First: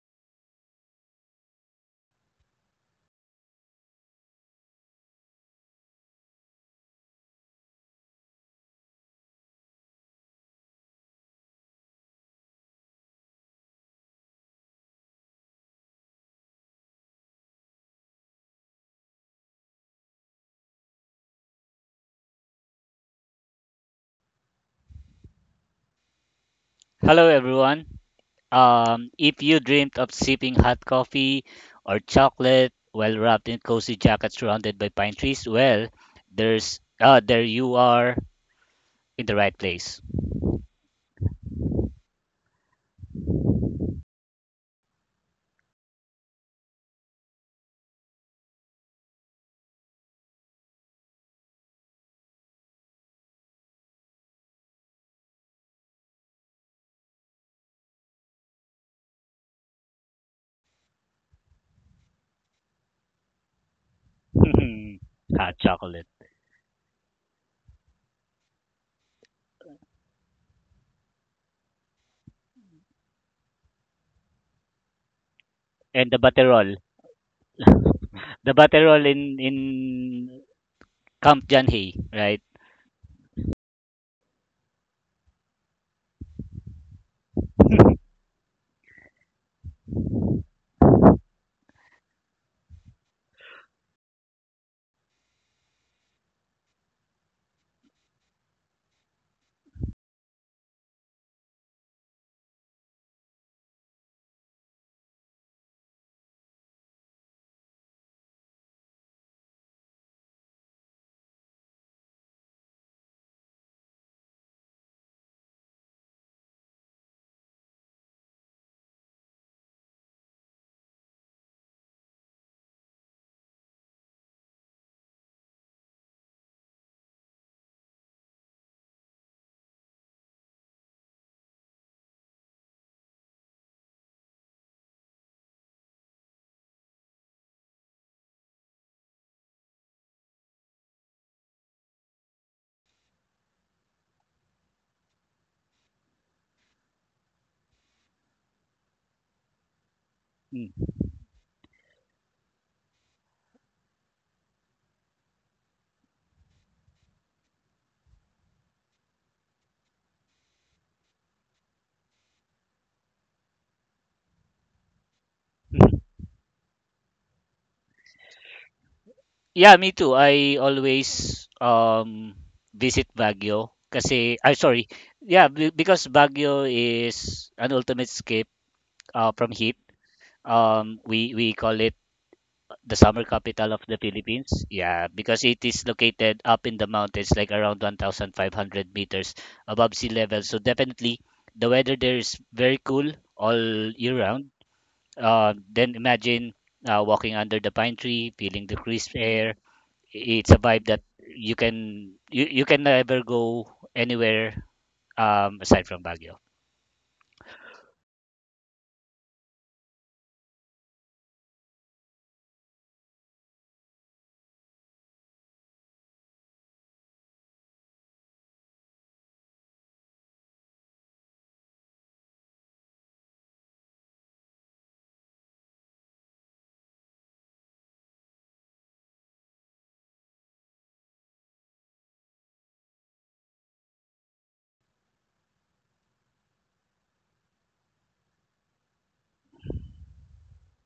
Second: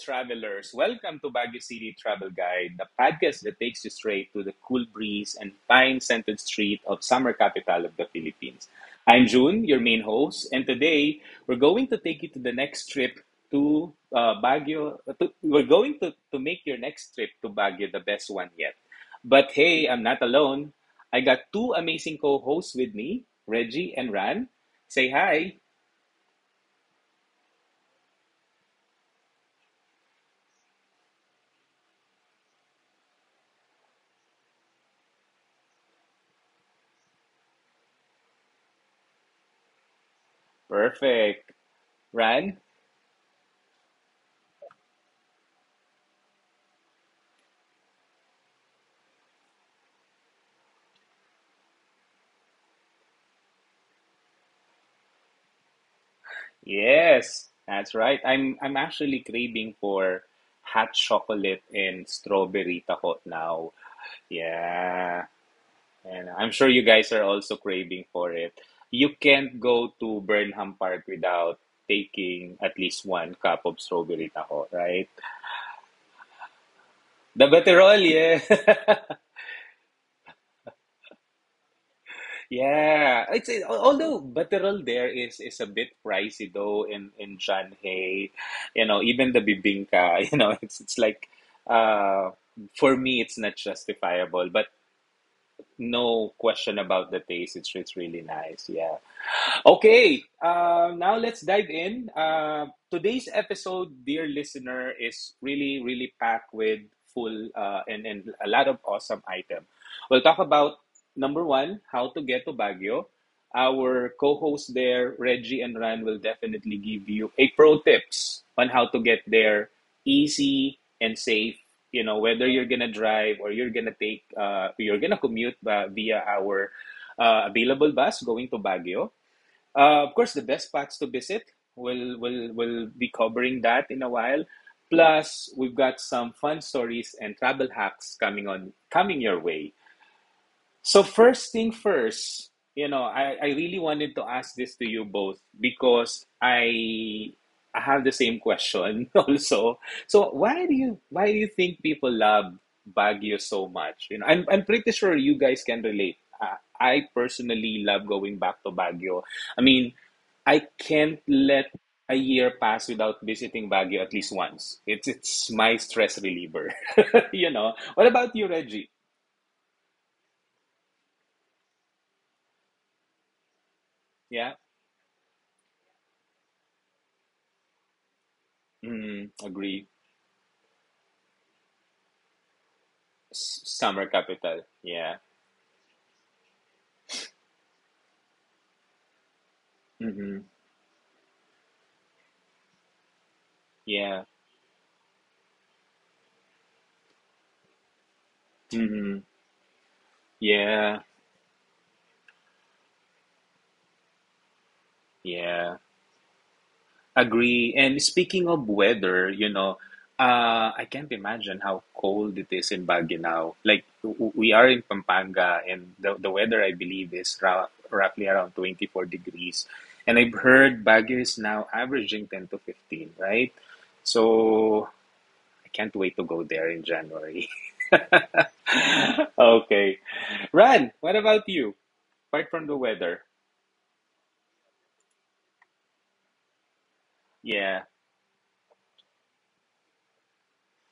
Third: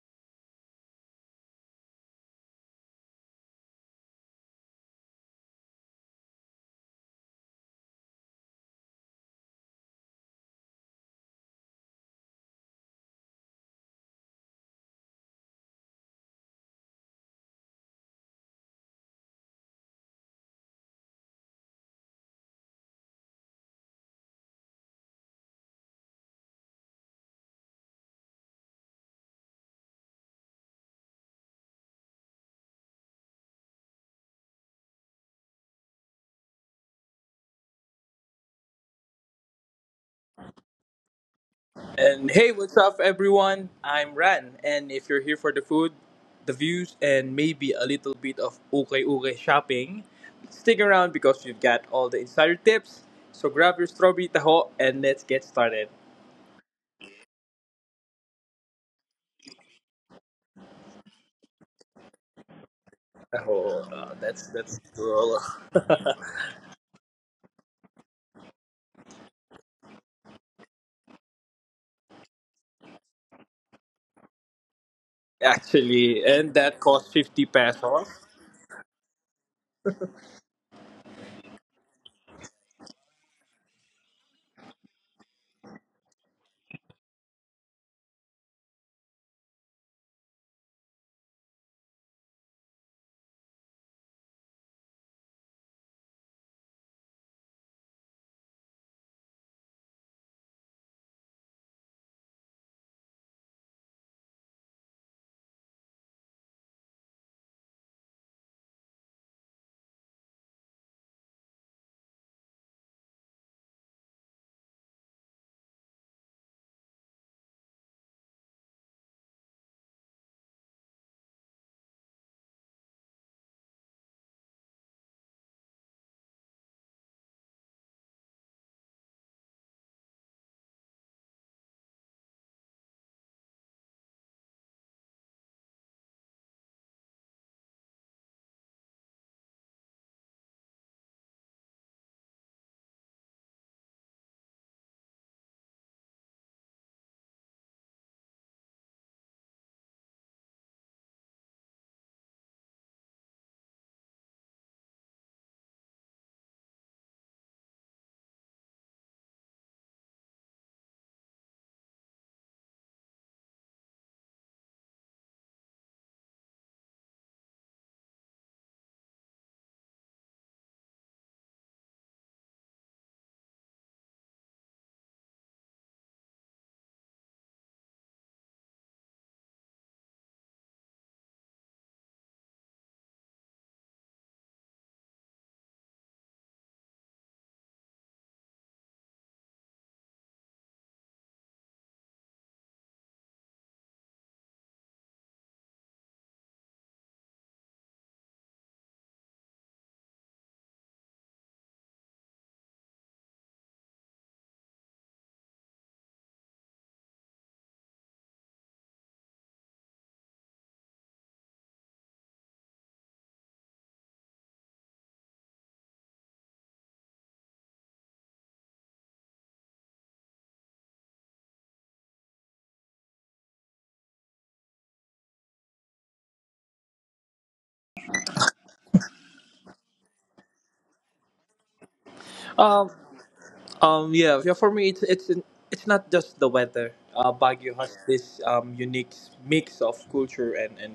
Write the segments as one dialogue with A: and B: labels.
A: travelers. Welcome to Baguio City Travel Guide, the podcast that takes you straight to the cool breeze and pine scented street of summer capital of the Philippines. I'm June, your main host, and today we're going to take you to the next trip to Baguio. We're going to make your next trip to Baguio the best one yet. But hey, I'm not alone. I got two amazing co hosts with me, Reggie and Ran. Say hi.
B: Hello, everyone. If you dreamt of sipping hot coffee or chocolate while wrapped in cozy jackets surrounded by pine trees, well, there you are in the right place.
A: Perfect.
C: And hey,
A: Ran.
C: what's up, everyone? I'm Ran, and if you're here for the food, the views, and maybe a little bit of uke uke shopping, stick around because you've got all the insider tips. So grab your strawberry taho and let's get started.
A: Yes, that's right. I'm actually craving for hot chocolate and strawberry tahot
C: Taho,
A: now.
C: that's
A: Yeah,
C: cool.
B: Hot chocolate
A: and I'm sure you guys are also craving for it. You can't go to Burnham Park without taking at least one cup of strawberry tahot, right?
B: and the
C: Actually, and that
B: butterol,
C: costs 50
A: The better all,
C: pesos.
A: yeah.
B: the butterol in Camp Janhay, right?
A: Yeah, it's although Butterol there is a bit pricey though in Hey, even the bibingka, it's like uh for me it's not justifiable, but no question about the taste. It's really nice. Yeah. Okay, now let's dive in. Today's episode, dear listener, is really, really packed with full and a lot of awesome items. We'll talk about number one, how to get to Baguio. Our co hosts there, Reggie and Ryan, will definitely give you a pro tips on how to get there easy and safe. You know, whether you're gonna drive or you're gonna take, you're gonna commute via our available bus going to Baguio. Of course, the best spots to visit. We'll be covering that in a while. Plus, we've got some fun stories and travel hacks coming your way. So first thing first, I really wanted to ask this to you both because I have the same question also. So why do you think people love Baguio so much? I'm pretty sure you guys can relate. I personally love going back to Baguio. I mean, I can't let a year pass without visiting Baguio at least once. It's my
B: Mm.
A: stress reliever. What about you, Reggie?
B: Yeah, me too. I always visit Baguio kasi
A: Yeah.
B: I sorry. Yeah, because Baguio is an ultimate escape
A: Mm,
B: from heat.
A: agree.
B: We call it the summer
A: S-
B: capital of the
A: summer capital.
B: Philippines. Yeah,
A: Yeah.
B: because it is located up in the mountains, like around 1,500 meters above sea
A: Mm-hmm.
B: level. So definitely, the weather there is very cool all
A: Yeah.
B: year round. Then imagine walking under the pine tree, feeling the
A: Mm-hmm.
B: crisp air. It's a vibe
A: Yeah.
B: that you can never go anywhere
A: Yeah.
B: aside from Baguio.
A: Agree. And speaking of weather, I can't imagine how cold it is in Baguio. Like we are in Pampanga, and the weather I believe is roughly around 24 degrees. And I've heard Baguio is now averaging 10 to 15, right? So I can't wait to go there in January. Okay. Ran, what about you? Apart from the
C: Um,
A: weather.
C: Yeah, yeah. For me, it's not just the weather. Baguio
A: Yeah,
C: has this unique mix of culture and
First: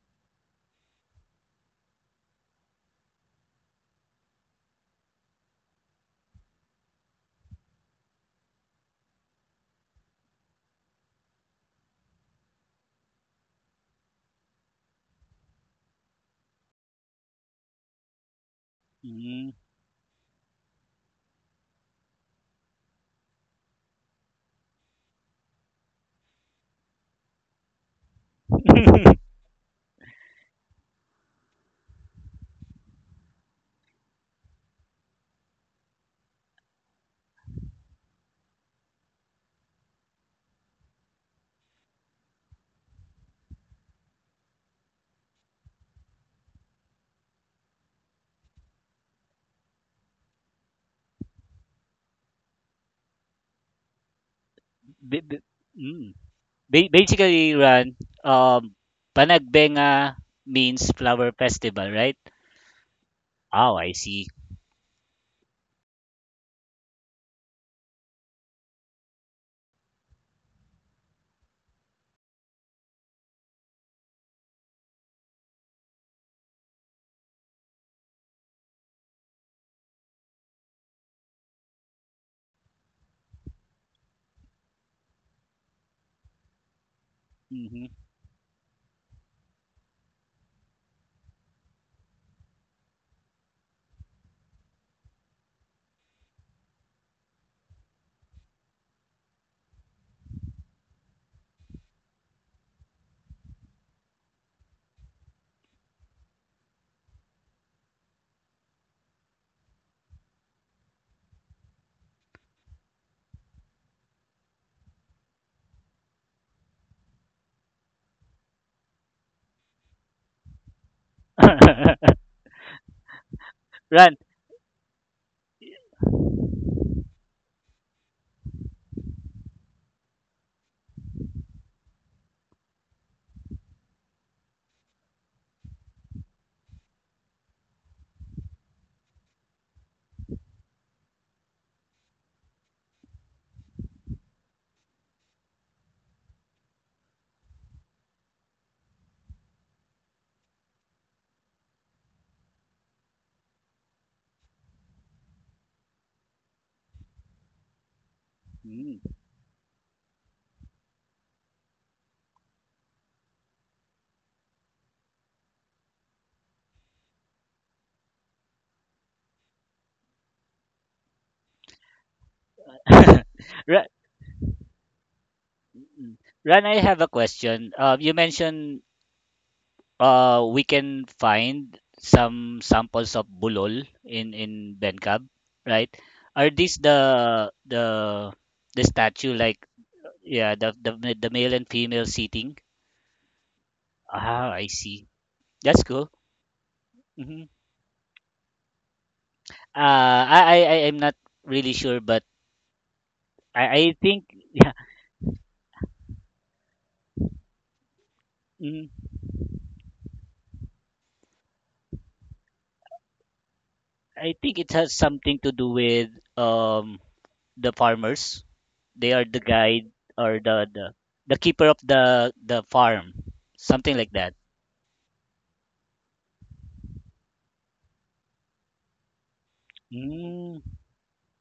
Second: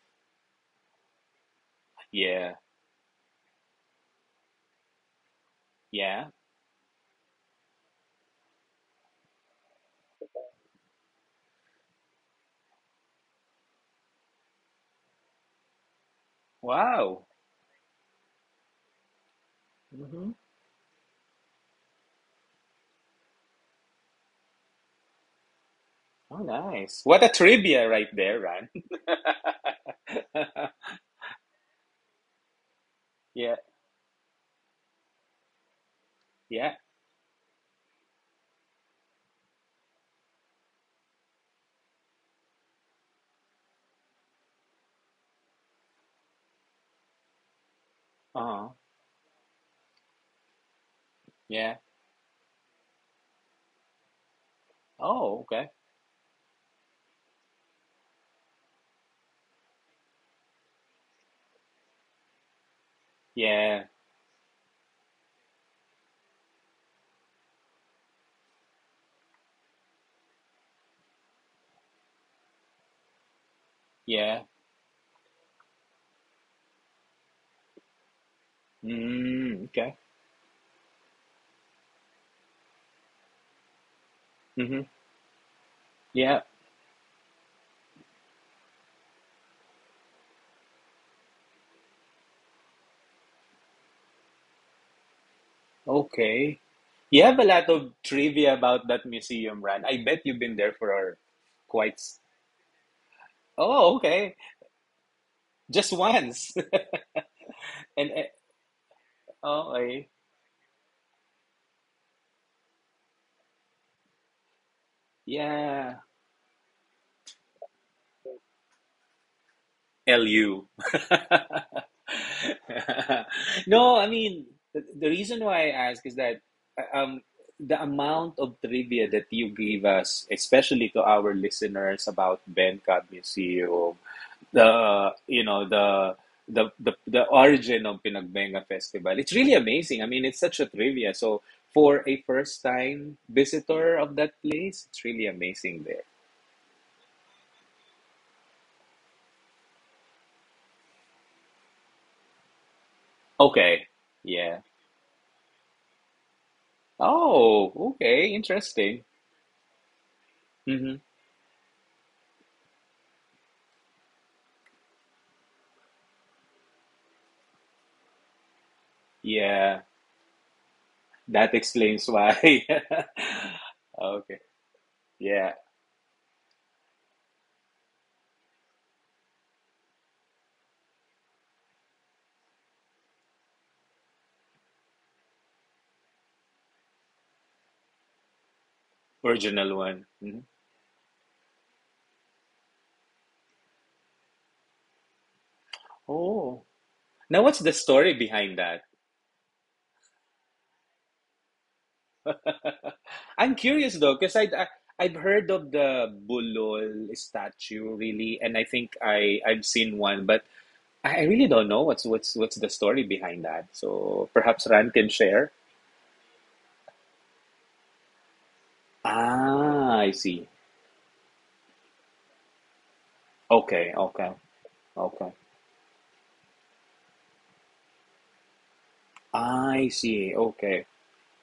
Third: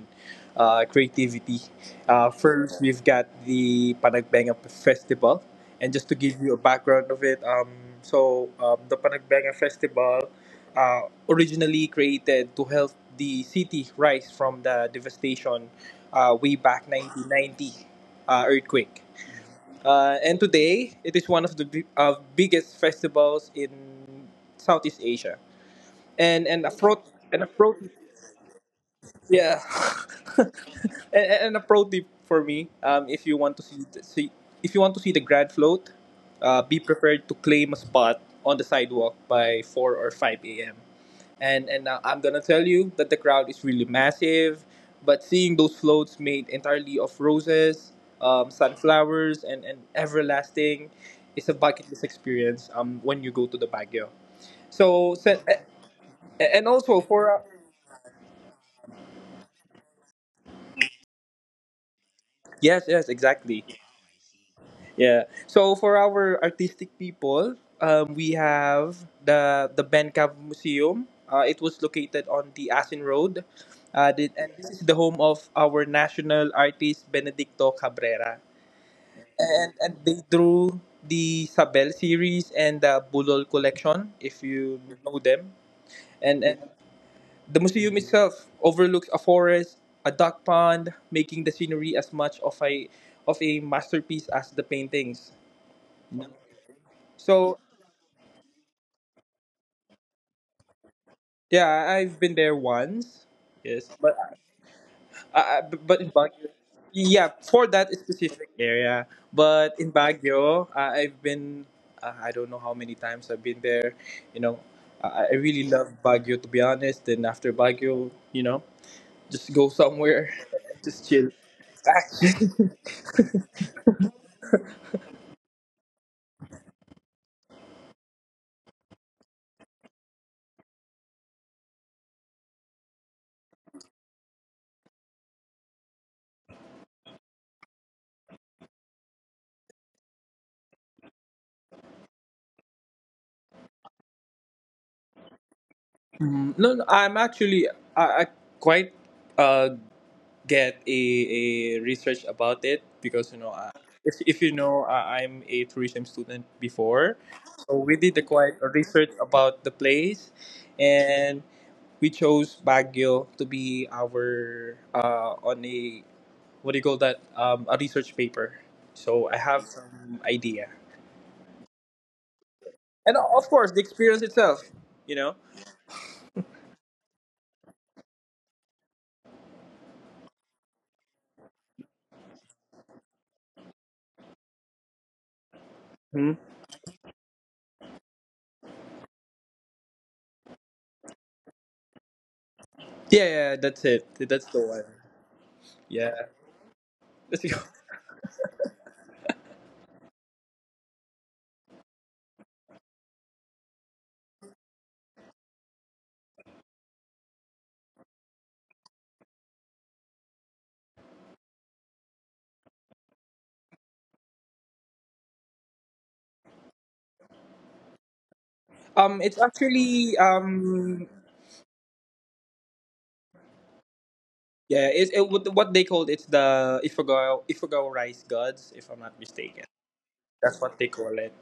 C: creativity.
A: yeah,
C: First, we've got the Panagbenga Festival, and just to
A: yeah.
C: give you a background of it, the Panagbenga Festival uh, originally created to help the city rise from the devastation way back
A: Wow.
C: 1990 earthquake.
B: Mm.
C: Uh,
A: Hmm.
C: and today, it is one of the biggest festivals in Southeast Asia.
A: Oh,
C: And and a pro
A: nice. What a
C: and a pro
A: trivia right there, Ran.
C: Yeah, and, and a pro tip for me, if you want
A: yeah,
C: to see, the, see if you want to see the grad float,
A: yeah.
C: be prepared to claim a spot on the sidewalk by 4 or 5 a.m. And now I'm gonna tell you that the crowd is really massive. But seeing those floats made entirely of roses,
A: Uh-huh.
C: sunflowers, and everlasting is a
A: Yeah.
C: bucket list experience when you go to the Baguio. So,
B: Bi-
A: Oh,
B: bi-
A: okay.
B: mm.
C: and
B: Ba-
C: also for.
B: basically, Ran, um, Panagbenga means flower festival, right?
C: Yes, yes, exactly.
B: Oh,
A: Yeah,
B: I see.
C: Yeah. So for our artistic people, we have the Benkav Museum. It was located on the Asin Road. Uh, the,
A: yeah.
C: and this is the home of our national artist Benedicto Cabrera.
A: Mm,
C: And
A: okay.
C: they drew the Sabel series and the Bulol collection, if you
A: Mm-hmm.
C: know them.
A: Yeah.
C: And the
B: Hmm.
C: museum itself overlooks a forest, a duck pond, making the scenery as much of a masterpiece as the paintings.
A: Okay. You have a
C: So
A: lot of trivia about that museum, Ran. I bet you've been there for
C: yeah,
A: quite.
C: I- I've been there once. Yes,
A: Oh,
C: but
A: okay.
C: uh,
A: Just
C: but in Baguio,
A: once.
C: yeah, for that
A: and
C: specific area.
A: oh,
C: But in Baguio, I don't know how many times I've been there. You know, I really love
A: yeah.
C: Baguio to be honest. And after Baguio, you know, just go somewhere,
A: LU.
C: just chill.
A: No, I
B: Ran.
A: mean, the reason why I ask is that uh, um, the amount of trivia that you give us, especially to our listeners about Bangkok Museum, the you know the origin of Pinagbenga Festival. It's really amazing. I mean, it's such a trivia. So for a first time visitor of that place, it's really amazing there.
C: Mm, no, no, I'm actually. I quite uh get a research about it because you know, uh,
A: Okay.
C: if, if you
A: Yeah.
C: know, I'm a tourism student before,
A: Oh,
C: so we did the
A: okay.
C: quite a
A: Interesting.
C: research
B: Mm.
C: about the place,
A: Hmm.
C: and we chose Baguio to be our on a what do you call that, a research paper, so I have
A: Yeah,
C: some idea,
A: that explains why.
C: and of course, the
B: Ran,
C: experience
A: Okay.
C: itself, you know.
A: Yeah,
B: Ran, I have a question. You mentioned we can find some samples of bulol in Bencab, right? Are
C: Mhm.
B: these the statue, like
A: original one. Mhm.
B: yeah, the male and female seating?
C: Yeah, yeah, that's it, that's
B: Ah,
C: the
B: I
C: one.
B: see. That's cool.
C: Yeah.
A: Oh, now
C: Let's
B: Hmm.
A: what's
C: go.
A: the story behind that?
B: I'm not really sure, but
A: I'm
B: I,
A: curious
B: I
A: though,
B: think
A: because I've heard of the Bulol statue really, and I
B: mm,
A: think I've seen one, but I really don't know what's the story behind that. So
B: I think
A: perhaps
B: it
A: Ran
B: has
A: can
B: something
A: share.
B: to do with um the farmers. They are
C: It's
B: the guide
A: Ah, I
C: actually.
B: or
A: see.
B: the the, the keeper of the farm,
A: Okay,
B: something like
A: okay,
B: that.
C: Yeah,
A: okay.
C: what they called, it's the Ifugao Ifugao rice gods, if I'm not mistaken.
A: I see.
C: That's
B: Mm.
C: what
A: Okay.
C: they call it.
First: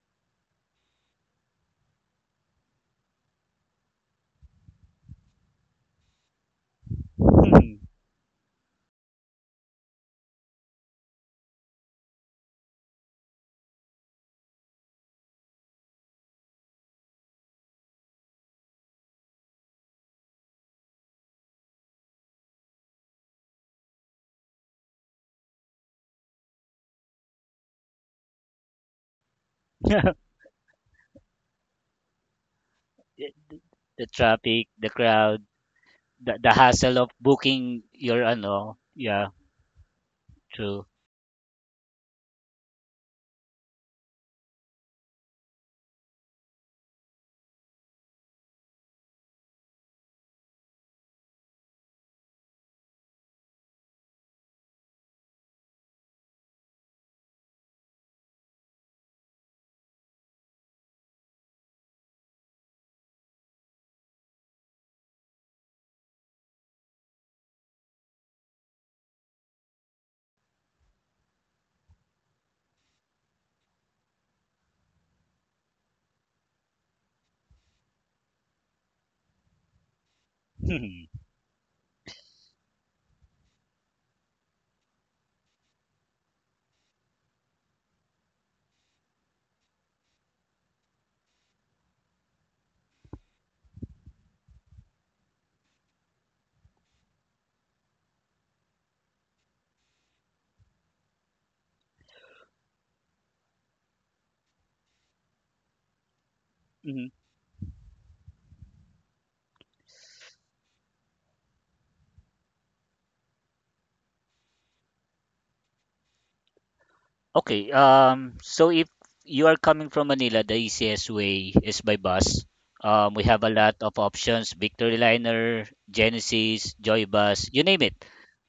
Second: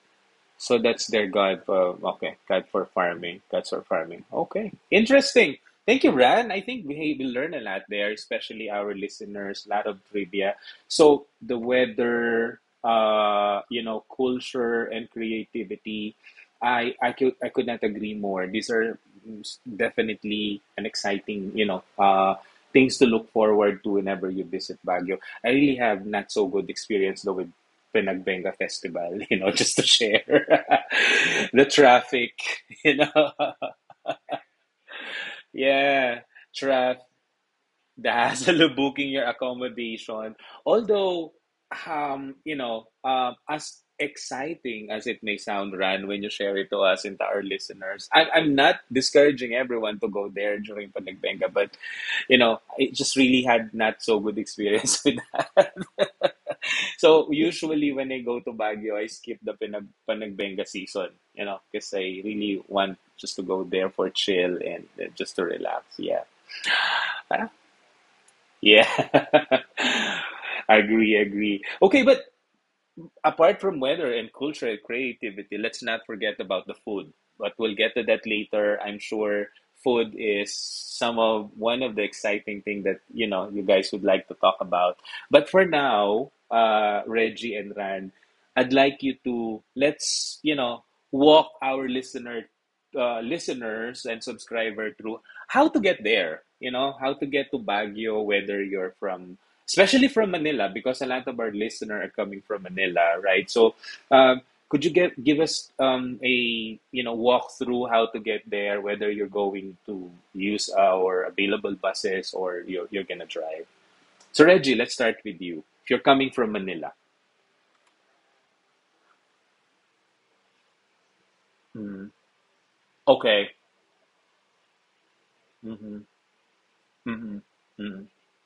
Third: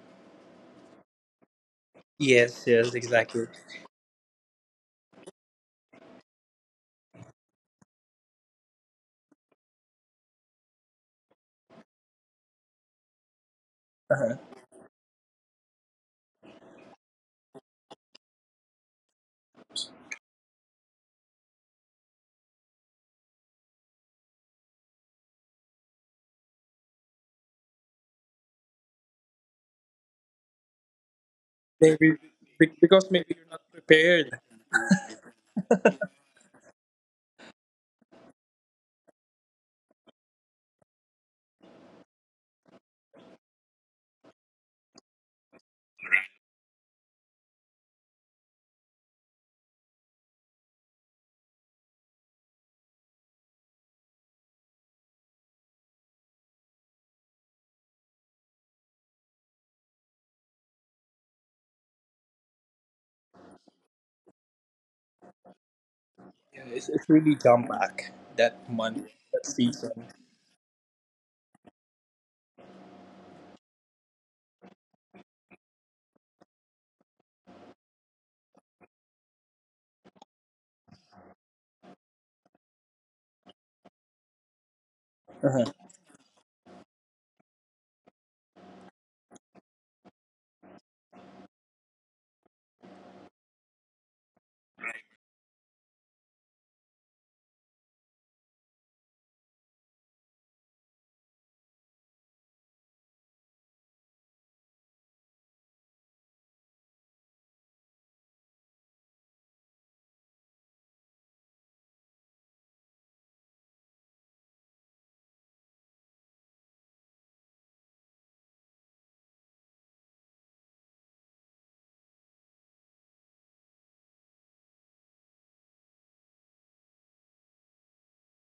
A: So that's their guide. Okay,
C: Yes,
A: guide for
C: yes,
A: farming.
C: exactly.
A: Guides for farming. Okay, interesting. Thank you, Ran. I think we learn a lot there, especially our listeners. A lot of trivia. So the weather,
C: Uh-huh.
A: culture and creativity. I could not agree more. These are definitely an exciting, things to look forward to whenever you visit Baguio. I really have not so good experience though with Pinagbenga Festival, just to
B: The
A: share the
C: Maybe,
A: traffic, you
C: because
A: know.
C: maybe you're not
B: the
C: prepared.
B: traffic, the crowd,
A: Yeah,
B: the hassle
A: traffic,
B: of booking
A: the
B: your
A: hassle
B: ano.
A: of booking
B: Yeah,
A: your accommodation.
B: true.
A: Although, as exciting as it may sound, Ran, when you share it to us and to our listeners, I'm not discouraging everyone to go there during Panagbenga, but, I just really had not so good experience with that. So usually when I go to Baguio, I skip the Pinag Panagbenga season, because I really want just to go there for chill and just to relax. Yeah.
C: Yeah, it's really
A: Parang-
C: jump back that month, that
A: Yeah.
C: season.
A: Agree, agree. Okay, but apart from weather and cultural creativity, let's not forget about the food. But we'll get to that later. I'm sure food is some of one of the exciting thing that you guys would like to talk about. But
C: Uh-huh.
A: for now, Reggie and Ran, I'd like you to let's walk our listener, listeners and subscriber through how to get there. You know how to get to Baguio, whether you're from especially from Manila, because a lot of our listeners are coming from Manila, right? So, um, could you give us a walk through how to get there, whether you're going to use our available buses or you're gonna drive? So, Reggie, let's start with you. If you're coming from Manila,
B: Okay, so if you are coming from Manila, the easiest way is by
A: mm,
B: bus. We have a
A: okay,
B: lot of options: Victory Liner,
A: mm-hmm.
B: Genesis, Joy
A: Mm-hmm.
B: Bus. You name it,
A: Mm-hmm.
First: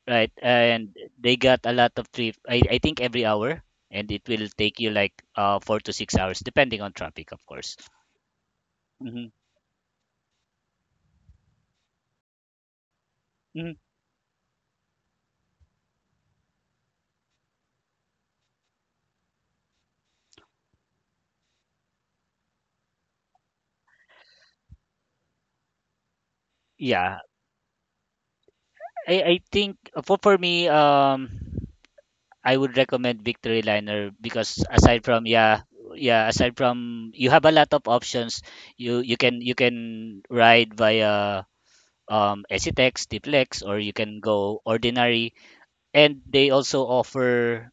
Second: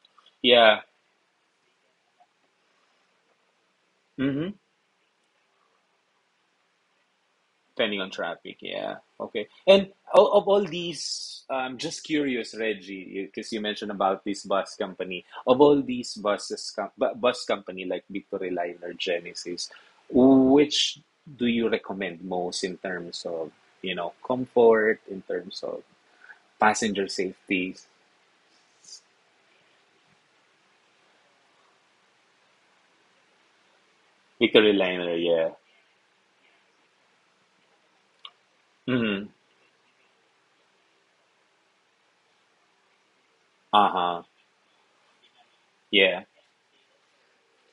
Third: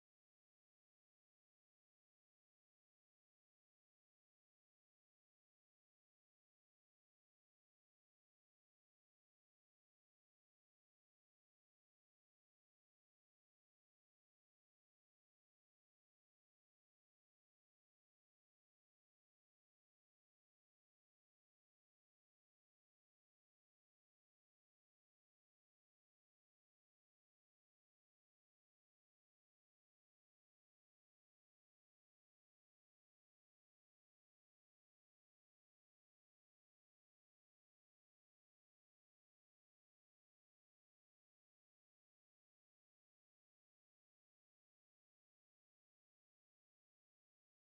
B: right?
A: Yeah.
B: And they got a lot of trip, I think every hour, and it will
A: Mm-hmm.
B: take you like 4 to 6 hours, depending on traffic, of course.
A: Depending on traffic, yeah.
B: Hmm.
A: Okay. And of all these, I'm just curious, Reggie, because you
B: Hmm.
A: mentioned about this bus company. Of all these buses, bus company like Victory Line or Genesis, which do you recommend most in terms of, comfort, in terms of passenger
B: Yeah,
A: safety?
B: I think for me, I would recommend Victory Liner because
A: Victory
B: aside
A: Liner,
B: from
A: yeah.
B: yeah, yeah, aside from, you have a lot of options. you you
A: Mm-hmm.
B: can you can ride via Esitex, Tiplex, or you can
A: Uh-huh.
B: go ordinary, and
A: Yeah.
B: they also offer,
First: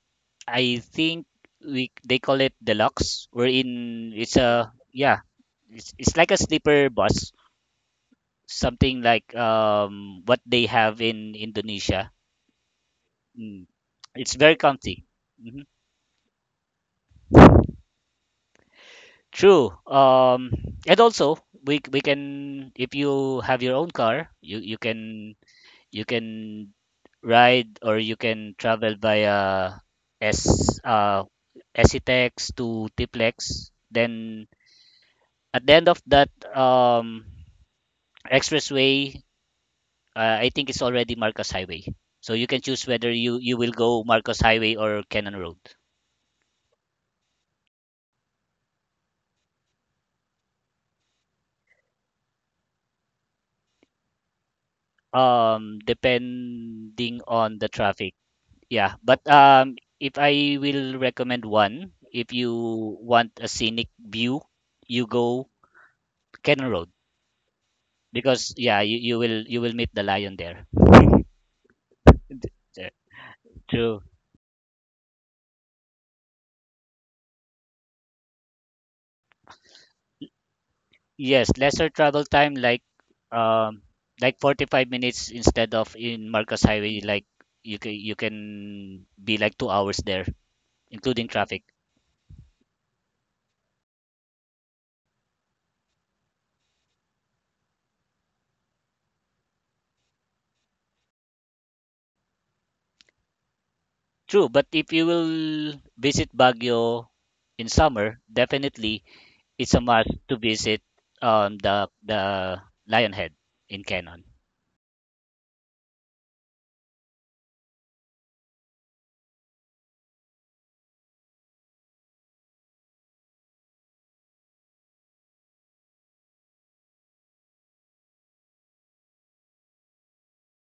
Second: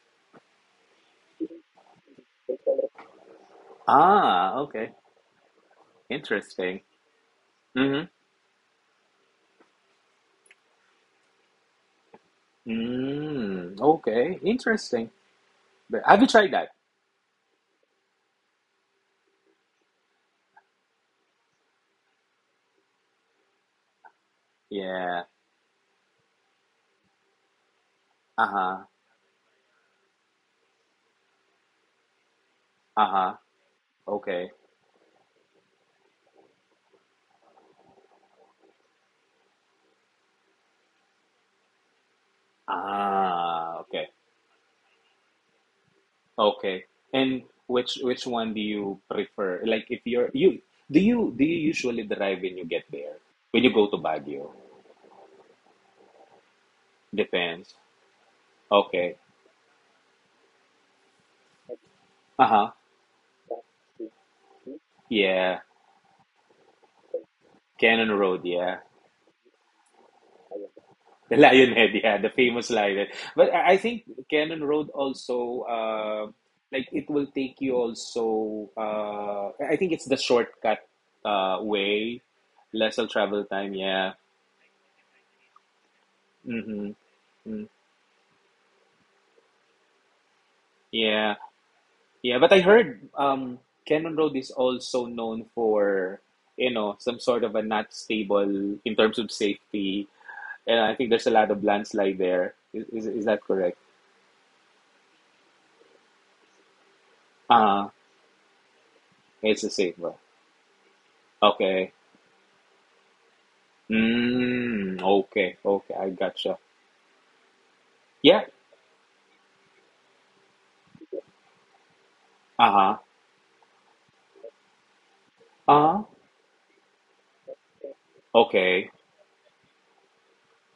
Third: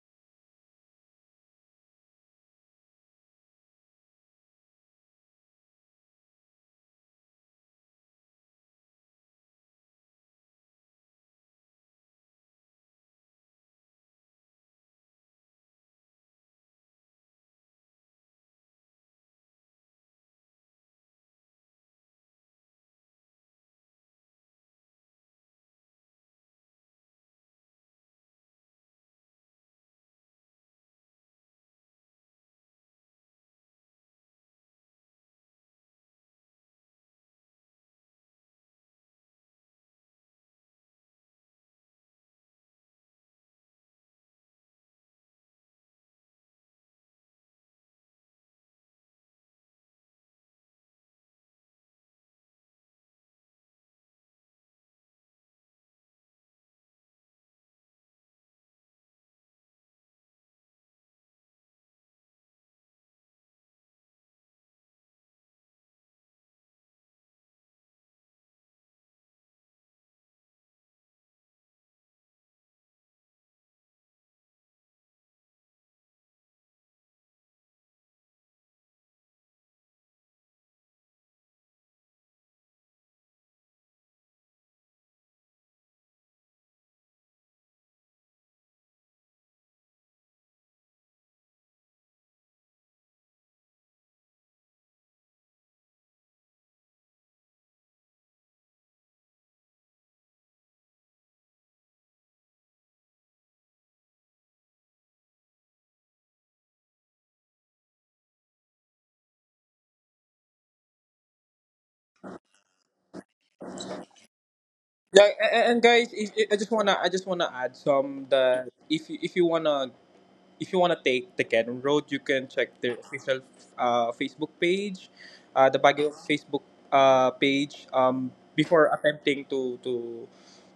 B: I think, we they call it deluxe, wherein it's
A: Ah,
B: a
A: okay.
B: yeah, it's like a
A: Interesting.
B: sleeper bus,
A: Mm-hmm.
B: something like what they have in Indonesia. Mm.
A: Mm,
B: It's
A: okay.
B: very comfy.
A: Interesting.
B: Mm-hmm.
A: But have you tried that?
B: True. And also, we can, if you have your own car, you you
A: Yeah.
B: can you can ride, or you can
A: Uh-huh.
B: travel via S SETEX to
A: Uh-huh.
B: Tiplex. Then
A: Okay.
B: at the end of that expressway, I think it's already Marcos Highway. So you can choose whether you will
A: Ah,
B: go
A: okay.
B: Marcos Highway or Cannon Road.
A: Okay. And which one do you prefer? Like if you're you do you usually drive when you get there? When you go to Baguio?
B: Depending on the
A: Depends.
B: traffic. Yeah,
A: Okay.
B: but if I will recommend one, if
A: Uh-huh.
B: you want a scenic view, you go
A: Yeah.
B: Cannon Road
A: Cannon Road,
B: because,
A: yeah.
B: yeah, you will meet the lion there.
A: The Lionhead, yeah, the famous
B: There.
A: Lionhead. But I
B: True.
A: think Cannon Road also, like, it will take you also. I think it's the shortcut
B: Yes, lesser
A: way,
B: travel time, like,
A: lesser travel time.
B: um,
A: Yeah,
B: like 45 minutes, instead of in Marcos
A: mm-hmm.
B: Highway, like
A: Mm,
B: you can be like 2 hours there, including
A: yeah,
B: traffic.
A: yeah. But I heard Cannon Road is also known for, some sort of a not stable in terms of safety, and I think there's a lot of landslide there. Is that correct?
B: True, but if you will visit Baguio in
A: Ah,
B: summer, definitely
A: it's
B: it's
A: a
B: a
A: safe
B: must
A: one.
B: to visit um the
A: Okay.
B: the lion head in Canon.
A: Mm,
C: Yeah,
A: okay,
C: and
A: okay,
C: guys,
A: I
C: I
A: gotcha.
C: just wanna I just wanna add some,
A: Yeah.
C: the if you want to take the Cannon Road, you can check their
A: Uh-huh.
C: official Facebook page, the
A: Uh-huh.
C: Baguio Facebook page.
A: Okay.
C: Before attempting to to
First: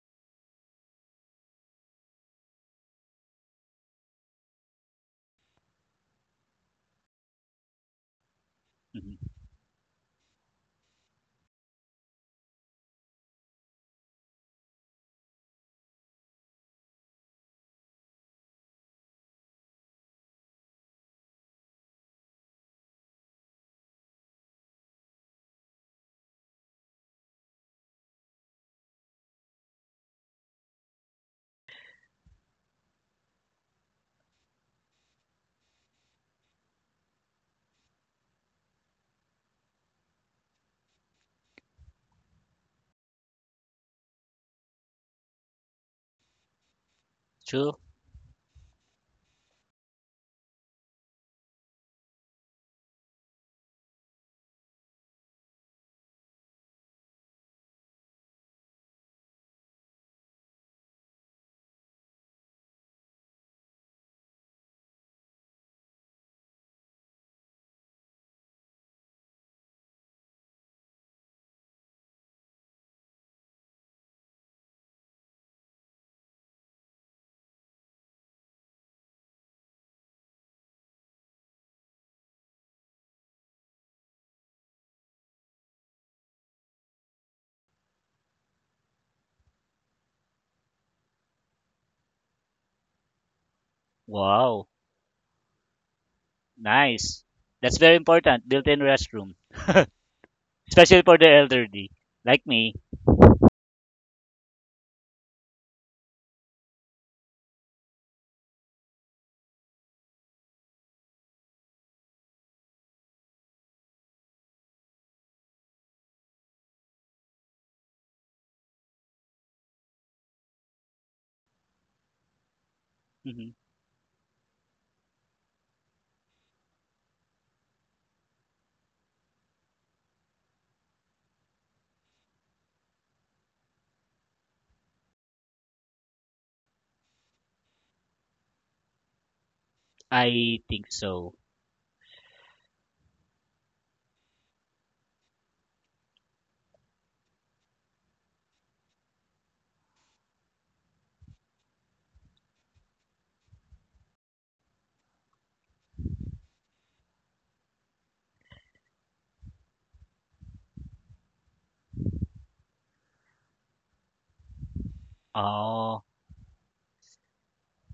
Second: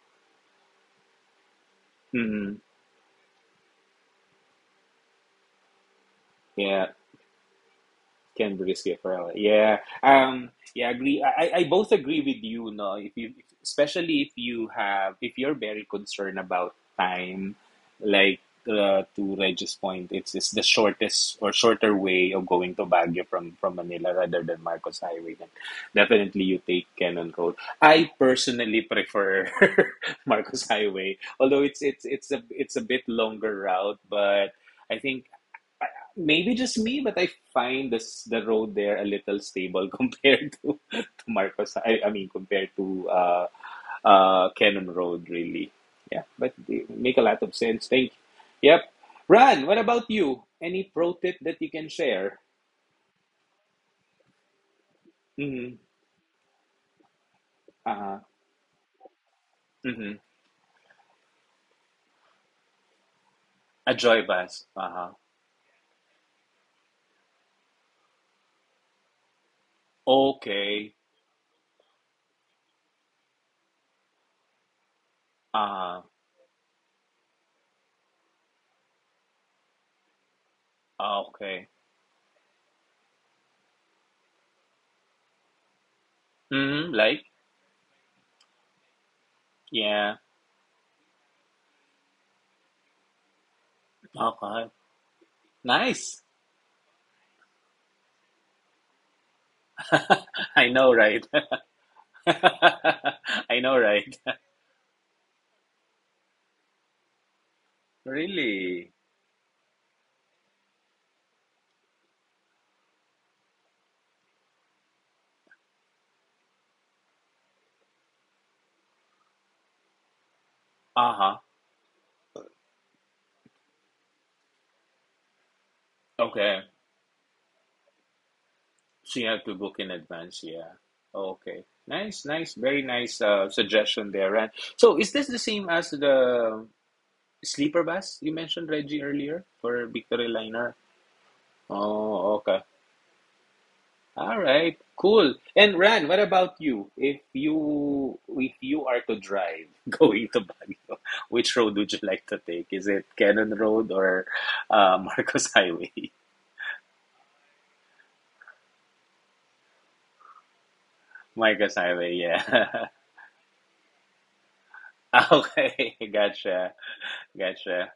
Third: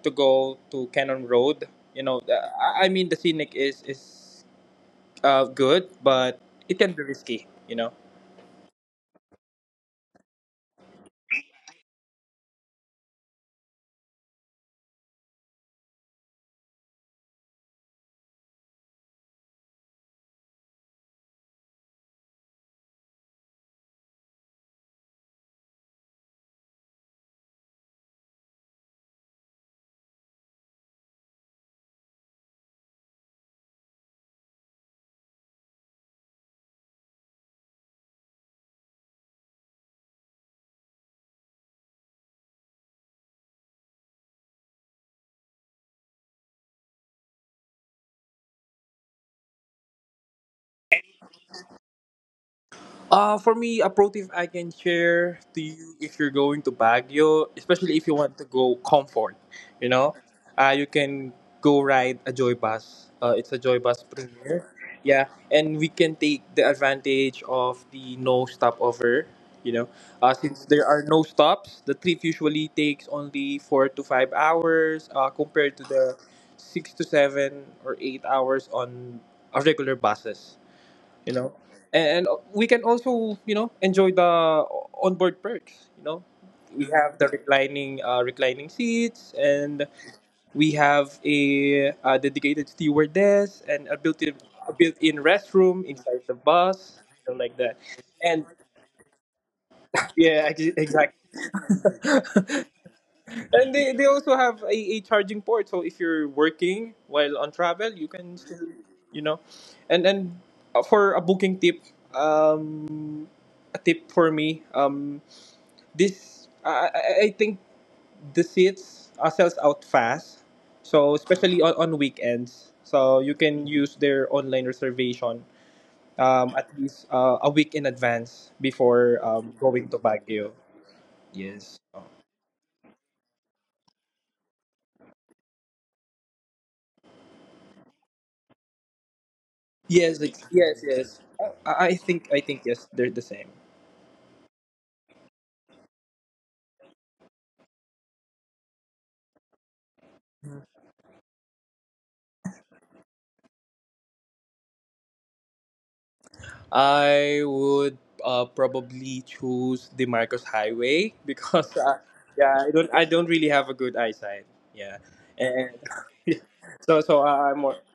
C: to go to Cannon Road, you know,
A: Mm-hmm.
C: I mean the scenic is good, but it
A: Yeah.
C: can be risky. You know.
A: Ken Brisket
B: Mhm.
A: Farrell. Yeah. Yeah, agree. I both agree with you, no. If you especially if you have if you're very concerned about time, like to Reg's point, it's the shortest or shorter way of going to Baguio from Manila rather than Marcos Highway. Then definitely you take Cannon Road. I personally prefer Marcos Highway, although it's a bit longer route, but I think maybe just me, but I find this the road there a little stable compared to Marcos. I mean, compared to Cannon Road, really. Yeah, but they make a lot of
B: True.
A: sense. Thank. Yep. Ran, what about you? Any pro tip that you can share?
C: For me, a pro tip I can share to
A: Mm-hmm.
C: you if you're going to Baguio, especially if you
A: Uh-huh.
C: want to go comfort, you
A: Mm-hmm.
C: know, you can go ride a Joy Bus. It's a Joy
A: A
C: Bus
A: joy bus.
C: Premier.
A: Uh-huh.
C: Yeah, and we can take the advantage of the no stopover, you know. Since there
A: Okay.
C: are no stops, the trip usually takes only 4 to 5 hours compared to
A: Uh-huh.
C: the 6 to 7 or 8 hours on regular buses, you know,
A: Okay.
C: and we can also, you know, enjoy the onboard perks, you know. We
A: Mm-hmm.
C: have
A: Like,
C: the reclining seats, and
A: yeah.
C: we have a dedicated stewardess and a built-in
B: Wow.
A: Okay.
C: a built-in restroom inside
A: Nice.
C: the bus,
B: Nice.
C: something like that.
B: That's very
C: And
B: important. Built-in restroom,
C: yeah,
A: I know,
B: especially
C: exactly.
B: for
A: right?
B: the elderly like me.
A: I
C: And
A: know,
C: they
A: right?
C: also have a charging port, so if you're working while on travel, you can still,
A: Really?
C: you know. And for a booking tip, um, a tip for me, this I think the seats sells out fast, so
A: Uh-huh.
C: especially on weekends, so you
B: Mhm.
C: can use their online reservation
A: Okay.
C: at least a week in advance before
A: So you have to book
C: going
A: in
C: to
A: advance,
C: Baguio.
A: yeah. Okay.
C: Yes.
A: Nice, nice, very nice suggestion there, Ran. So is this the same as the sleeper bus you mentioned, Reggie, earlier for
C: Yes,
A: Victory
B: I
A: Liner?
C: yes,
B: think
C: yes.
B: so.
C: I, I think
A: Oh,
C: I
A: okay.
C: think yes, they're the same.
A: All right, cool. And Ran, what about you? If you are to drive going to Baguio, which road would you like to take? Is it Cannon Road or Marcos Highway?
C: I would probably choose the Marcos Highway
A: Marcos
C: because
A: Highway,
C: yeah, I
A: yeah.
C: don't I don't really have a good eyesight. Yeah. And
A: Okay,
B: Oh,
A: gotcha,
C: I'm more.
A: gotcha.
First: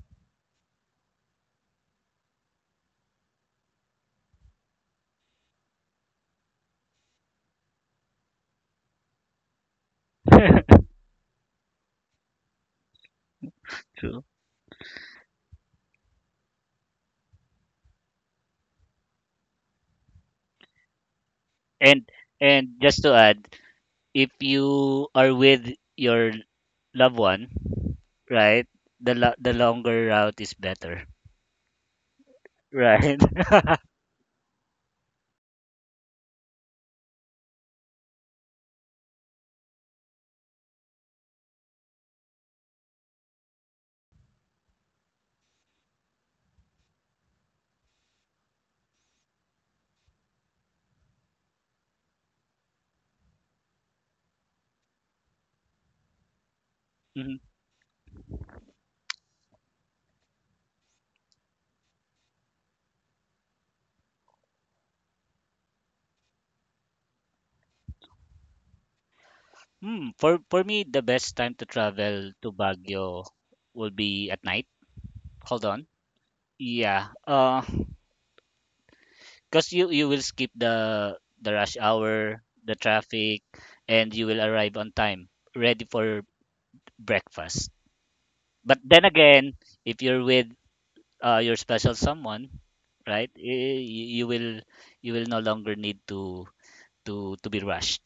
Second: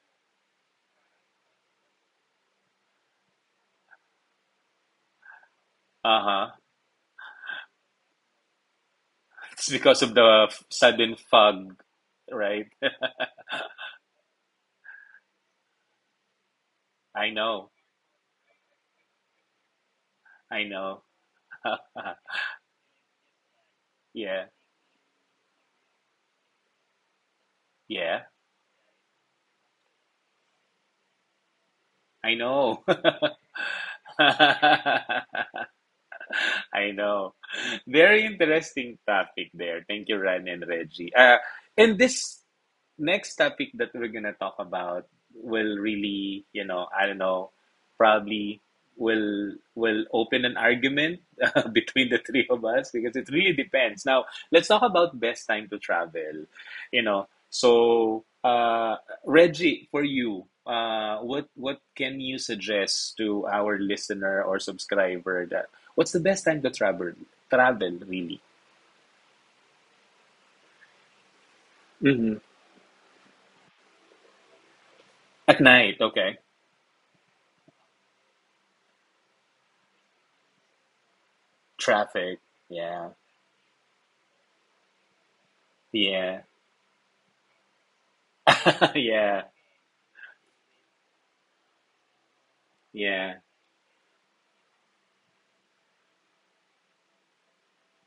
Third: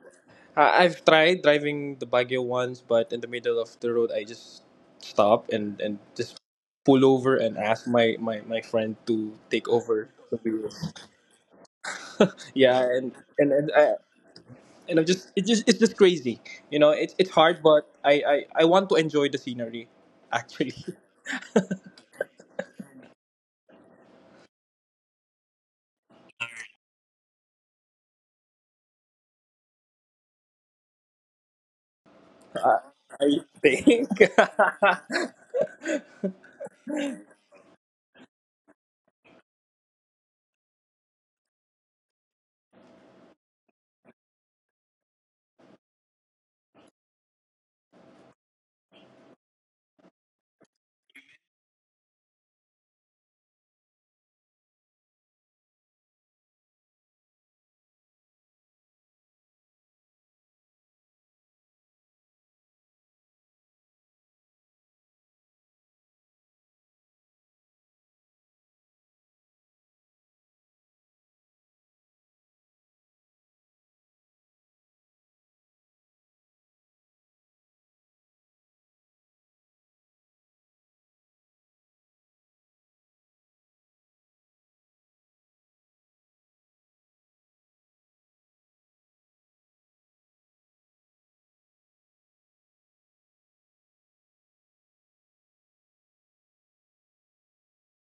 C: I've tried driving the Baguio once, but in the middle of the road, I just stop and just
A: Uh-huh.
C: pull over and ask my friend to take
A: It's because
C: over
A: of
C: the
A: the
C: wheels.
A: sudden fog, right?
C: Yeah. And I,
B: true.
C: you know, just it's just crazy, you know. it's it's
A: I
C: hard,
A: know,
C: but I want to enjoy the scenery
A: I
C: actually.
A: know.
B: And and just to add, if
A: Yeah,
B: you are with your loved one,
A: yeah,
B: right? The longer route is better,
A: I
C: uh,
A: know.
B: right?
C: I think
A: I know. Very interesting topic there. Thank you, Ryan and Reggie. And this next topic that we're gonna talk about will really, I don't know, probably will open an argument between the three of us because it really depends. Now, let's talk about best time to travel. You know, so Reggie, for you, what can you suggest to our listener or subscriber that what's the best time to travel? Travel, really?
B: Hmm, for me, the best time to travel
A: Mm-hmm.
B: to Baguio will be at night.
A: At
B: Hold on.
A: night, okay.
B: Yeah. Cause you will skip the rush
A: Traffic.
B: hour, the
A: Yeah.
B: traffic, and you will arrive on time, ready for
A: Yeah.
B: breakfast. But then
A: yeah.
B: again, if you're with your special someone, right?
A: Yeah.
B: You will no longer need to be rushed.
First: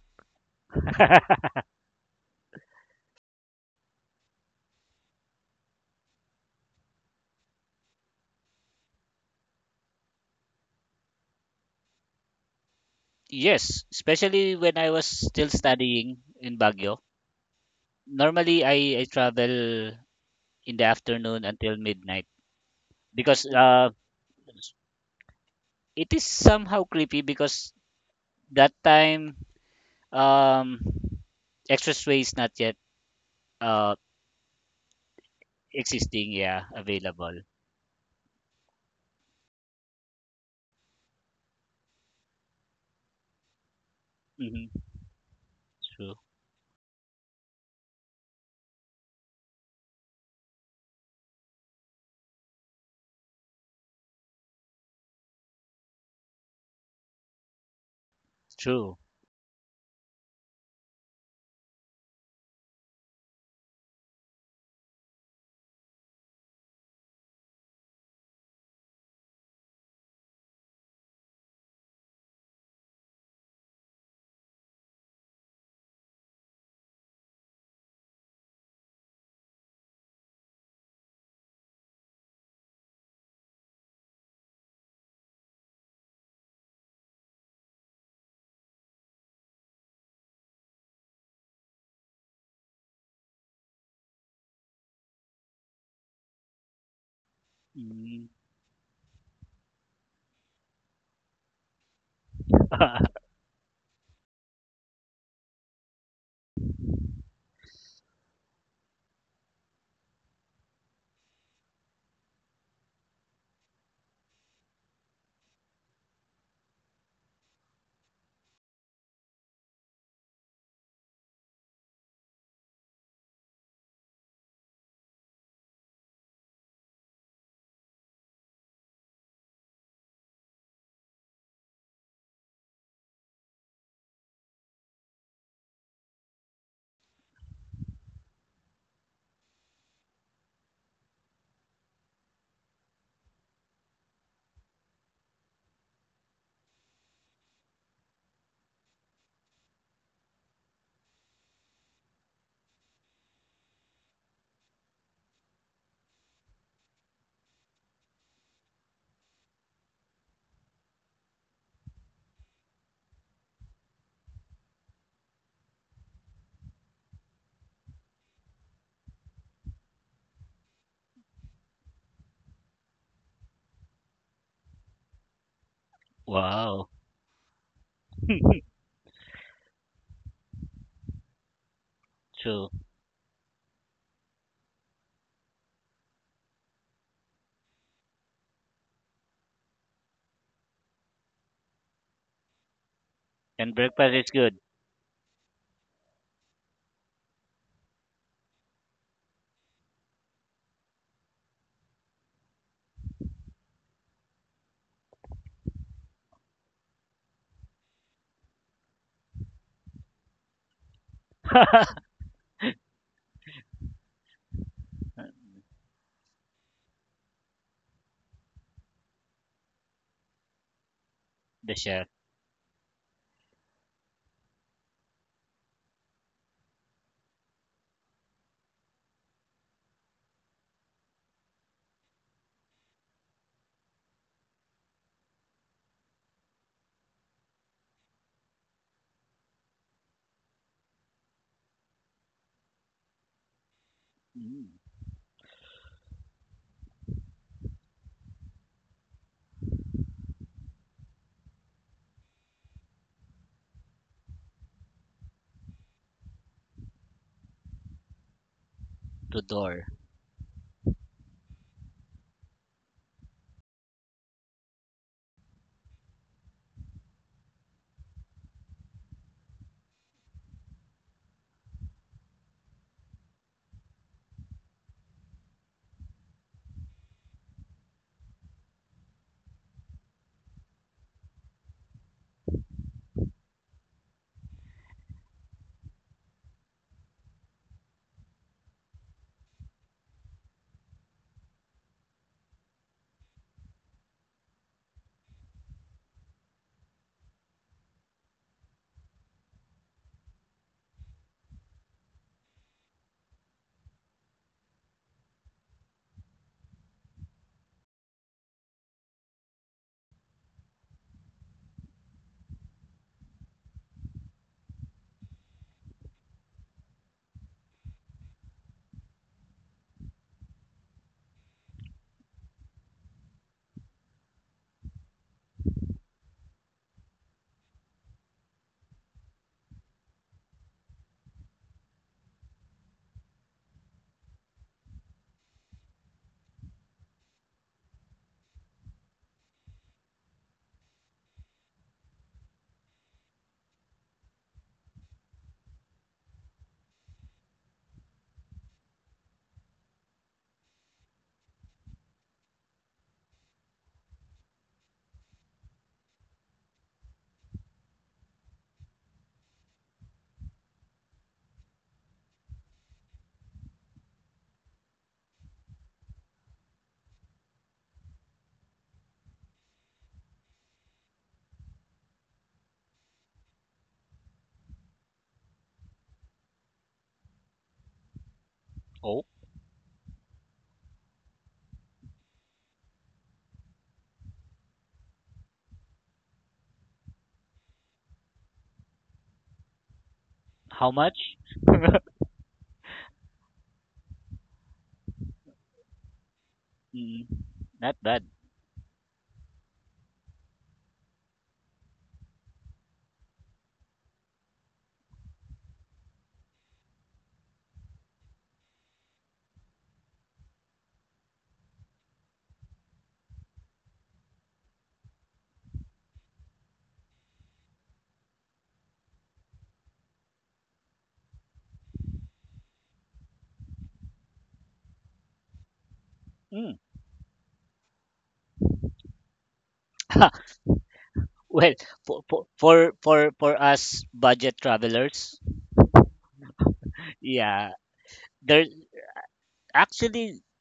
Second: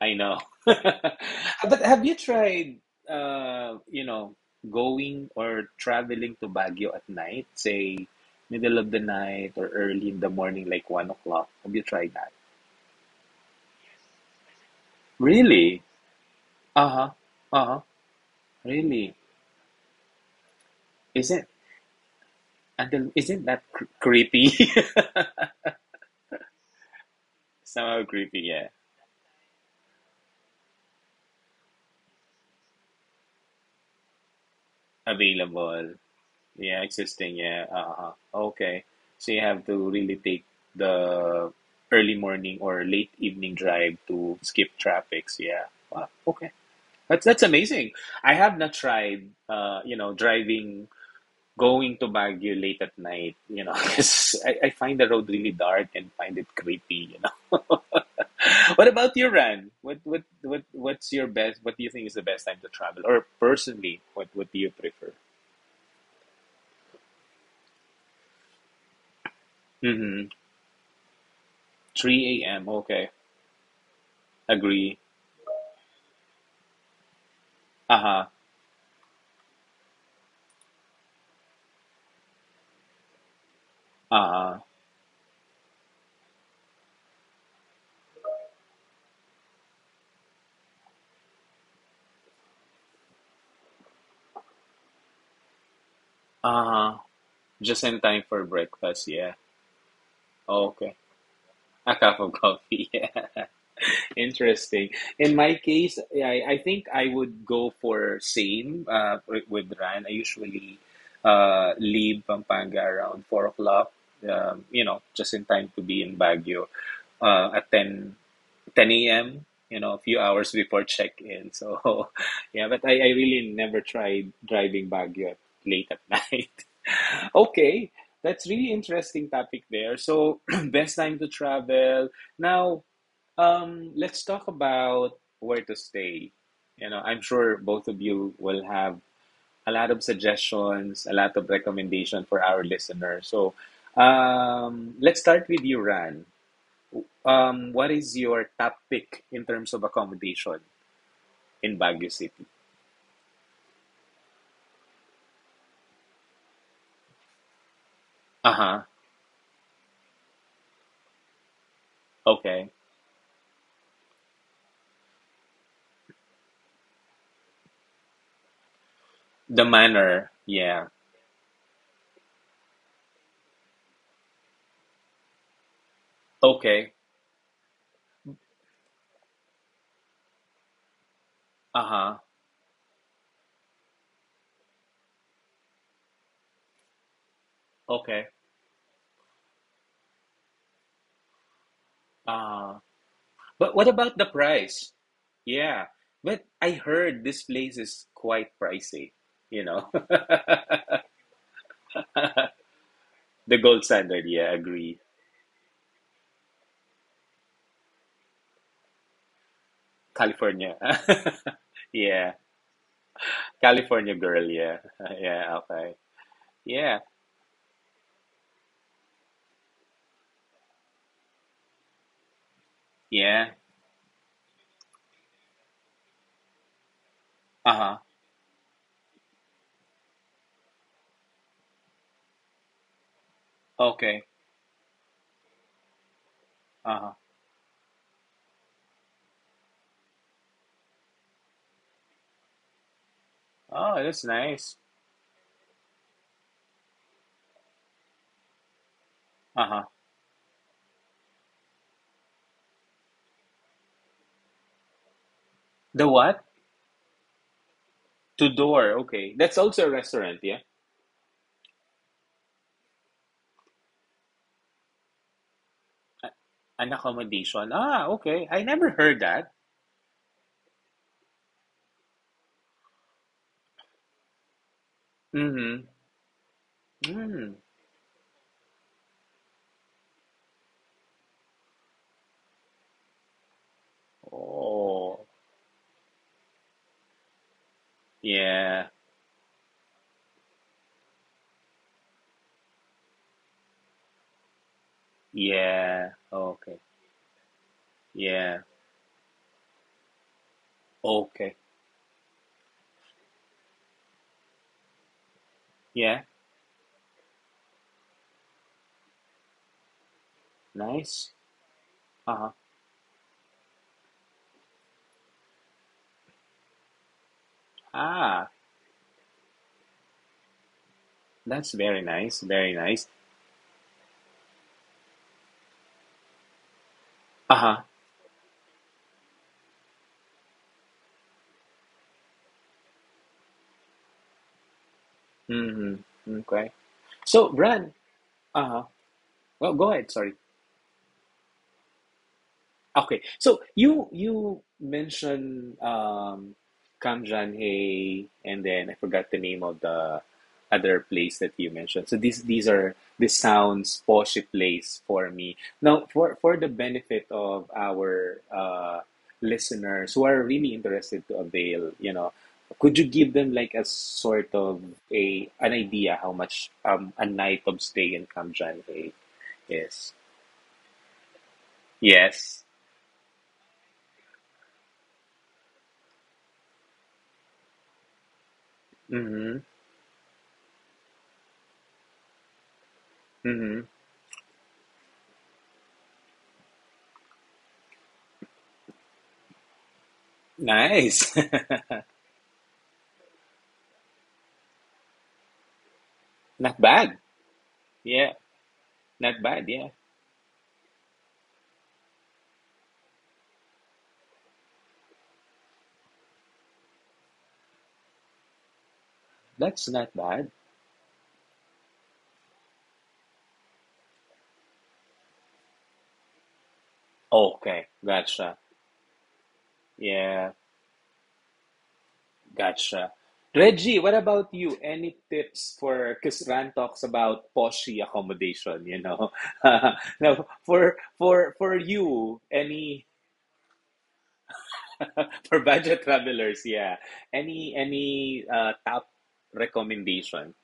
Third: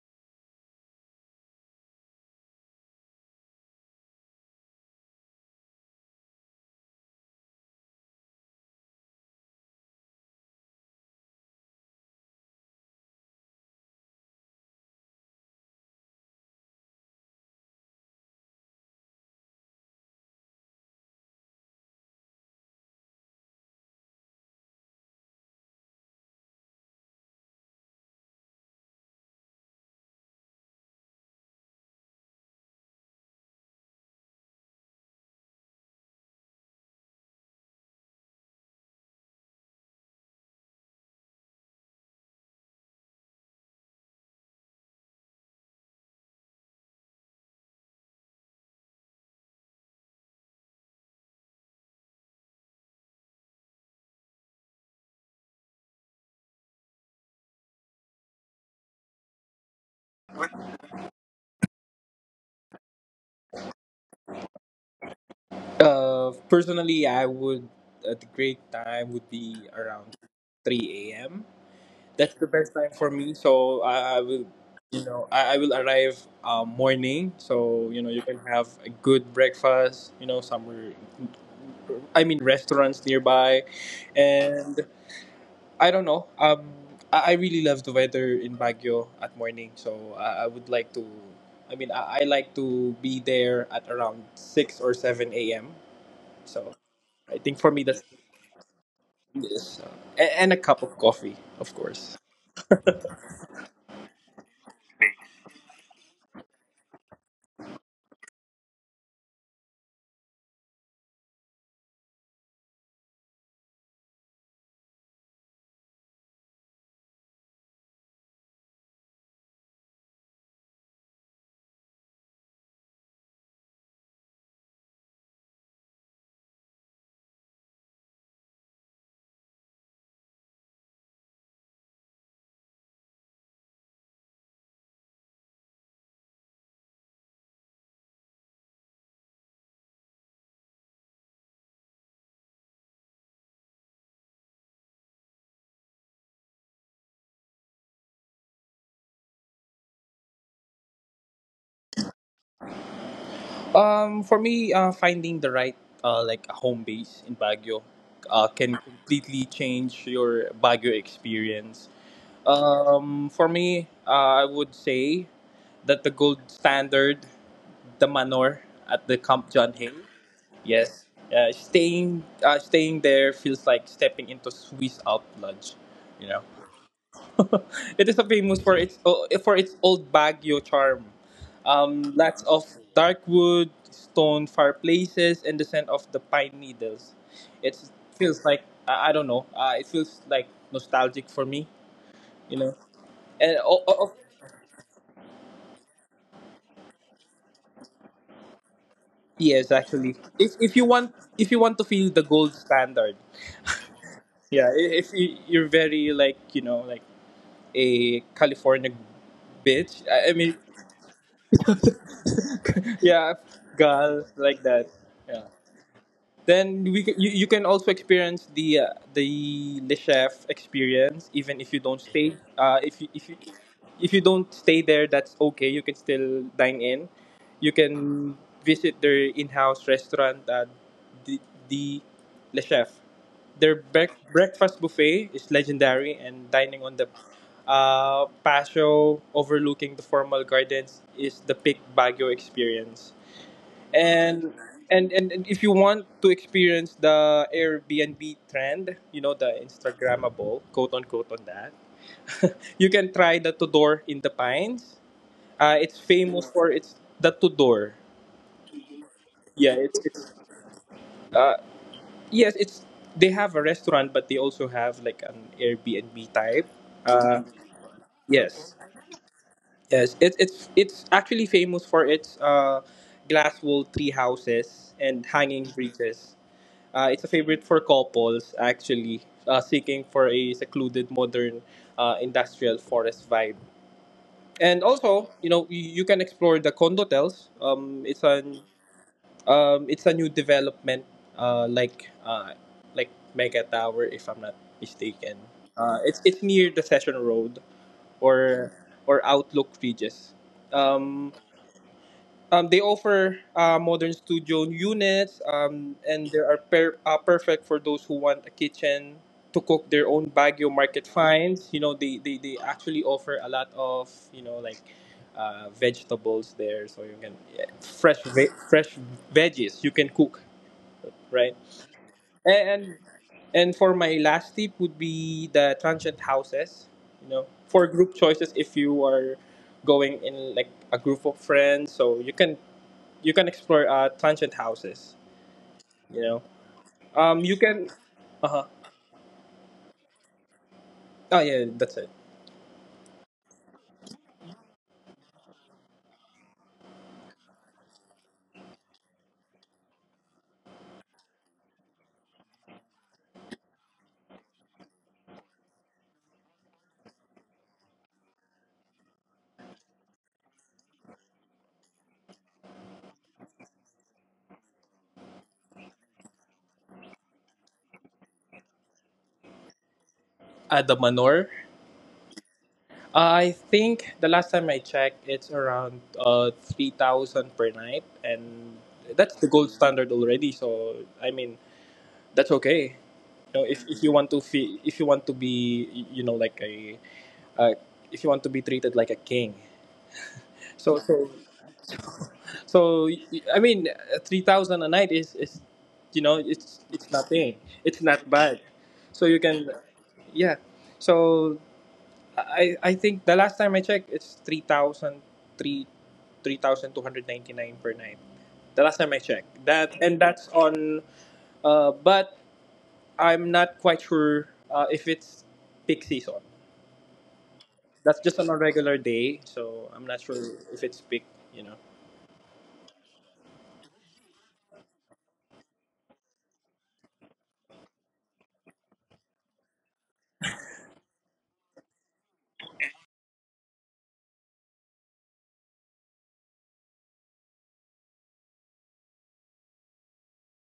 A: I know. But have you tried, uh, you know, going or traveling to Baguio at night? Say, middle of the night or early in the morning, like 1 o'clock. Have you tried that?
B: Yes, especially when I was still
A: Really?
B: studying in Baguio.
A: Uh-huh. Uh-huh.
B: Normally, I
A: Really?
B: travel in the
A: Is
B: afternoon
A: it?
B: until midnight
A: Until, isn't
B: because,
A: that cr creepy?
B: it is somehow creepy because
A: Somehow creepy, yeah.
B: that time um, expressway is not yet, uh,
A: Available.
B: existing, yeah,
A: Yeah, existing.
B: available.
A: Yeah. Uh-huh. Okay. So you have to really take the early morning or late evening drive to skip
B: Hmm.
A: traffics. Yeah. Wow.
B: True,
A: Okay. That's amazing. I have not tried, driving, going to Baguio late at night, 'cause I find the road really dark and find it creepy. What
B: true.
A: about you, Ran? What's your best? What do you think is the best time to travel? Or personally, what do you prefer?
C: Personally, I would the great time would be around 3 a.m. That's
A: 3
C: the
A: a.m.
C: best time
A: Okay.
C: for me, so I will,
A: Agree.
C: you know, I will arrive morning, so you know you
A: Uh-huh.
C: can have a good breakfast, you know, somewhere, I mean restaurants nearby.
A: Uh-huh.
C: And I don't know. I really love the weather in Baguio at morning, so I would like to. I mean, I like to be there at around 6 or 7 a.m. So
A: Uh-huh.
C: I think for
A: Just
C: me
A: in
C: that's
A: time
B: Mm.
A: for breakfast. Yeah.
C: yes, and a cup
A: Okay.
C: of coffee, of
A: A
C: course.
A: cup of coffee. Yeah. Interesting. In my case, yeah, I think I would go for same with Ran. I usually leave Pampanga around 4 o'clock, just in time to be in Baguio at 10 a.m., a few hours before check-in. So, yeah, but I really never tried driving Baguio late at night. Okay, that's really interesting topic there. So, best time to travel. Now, let's talk about where to stay. You know, I'm sure both of you will have a lot of suggestions, a lot of recommendation for our listeners. So, let's start with you, Ran. What is your top pick in terms of accommodation in Baguio City?
C: For me, finding the right, like a home base in Baguio can
A: Uh-huh.
C: completely change your Baguio experience.
A: Okay.
C: For me, I would say that the gold standard, the manor at the Camp
A: The
C: John Hay.
A: manor. Yeah.
C: Yes, staying there feels like stepping into Swiss Alp Lodge. You know.
B: Wow.
A: Okay.
C: It is famous for its for its old Baguio charm.
A: Uh-huh.
C: Lots of
B: True.
C: dark wood, stone fireplaces, and the scent of the pine needles. It
A: Okay.
C: feels like. I don't know. It feels like nostalgic for me. You know.
A: Uh,
C: And
B: And
A: but
C: o
A: what
C: o- of
B: breakfast
A: about the
B: is good.
A: price? Yeah. But I heard this place is quite pricey, you
C: Yes,
A: know.
C: actually. If you want to feel the gold standard.
A: The gold standard, yeah,
C: Yeah,
A: agree.
C: if you, you're very, like, you know, like a California bitch. I mean,
A: California. Yeah.
C: yeah,
A: California
C: girl
A: girl,
C: like
A: yeah.
C: that.
A: Yeah, okay.
C: Then
A: Yeah.
C: you can also experience the Le Chef experience, even if
B: The
C: you don't
B: chef.
C: stay if you, if you
A: Yeah.
C: if you don't stay there, that's okay. You can still dine in. You
A: Uh-huh.
C: can visit their in-house restaurant, the, the Le Chef. Their
A: Okay.
C: breakfast buffet is legendary, and dining on the
A: Uh-huh.
C: patio overlooking the formal gardens is the peak Baguio experience.
A: Oh, that's
C: And
A: nice.
B: Mm.
C: And if you want to experience the Airbnb trend, you know, the
A: Uh-huh.
C: Instagrammable, quote unquote, on that, you can try the Tudor in the Pines. It's
A: The what?
C: famous for its, the Tudor.
A: Tudor. Okay.
B: To
A: That's
C: Yeah.
A: also
B: door.
A: a
C: It's
A: restaurant, yeah?
C: uh, yes, it's they have a restaurant, but they also have like an Airbnb type.
A: An
C: Uh,
A: accommodation. Ah, okay. I
C: yes,
A: never heard that.
C: yes, it's actually famous for its glass wool tree houses and hanging
A: Mm-hmm.
C: bridges. It's a
A: Mm.
C: favorite for couples actually, seeking for a secluded, modern, industrial forest vibe. And
A: Oh,
C: also, you know, you can explore the Condotels.
A: yeah.
C: It's a new development, uh, like uh, like Mega Tower, if I'm not mistaken.
A: Yeah.
C: It's near
A: Okay.
C: the Session Road
A: Yeah.
C: or or Outlook Regis. Um,
A: Okay.
C: they offer modern studio units,
A: Yeah.
C: and they are perfect for those who want a kitchen to cook their own Baguio market
A: Nice.
C: finds. You know, they, they,
A: Uh-huh.
C: they actually offer a lot of, you know, like, vegetables there, so you can, yeah,
A: Ah,
C: fresh veggies you can cook, right?
A: that's very nice. Very
C: And
A: nice.
C: and for my last tip would be the transient houses. You know,
A: Uh-huh.
C: for group choices, if you are going in like a group of friends, so you can, explore transient houses. You
A: Mm-hmm.
C: know,
A: Okay. So,
C: you can.
A: Bran,
C: Uh huh.
A: uh-huh. Well, go ahead. Sorry.
C: Oh yeah, that's it.
A: Okay. So you mentioned Kamjanhae and then I forgot the name of the other place that you mentioned. So these are this sounds poshy place for me. Now for the benefit of our listeners who are really interested to avail, could you give them like a sort of a an idea how much a night of stay in Kamjanhae is?
C: At the manor,
A: Yes.
C: I think the last time I checked, it's around 3,000 per night, and
B: Oh,
C: that's the
A: Mm-hmm.
C: gold standard already. So I mean, that's okay. You know,
A: Mm-hmm.
C: if you want to feel, if you want to be, you know, uh, if you want to be treated like a king.
B: how
C: So
B: much?
C: so
A: Nice.
C: So I mean, 3,000 a night is, you know,
A: Not
C: it's
A: bad.
B: Mm.
C: nothing.
B: Not
C: It's
B: bad.
C: not
A: Yeah,
C: bad. So you
A: not bad.
C: can,
A: Yeah,
C: yeah. So I think the last time I checked, it's three three thousand two hundred ninety nine per night. The last time I checked
A: that's
C: that,
A: not
C: and
A: bad.
C: that's on. But I'm not quite sure if it's peak season.
A: Okay,
C: That's just on a
A: gotcha.
C: regular day, so I'm not sure
A: Yeah,
C: if it's peak. You know.
A: gotcha. Reggie, what about you? Any tips for, because Ran
B: Mm.
A: talks about poshy accommodation, you know? Now, for
B: Well, for
A: you,
B: for for
A: any
B: for for us budget travelers,
A: for budget travelers, yeah.
B: yeah,
A: Any
B: there
A: top
B: actually
A: recommendation?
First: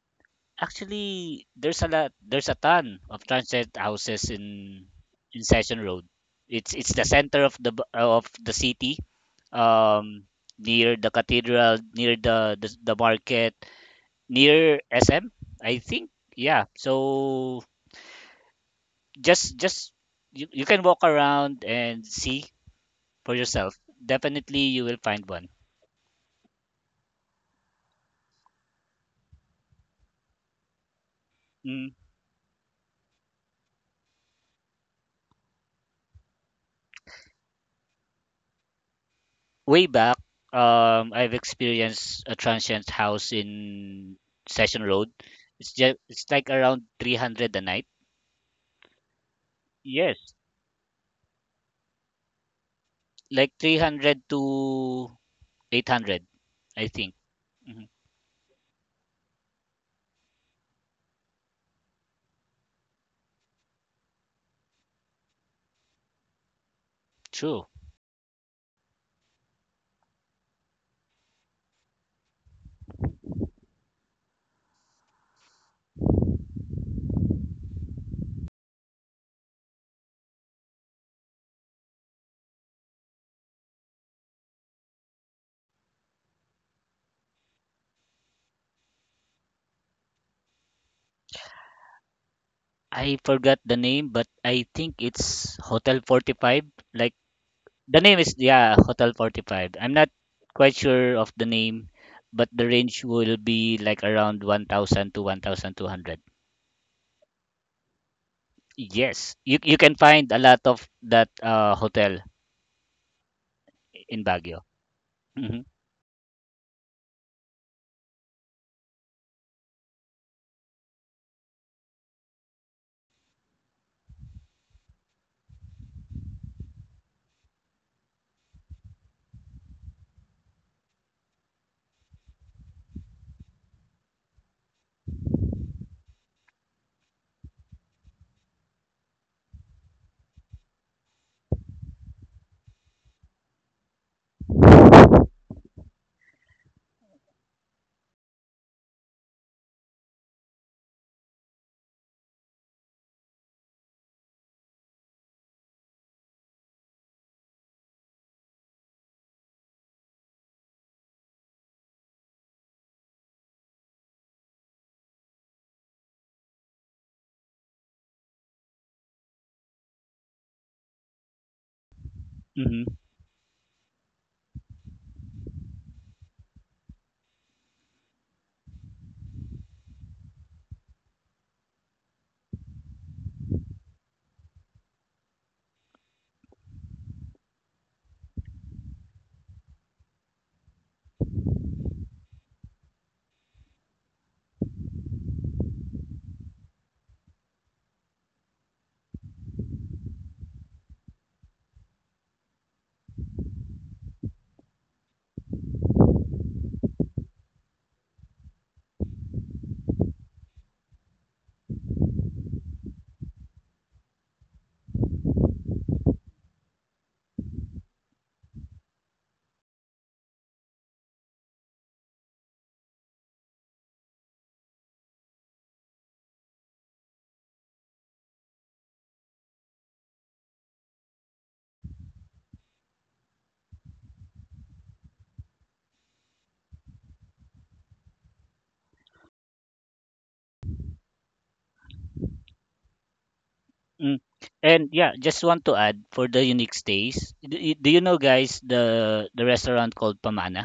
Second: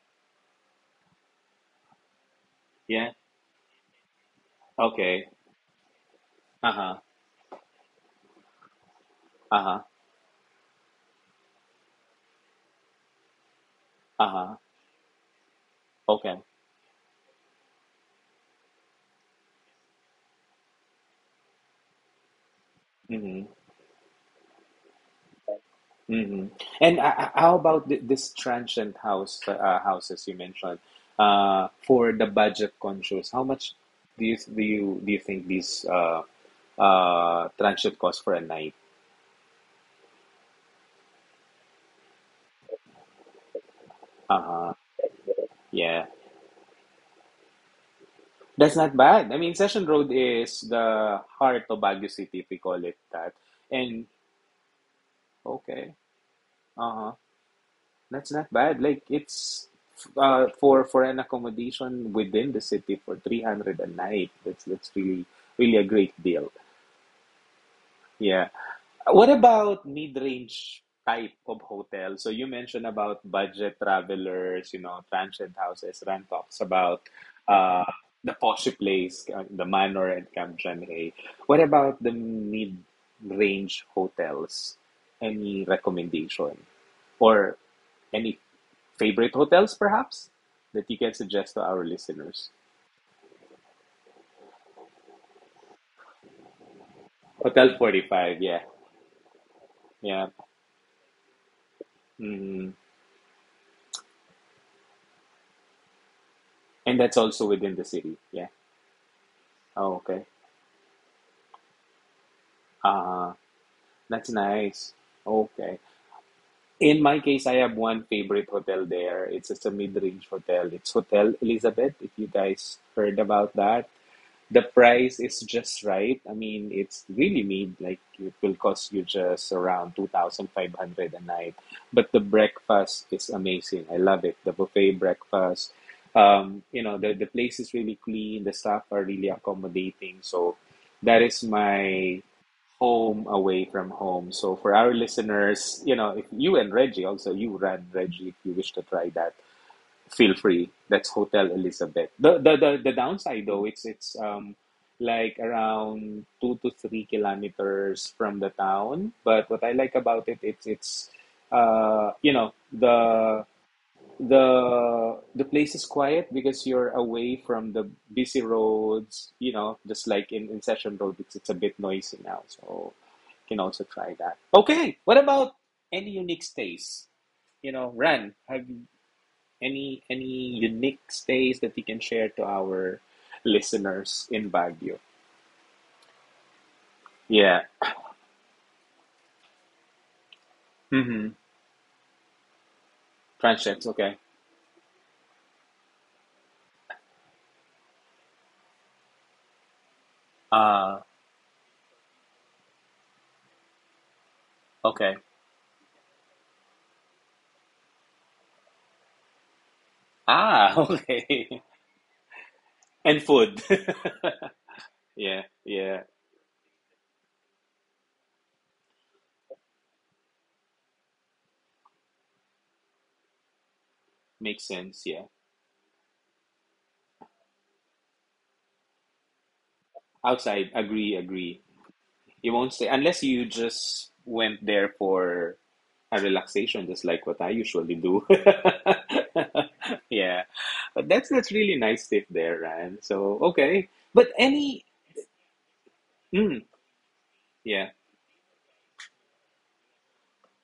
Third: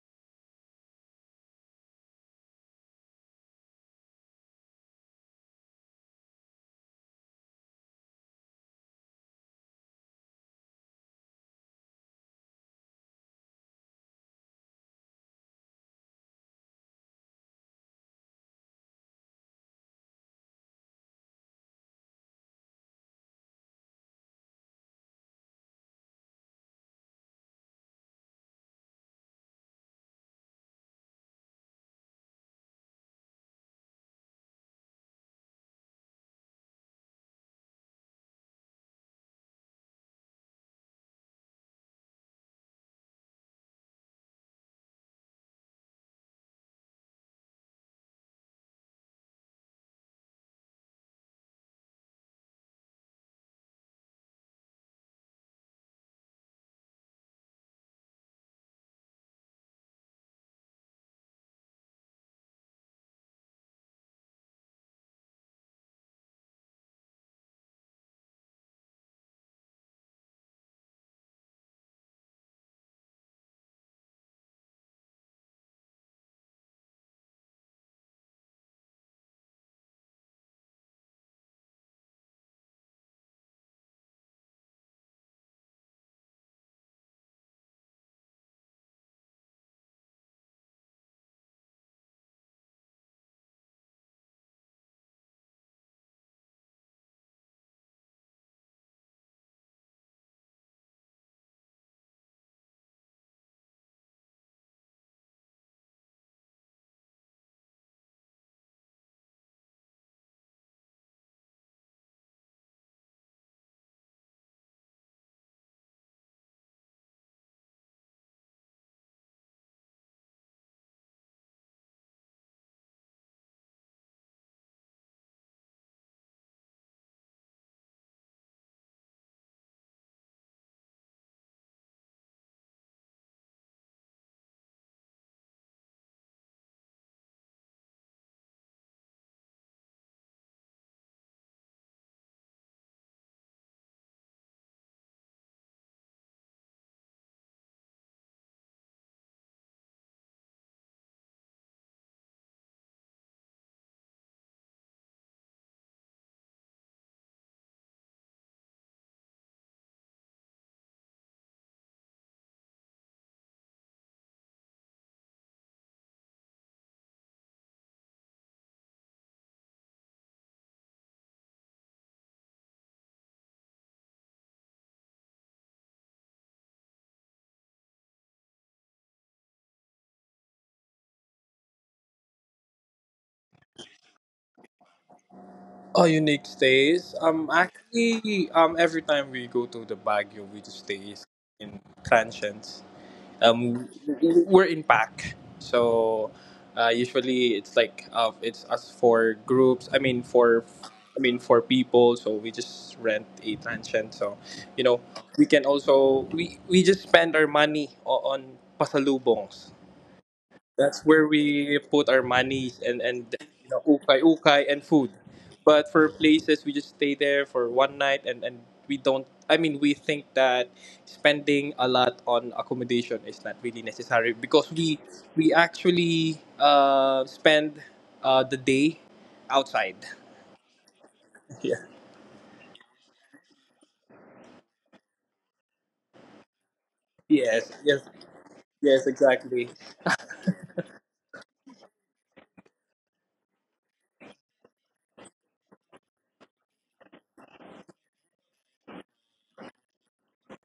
B: actually there's a lot there's a ton
A: Yeah.
B: of transit houses in
A: Okay.
B: in Session Road. It's
A: Uh-huh.
B: the center of of the city,
A: Uh-huh.
B: um, near the cathedral, near the market,
A: Uh-huh.
B: near SM, I think.
A: Okay.
B: Yeah, so just you can walk around and see for
A: Mm-hmm.
B: yourself. Definitely, you will find one.
A: hmm And how about this transient house houses you mentioned
B: Mm.
A: for the budget conscious? How much do you think these transient cost for a night?
B: Way back, I've experienced a transient house in
A: Uh-huh.
B: Session Road. It's just
A: Yeah,
B: it's like around 300 a night.
A: that's not bad. I mean, Session Road
B: Yes,
A: is the heart of Baguio City, if we call it that.
B: like
A: And
B: 300 to
A: okay,
B: 800, I think.
A: uh-huh.
B: Mhm.
A: That's not bad. Like it's for an accommodation within the city for 300 a night. That's really a great deal.
B: True.
A: Yeah. What about mid-range type of hotel? So you mentioned about budget travelers, transient houses. Ran talks about uh, the Poshi Place, the Manor, and Camp Janhay. What about the mid-range hotels? Any recommendation or any favorite hotels, perhaps, that you can suggest to our listeners.
B: I forgot the name, but I think it's Hotel 45. Like,
A: Hotel
B: the name is,
A: 45, yeah.
B: yeah, Hotel 45. I'm not
A: Yeah.
B: quite sure of the name, but the
A: Mm.
B: range will be like around 1,000 to 1,200.
A: And that's also within the city. Yeah.
B: Yes, you can
A: Oh, okay.
B: find a lot of that hotel
A: Uh,
B: in
A: that's
B: Baguio.
A: nice.
B: Hmm.
A: Okay. In my case, I have one favorite hotel there. It's just a mid-range hotel. It's Hotel Elizabeth, if you guys heard about that. The price is just right. I mean, it's really made like it will cost you just around 2,500 a night. But the breakfast is amazing. I love it. The buffet breakfast. The place is really clean. The staff are really accommodating. So that is my home away from home. So for our listeners, if you and Reggie also, you run Reggie if you wish to try that feel free. That's Hotel Elizabeth. The downside though, it's like around 2 to 3 kilometers from the town. But what I like about it, it's you know the place is quiet because you're away from the busy roads. You know, just like in Session Road, it's a bit noisy now.
B: Hmm.
A: So you can also try that. Okay, what about any unique stays? You know, Ran, have any unique stays that you can share to our listeners in Baguio?
C: Oh, unique stays.
A: Yeah.
C: Actually, every time we go to the Baguio, we just stay
A: Mm-hmm.
C: in transients.
A: Friendships.
C: Um,
A: Okay.
C: we're in pack, so usually it's like it's us for groups.
A: Ah.
C: I mean for people. So we just rent a transient. So you know,
A: Okay.
C: we can also we just spend our money on pasalubongs.
A: Ah.
C: That's where
A: Okay.
C: we put our money and
A: And
C: and
A: food.
C: you know ukay ukay and food.
A: Yeah.
C: But
A: Yeah.
C: for places, we just stay there for one night and we don't. I mean, we think that spending a lot on accommodation is not really necessary because
A: Makes
C: we
A: sense. Yeah.
C: we actually spend the day outside.
A: Outside. Agree. Agree.
C: Yeah.
A: You won't stay unless you just went there for a relaxation, just like what I
C: Yes.
A: usually
C: Yes.
A: do.
C: Yes. Exactly.
A: Yeah. But that's really nice tip there, Ryan. So okay.
B: Mm. And yeah, just want to add for the
A: Mm,
B: unique stays. Do
A: Yeah,
B: you know, guys, the restaurant called Pamana?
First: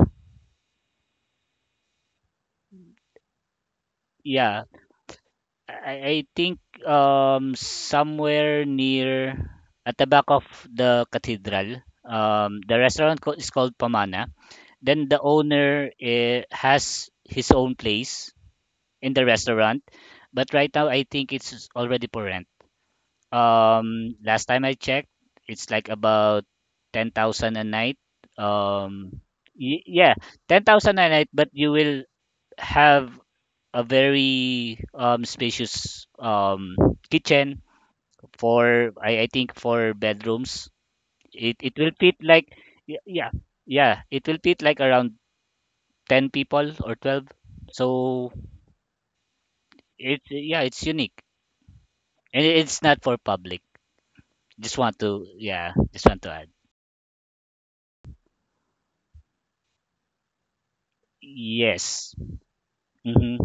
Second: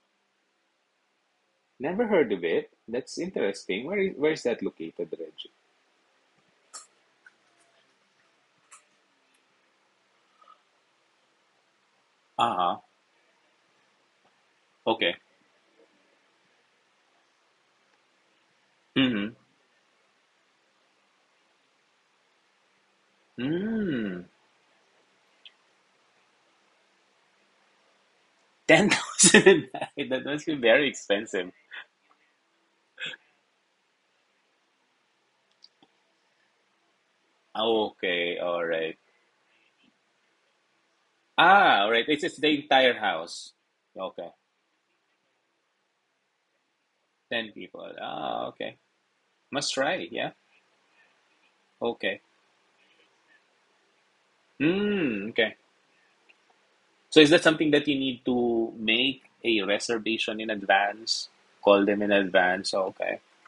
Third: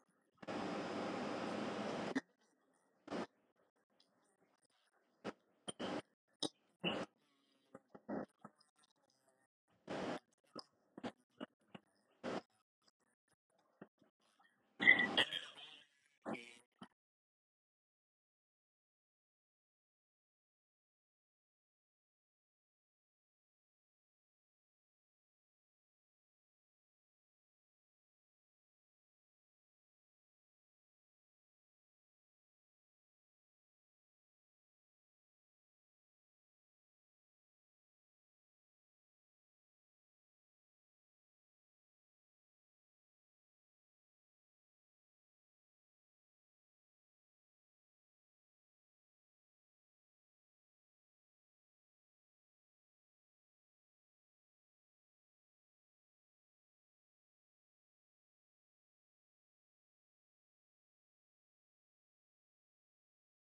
A: never heard of it. That's interesting. Where is that
B: Yeah,
A: located, Reggie?
B: I think somewhere near at the back of the cathedral. The
A: Uh-huh.
B: restaurant is called Pamana. Then
A: Okay.
B: the owner, has his own place in the
A: Mm-hmm.
B: restaurant, but right now I think it's already for.
A: Mm.
B: Last time I checked, it's like about 10,000 a night. Um,
A: 10,000
B: y yeah,
A: That must be very
B: 10,000 a night, but
A: expensive.
B: you will have a very spacious kitchen
A: Okay, all
B: for,
A: right.
B: I think, for bedrooms. It
A: Ah, all
B: will
A: right.
B: fit,
A: It's just
B: like,
A: the entire
B: y- yeah,
A: house. Okay.
B: around 10 people or 12.
A: 10 people.
B: So
A: Ah, okay. Must try,
B: it's
A: yeah.
B: yeah, it's unique.
A: Okay.
B: And it's not for public. Just want to
A: Mm, okay.
B: yeah, just want to add.
A: So is that something that you need to make a reservation in advance? Call them in
B: Yes.
A: advance. Okay.
B: Mhm.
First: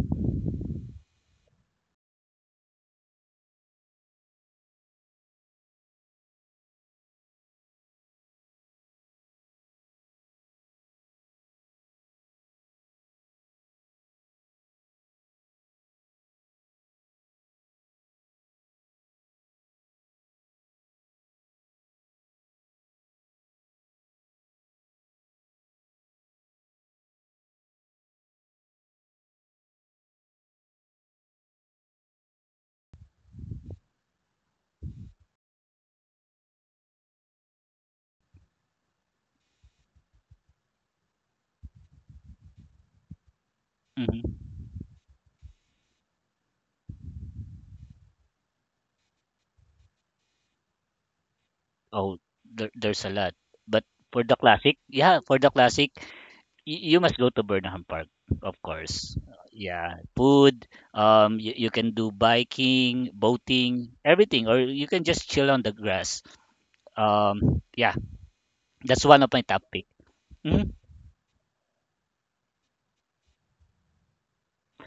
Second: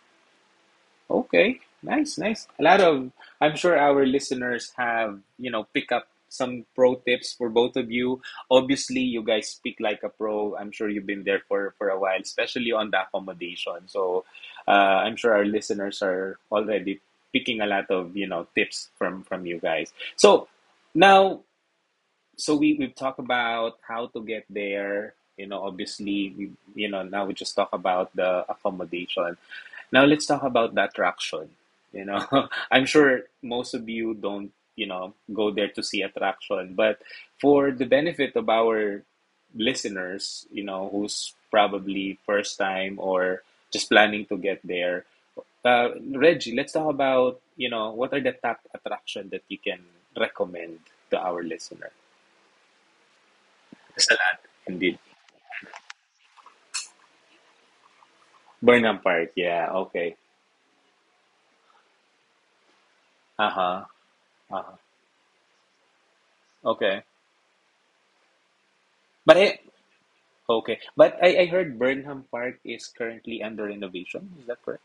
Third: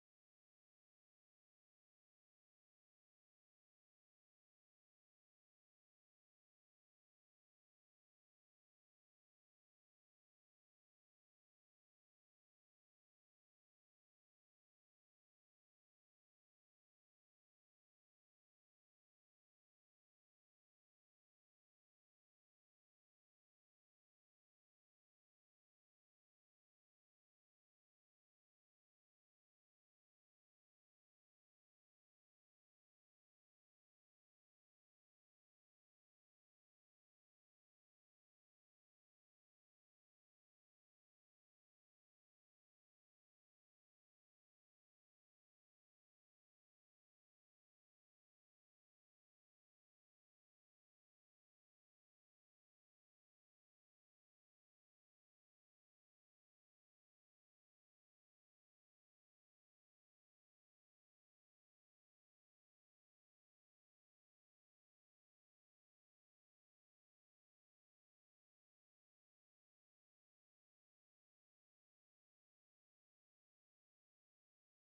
A: Okay, nice, nice. A lot of, I'm sure our listeners have, pick up some pro tips for both of you. Obviously, you guys speak like a pro. I'm sure you've been there for a while, especially on the accommodation. So, I'm sure our listeners are already picking a lot of, tips from you guys. So now, so we've talked about how to get there. You know, obviously, we, now we just talk about the accommodation. Now let's talk about the attraction. You know, I'm sure most of you don't, go there to see attraction, but for the benefit of our listeners, who's probably first time or just planning
B: Mhm.
A: to get there, Reggie, let's talk about, what are the top attraction that you can recommend to our listener?
B: Oh, there's a lot. But
A: There's a
B: for the
A: lot.
B: classic,
A: Indeed.
B: yeah, for the classic, y you must go to Burnham Park, of
A: Burnham
B: course.
A: Park, yeah,
B: Yeah,
A: okay.
B: food, you can do biking,
A: Uh-huh.
B: boating, everything, or
A: Uh-huh.
B: you can just chill on the grass.
A: Okay.
B: Yeah, that's one of
A: But
B: my top
A: I,
B: pick. Mhm.
A: Okay. But I heard Burnham Park is currently under renovation. Is that correct?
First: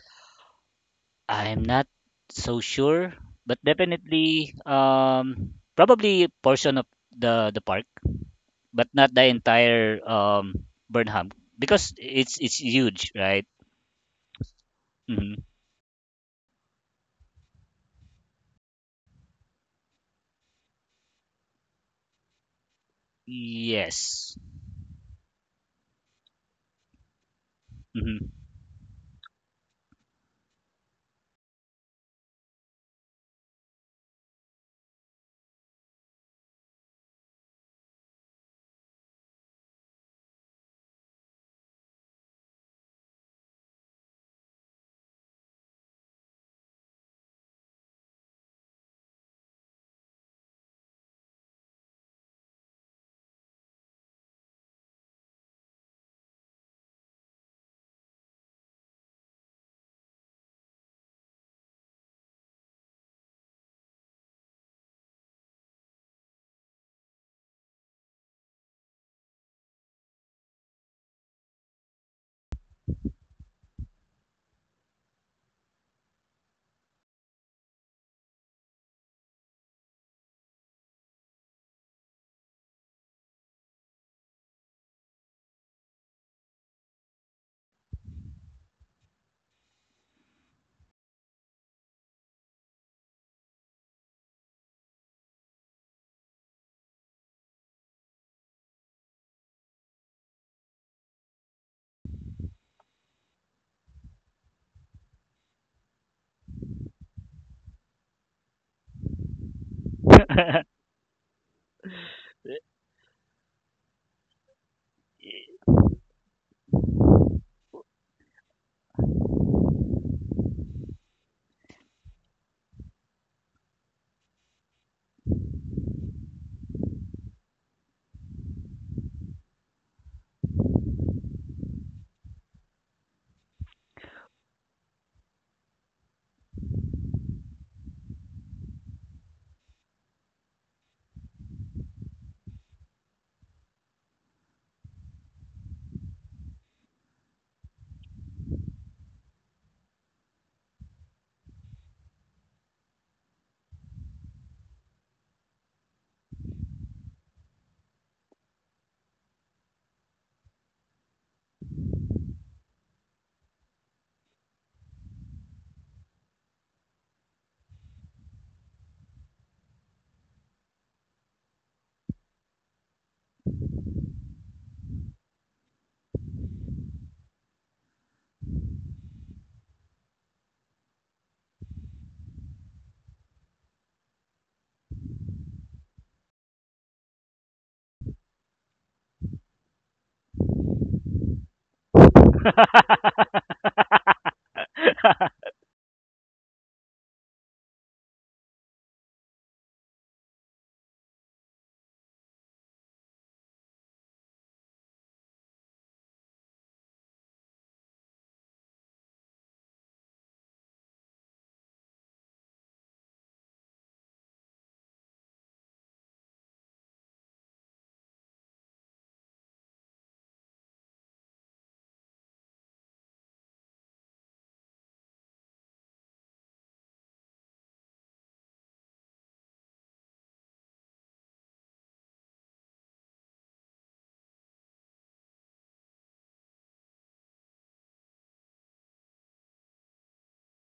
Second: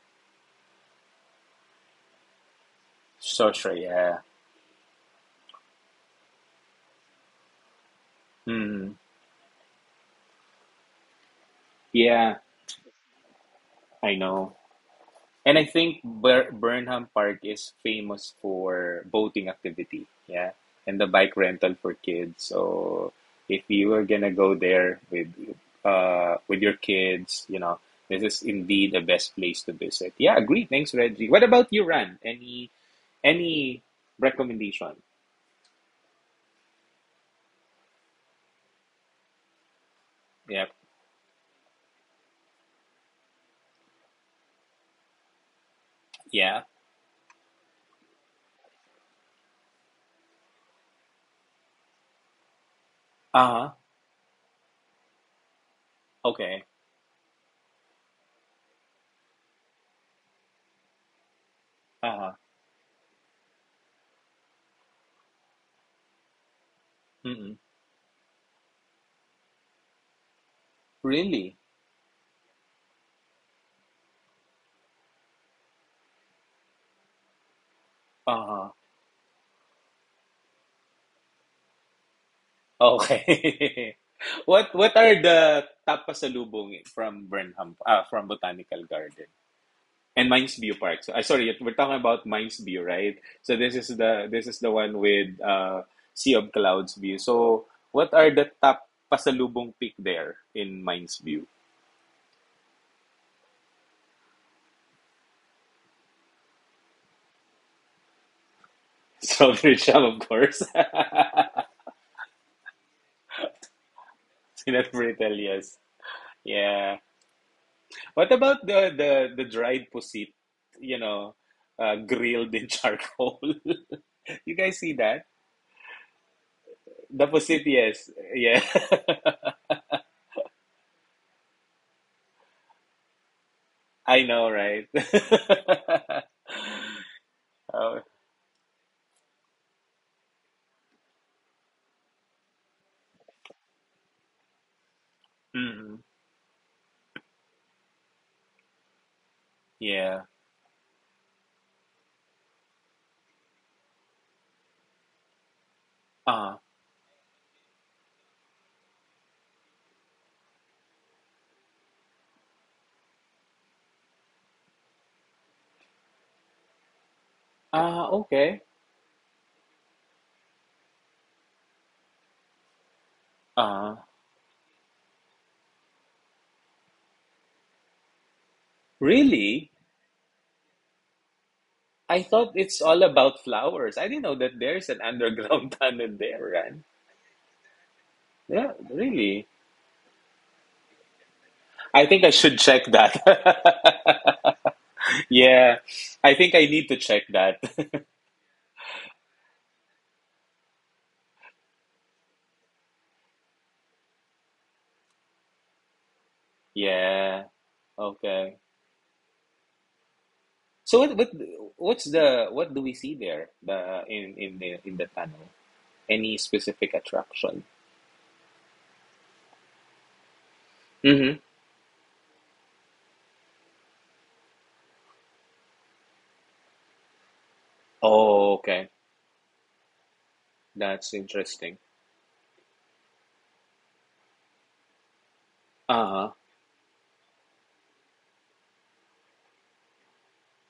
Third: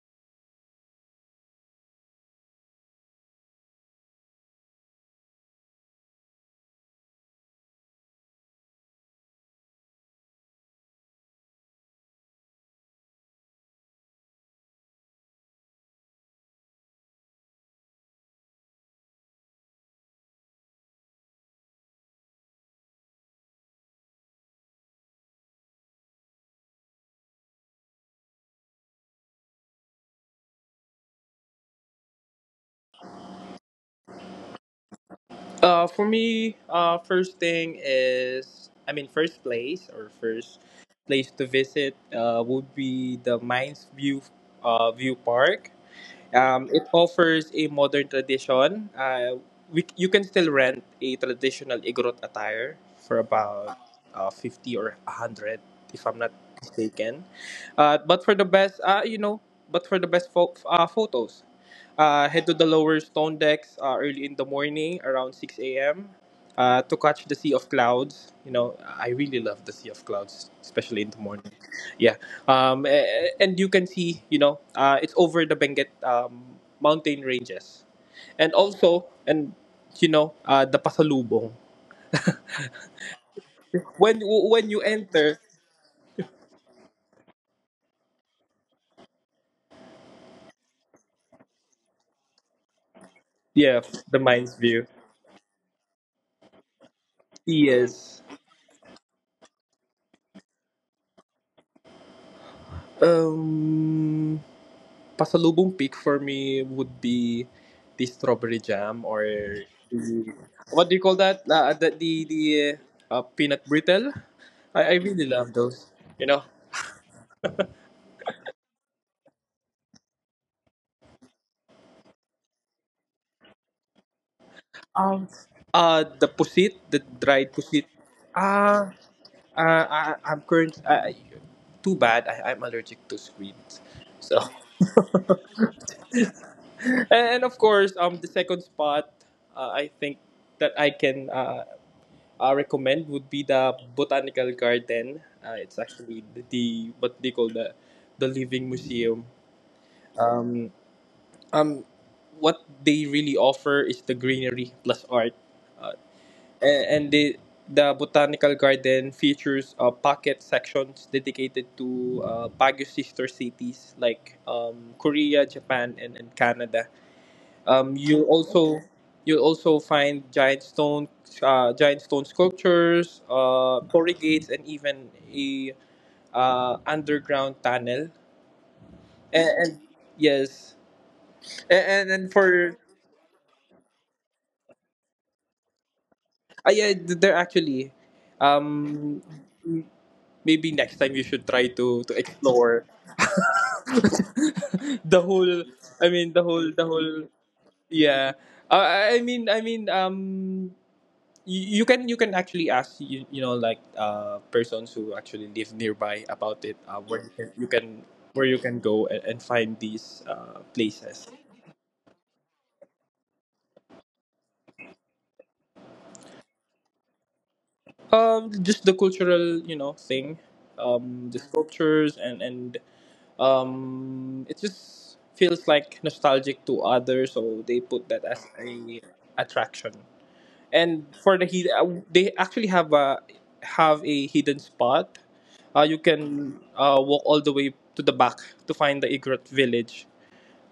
B: I'm not so sure,
A: So
B: but
A: sure, yeah.
B: definitely, probably a portion of the park, but
A: Hmm.
B: not the entire Burnham, because it's
A: Yeah,
B: it's huge, right?
A: I know.
B: Hmm.
A: And I think Burnham Park is famous for boating activity, yeah, and the bike rental for kids. So if you were gonna
B: Yes.
A: go there with your kids, this
B: Hmm.
A: is indeed the best place to visit. Yeah, agree. Thanks, Reggie. What about you, Ran? Any recommendation?
C: For me, first thing is, I mean, first
A: Yeah,
C: place to visit would be the Mines View View Park.
A: yeah.
C: It offers a modern tradition. You can still rent a traditional Igorot attire for
A: Uh-huh.
C: about 50 or 100, if I'm not
A: Okay.
C: mistaken. But for the best, you know, but for the best photos,
A: Uh-huh.
C: head to the lower stone decks early in the morning around 6 a.m to catch the sea
A: Mm-mm.
C: of clouds. You know, I really love the sea of clouds, especially in the morning.
A: Really?
C: Yeah, and you can see, you know, it's over the Benguet mountain ranges, and
A: Uh-huh.
C: also, and you know, the Pasalubong.
A: Okay.
C: When
A: What
C: you
A: what are
C: enter,
A: the top pasalubong from Botanical Garden and Mines View Park? So, sorry, we're talking about Mines View, right? So
C: yeah, the
A: this
C: mind's
A: is the
C: view.
A: one with Sea of Clouds view. So what
C: Yes.
A: are the top pasalubong pick there in Mines View?
C: Um. Pasalubong pick for me would be the strawberry jam or
A: Strawberry jam, of
C: the
A: course.
C: what do you call that? The peanut brittle.
A: Sinat
C: I really
A: Britel,
C: love
A: yes.
C: those. You know.
A: Yeah. What about the dried pusit, you know, grilled in charcoal? You guys see that?
C: Um, the
A: The
C: dried
A: pusit?
C: pusit.
A: Yes, yeah.
C: Ah, I, I'm current. Too bad. I'm allergic to sweets.
A: I
C: So,
A: know, right?
C: and of course,
A: Oh,
C: the second spot, I think that I can. I recommend would be the botanical garden. It's
A: mhm,
C: actually the what they call the living museum.
A: yeah.
C: Um, um, what they really offer is the greenery plus art, uh,
A: Ah,
C: and the botanical garden features pocket sections dedicated to Baguio sister cities like Korea, Japan, and Canada. Um,
A: ah,
C: you
A: okay.
C: also you'll also find giant stone sculptures,
A: Ah,
C: corrugates, and even a underground tunnel. And,
A: really?
C: and yes,
A: I
C: and
A: thought
C: for
A: it's all about flowers. I didn't know that there's an underground tunnel there, Ran.
C: yeah, there actually,
A: Yeah,
C: um,
A: really.
C: m- maybe next time you should try
A: I
C: to
A: think I should
C: explore
A: check that.
C: the whole.
A: Yeah, I think I
C: The
A: need to check
C: whole
A: that.
C: yeah. Uh, I I mean I mean um you, you can actually ask you, you know like persons who actually live nearby about it where
A: Yeah.
C: you can where you
A: Okay.
C: can go and find these
A: So
C: places
A: what do we see there? The in the tunnel? Any specific attraction?
C: just the cultural you know thing the
A: Mm-hmm.
C: sculptures and it just feels like nostalgic to others so they put that as
A: Oh, okay.
C: a attraction and
A: That's
C: for the he
A: interesting.
C: they actually have a hidden spot you
A: Uh-huh.
C: can walk all the way to the back to find the Igorot village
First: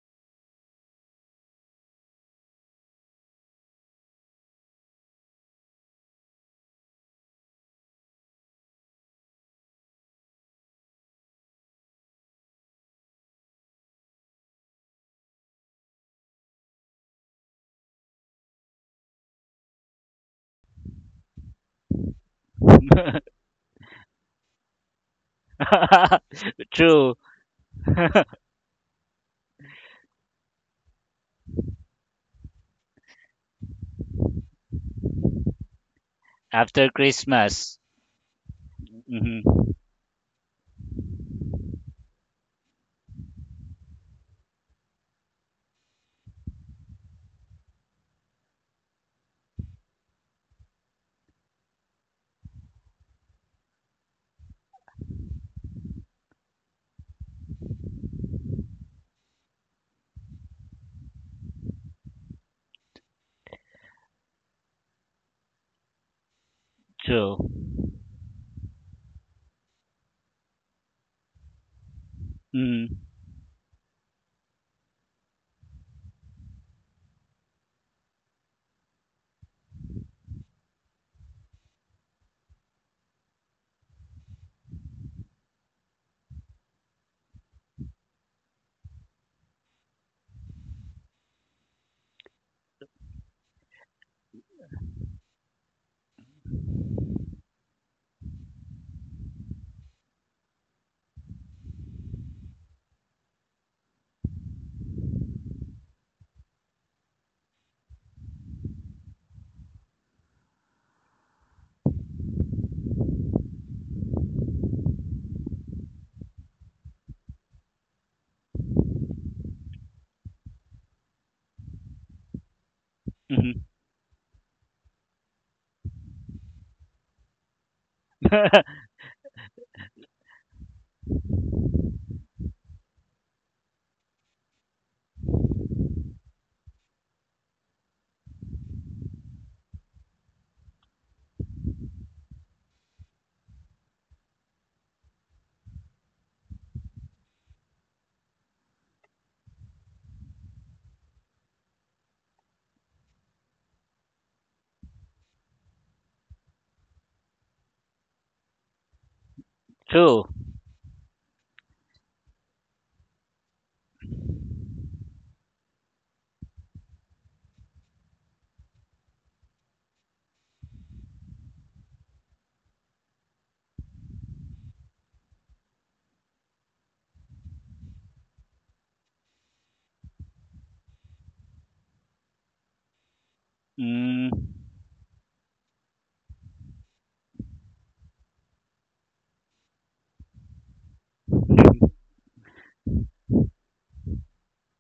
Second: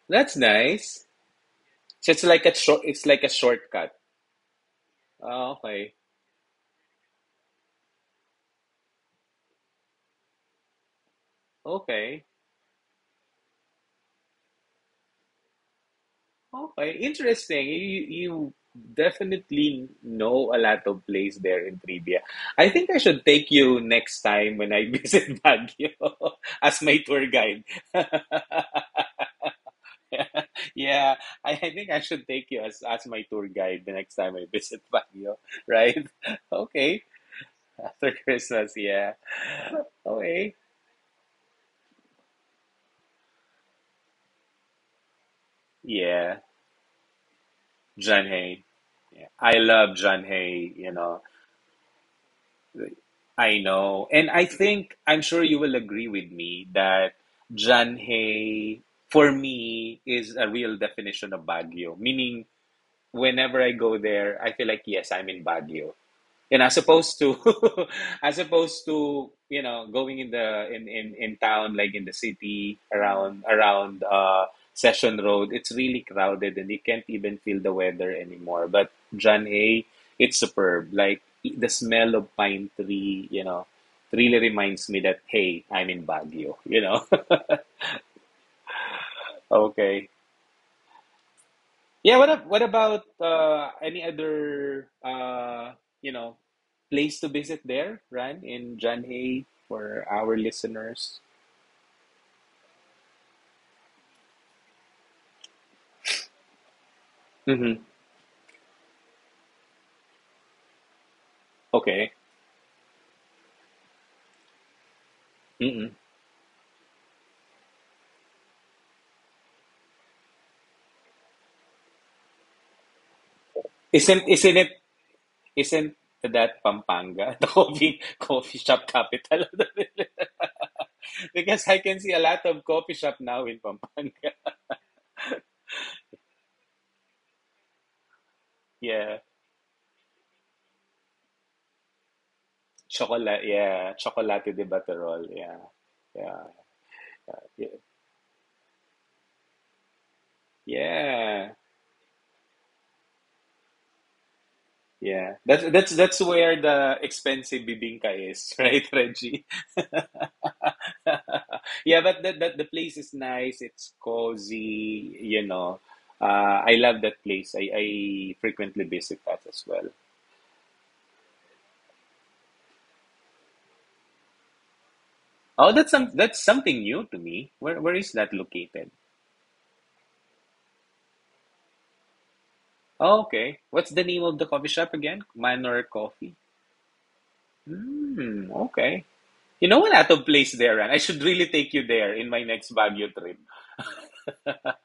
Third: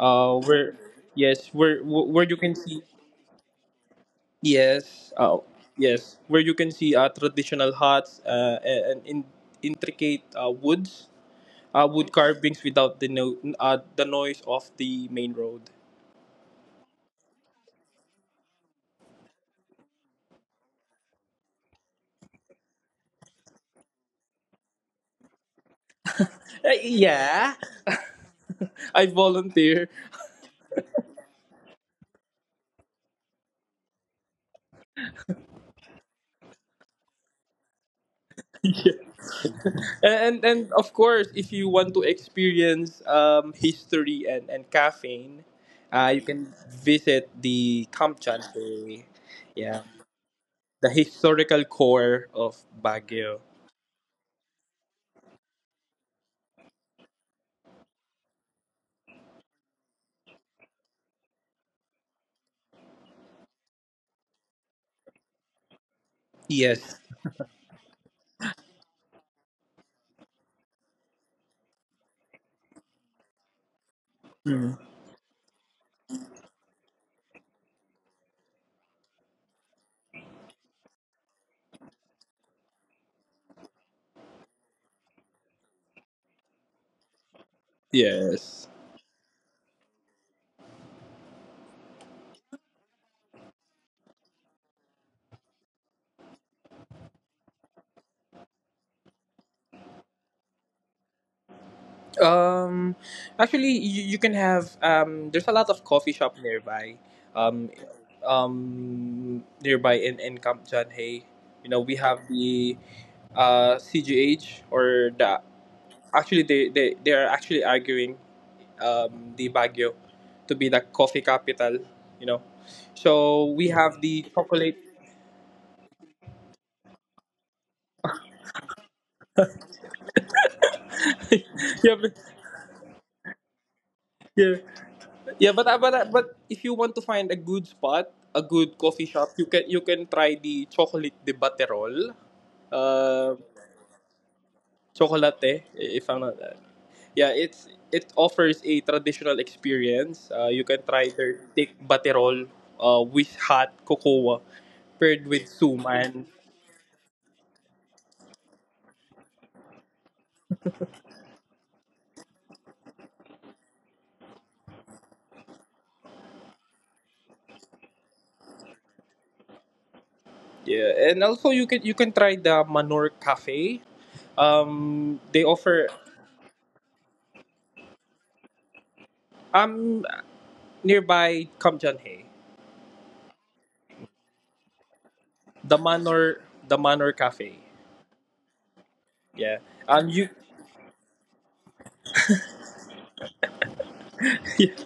C: uh,
A: That's
C: where
A: nice. So
C: where you can see
A: it's like a shortcut.
C: yes oh
A: Ah, okay.
C: yes where you can see traditional huts intricate wood
A: Okay.
C: carvings without the the noise of the main road
A: Okay. Interesting. You definitely know a lot of place there in Trivia. I think I should take you next time when I visit Baguio as my
B: True.
A: tour
C: yeah.
A: guide.
C: I volunteer.
A: Yeah, I think I should take you as my tour guide the next time I visit Baguio, right?
B: After
A: Okay,
B: Christmas.
A: after Christmas, yeah.
B: Hmm.
C: And
A: Okay,
C: and of course, if you want to experience history and caffeine, you
A: yeah,
C: can visit the
A: John Hay.
C: Kamchanpe,
A: Yeah. I
C: yeah,
A: love John Hay,
C: the
A: you know.
C: historical core of Baguio.
A: I know, and I think I'm sure you will agree with me that John Hay, for me, is a real definition of Baguio. Meaning, whenever I go there, I feel like yes, I'm in Baguio. And as
C: Yes.
A: opposed to
B: True.
A: As opposed to going in town, like in the city
B: Hmm.
A: around
C: Mm.
A: Session Road. It's really crowded, and you can't even feel the weather anymore. But John Hay, it's superb, like the smell of pine tree really reminds me that, hey, I'm in Baguio.
C: Yes.
A: Okay. Yeah, what about any other place to visit there, Ran, in Janhay for our listeners?
C: Um, actually, you can have. There's a lot of coffee shop nearby. Um,
A: Hmm.
C: Nearby in Kamchanpe, you know, we
A: Okay.
C: have the CGH or the.
A: Mm-mm.
C: Actually, they are actually arguing the Baguio to be the coffee capital, you know. So we
B: Hmm.
C: have the
A: Isn't isn't it
C: chocolate.
A: isn't that Pampanga the coffee coffee shop capital? Because I
C: yeah,
A: can
C: but,
A: see a lot of coffee shop now in Pampanga.
C: yeah, yeah. But if you want to find a good spot, a good coffee
A: Yeah,
C: shop, you can try the chocolate de Baterol. Uh,
A: chocolate. Yeah, chocolate de Baterol.
C: Chocolate,
A: Yeah,
C: eh, if I'm not
A: yeah,
C: that. Yeah,
A: yeah.
C: it's it offers a traditional experience. You can try their
A: Yeah.
C: thick baterol with hot cocoa paired
A: Yeah,
C: with
A: that's
C: suman.
A: where the expensive bibingka is, right, Reggie?
B: True.
A: Yeah, but that the place is nice. It's cozy. I love that place. I frequently visit that as well.
C: Yeah, and also you can try the Manor Cafe. They
A: Oh,
C: offer
A: that's something new to me. Where is that located?
C: um Nearby Kamjanhe,
A: Oh, okay. What's the name of
B: Mm.
A: the coffee shop again? Manor Coffee.
C: The Manor Cafe.
A: Hmm. Okay.
C: Yeah.
A: You know what? Out of
C: You,
A: place there, and I should really take you there in my next Baguio trip.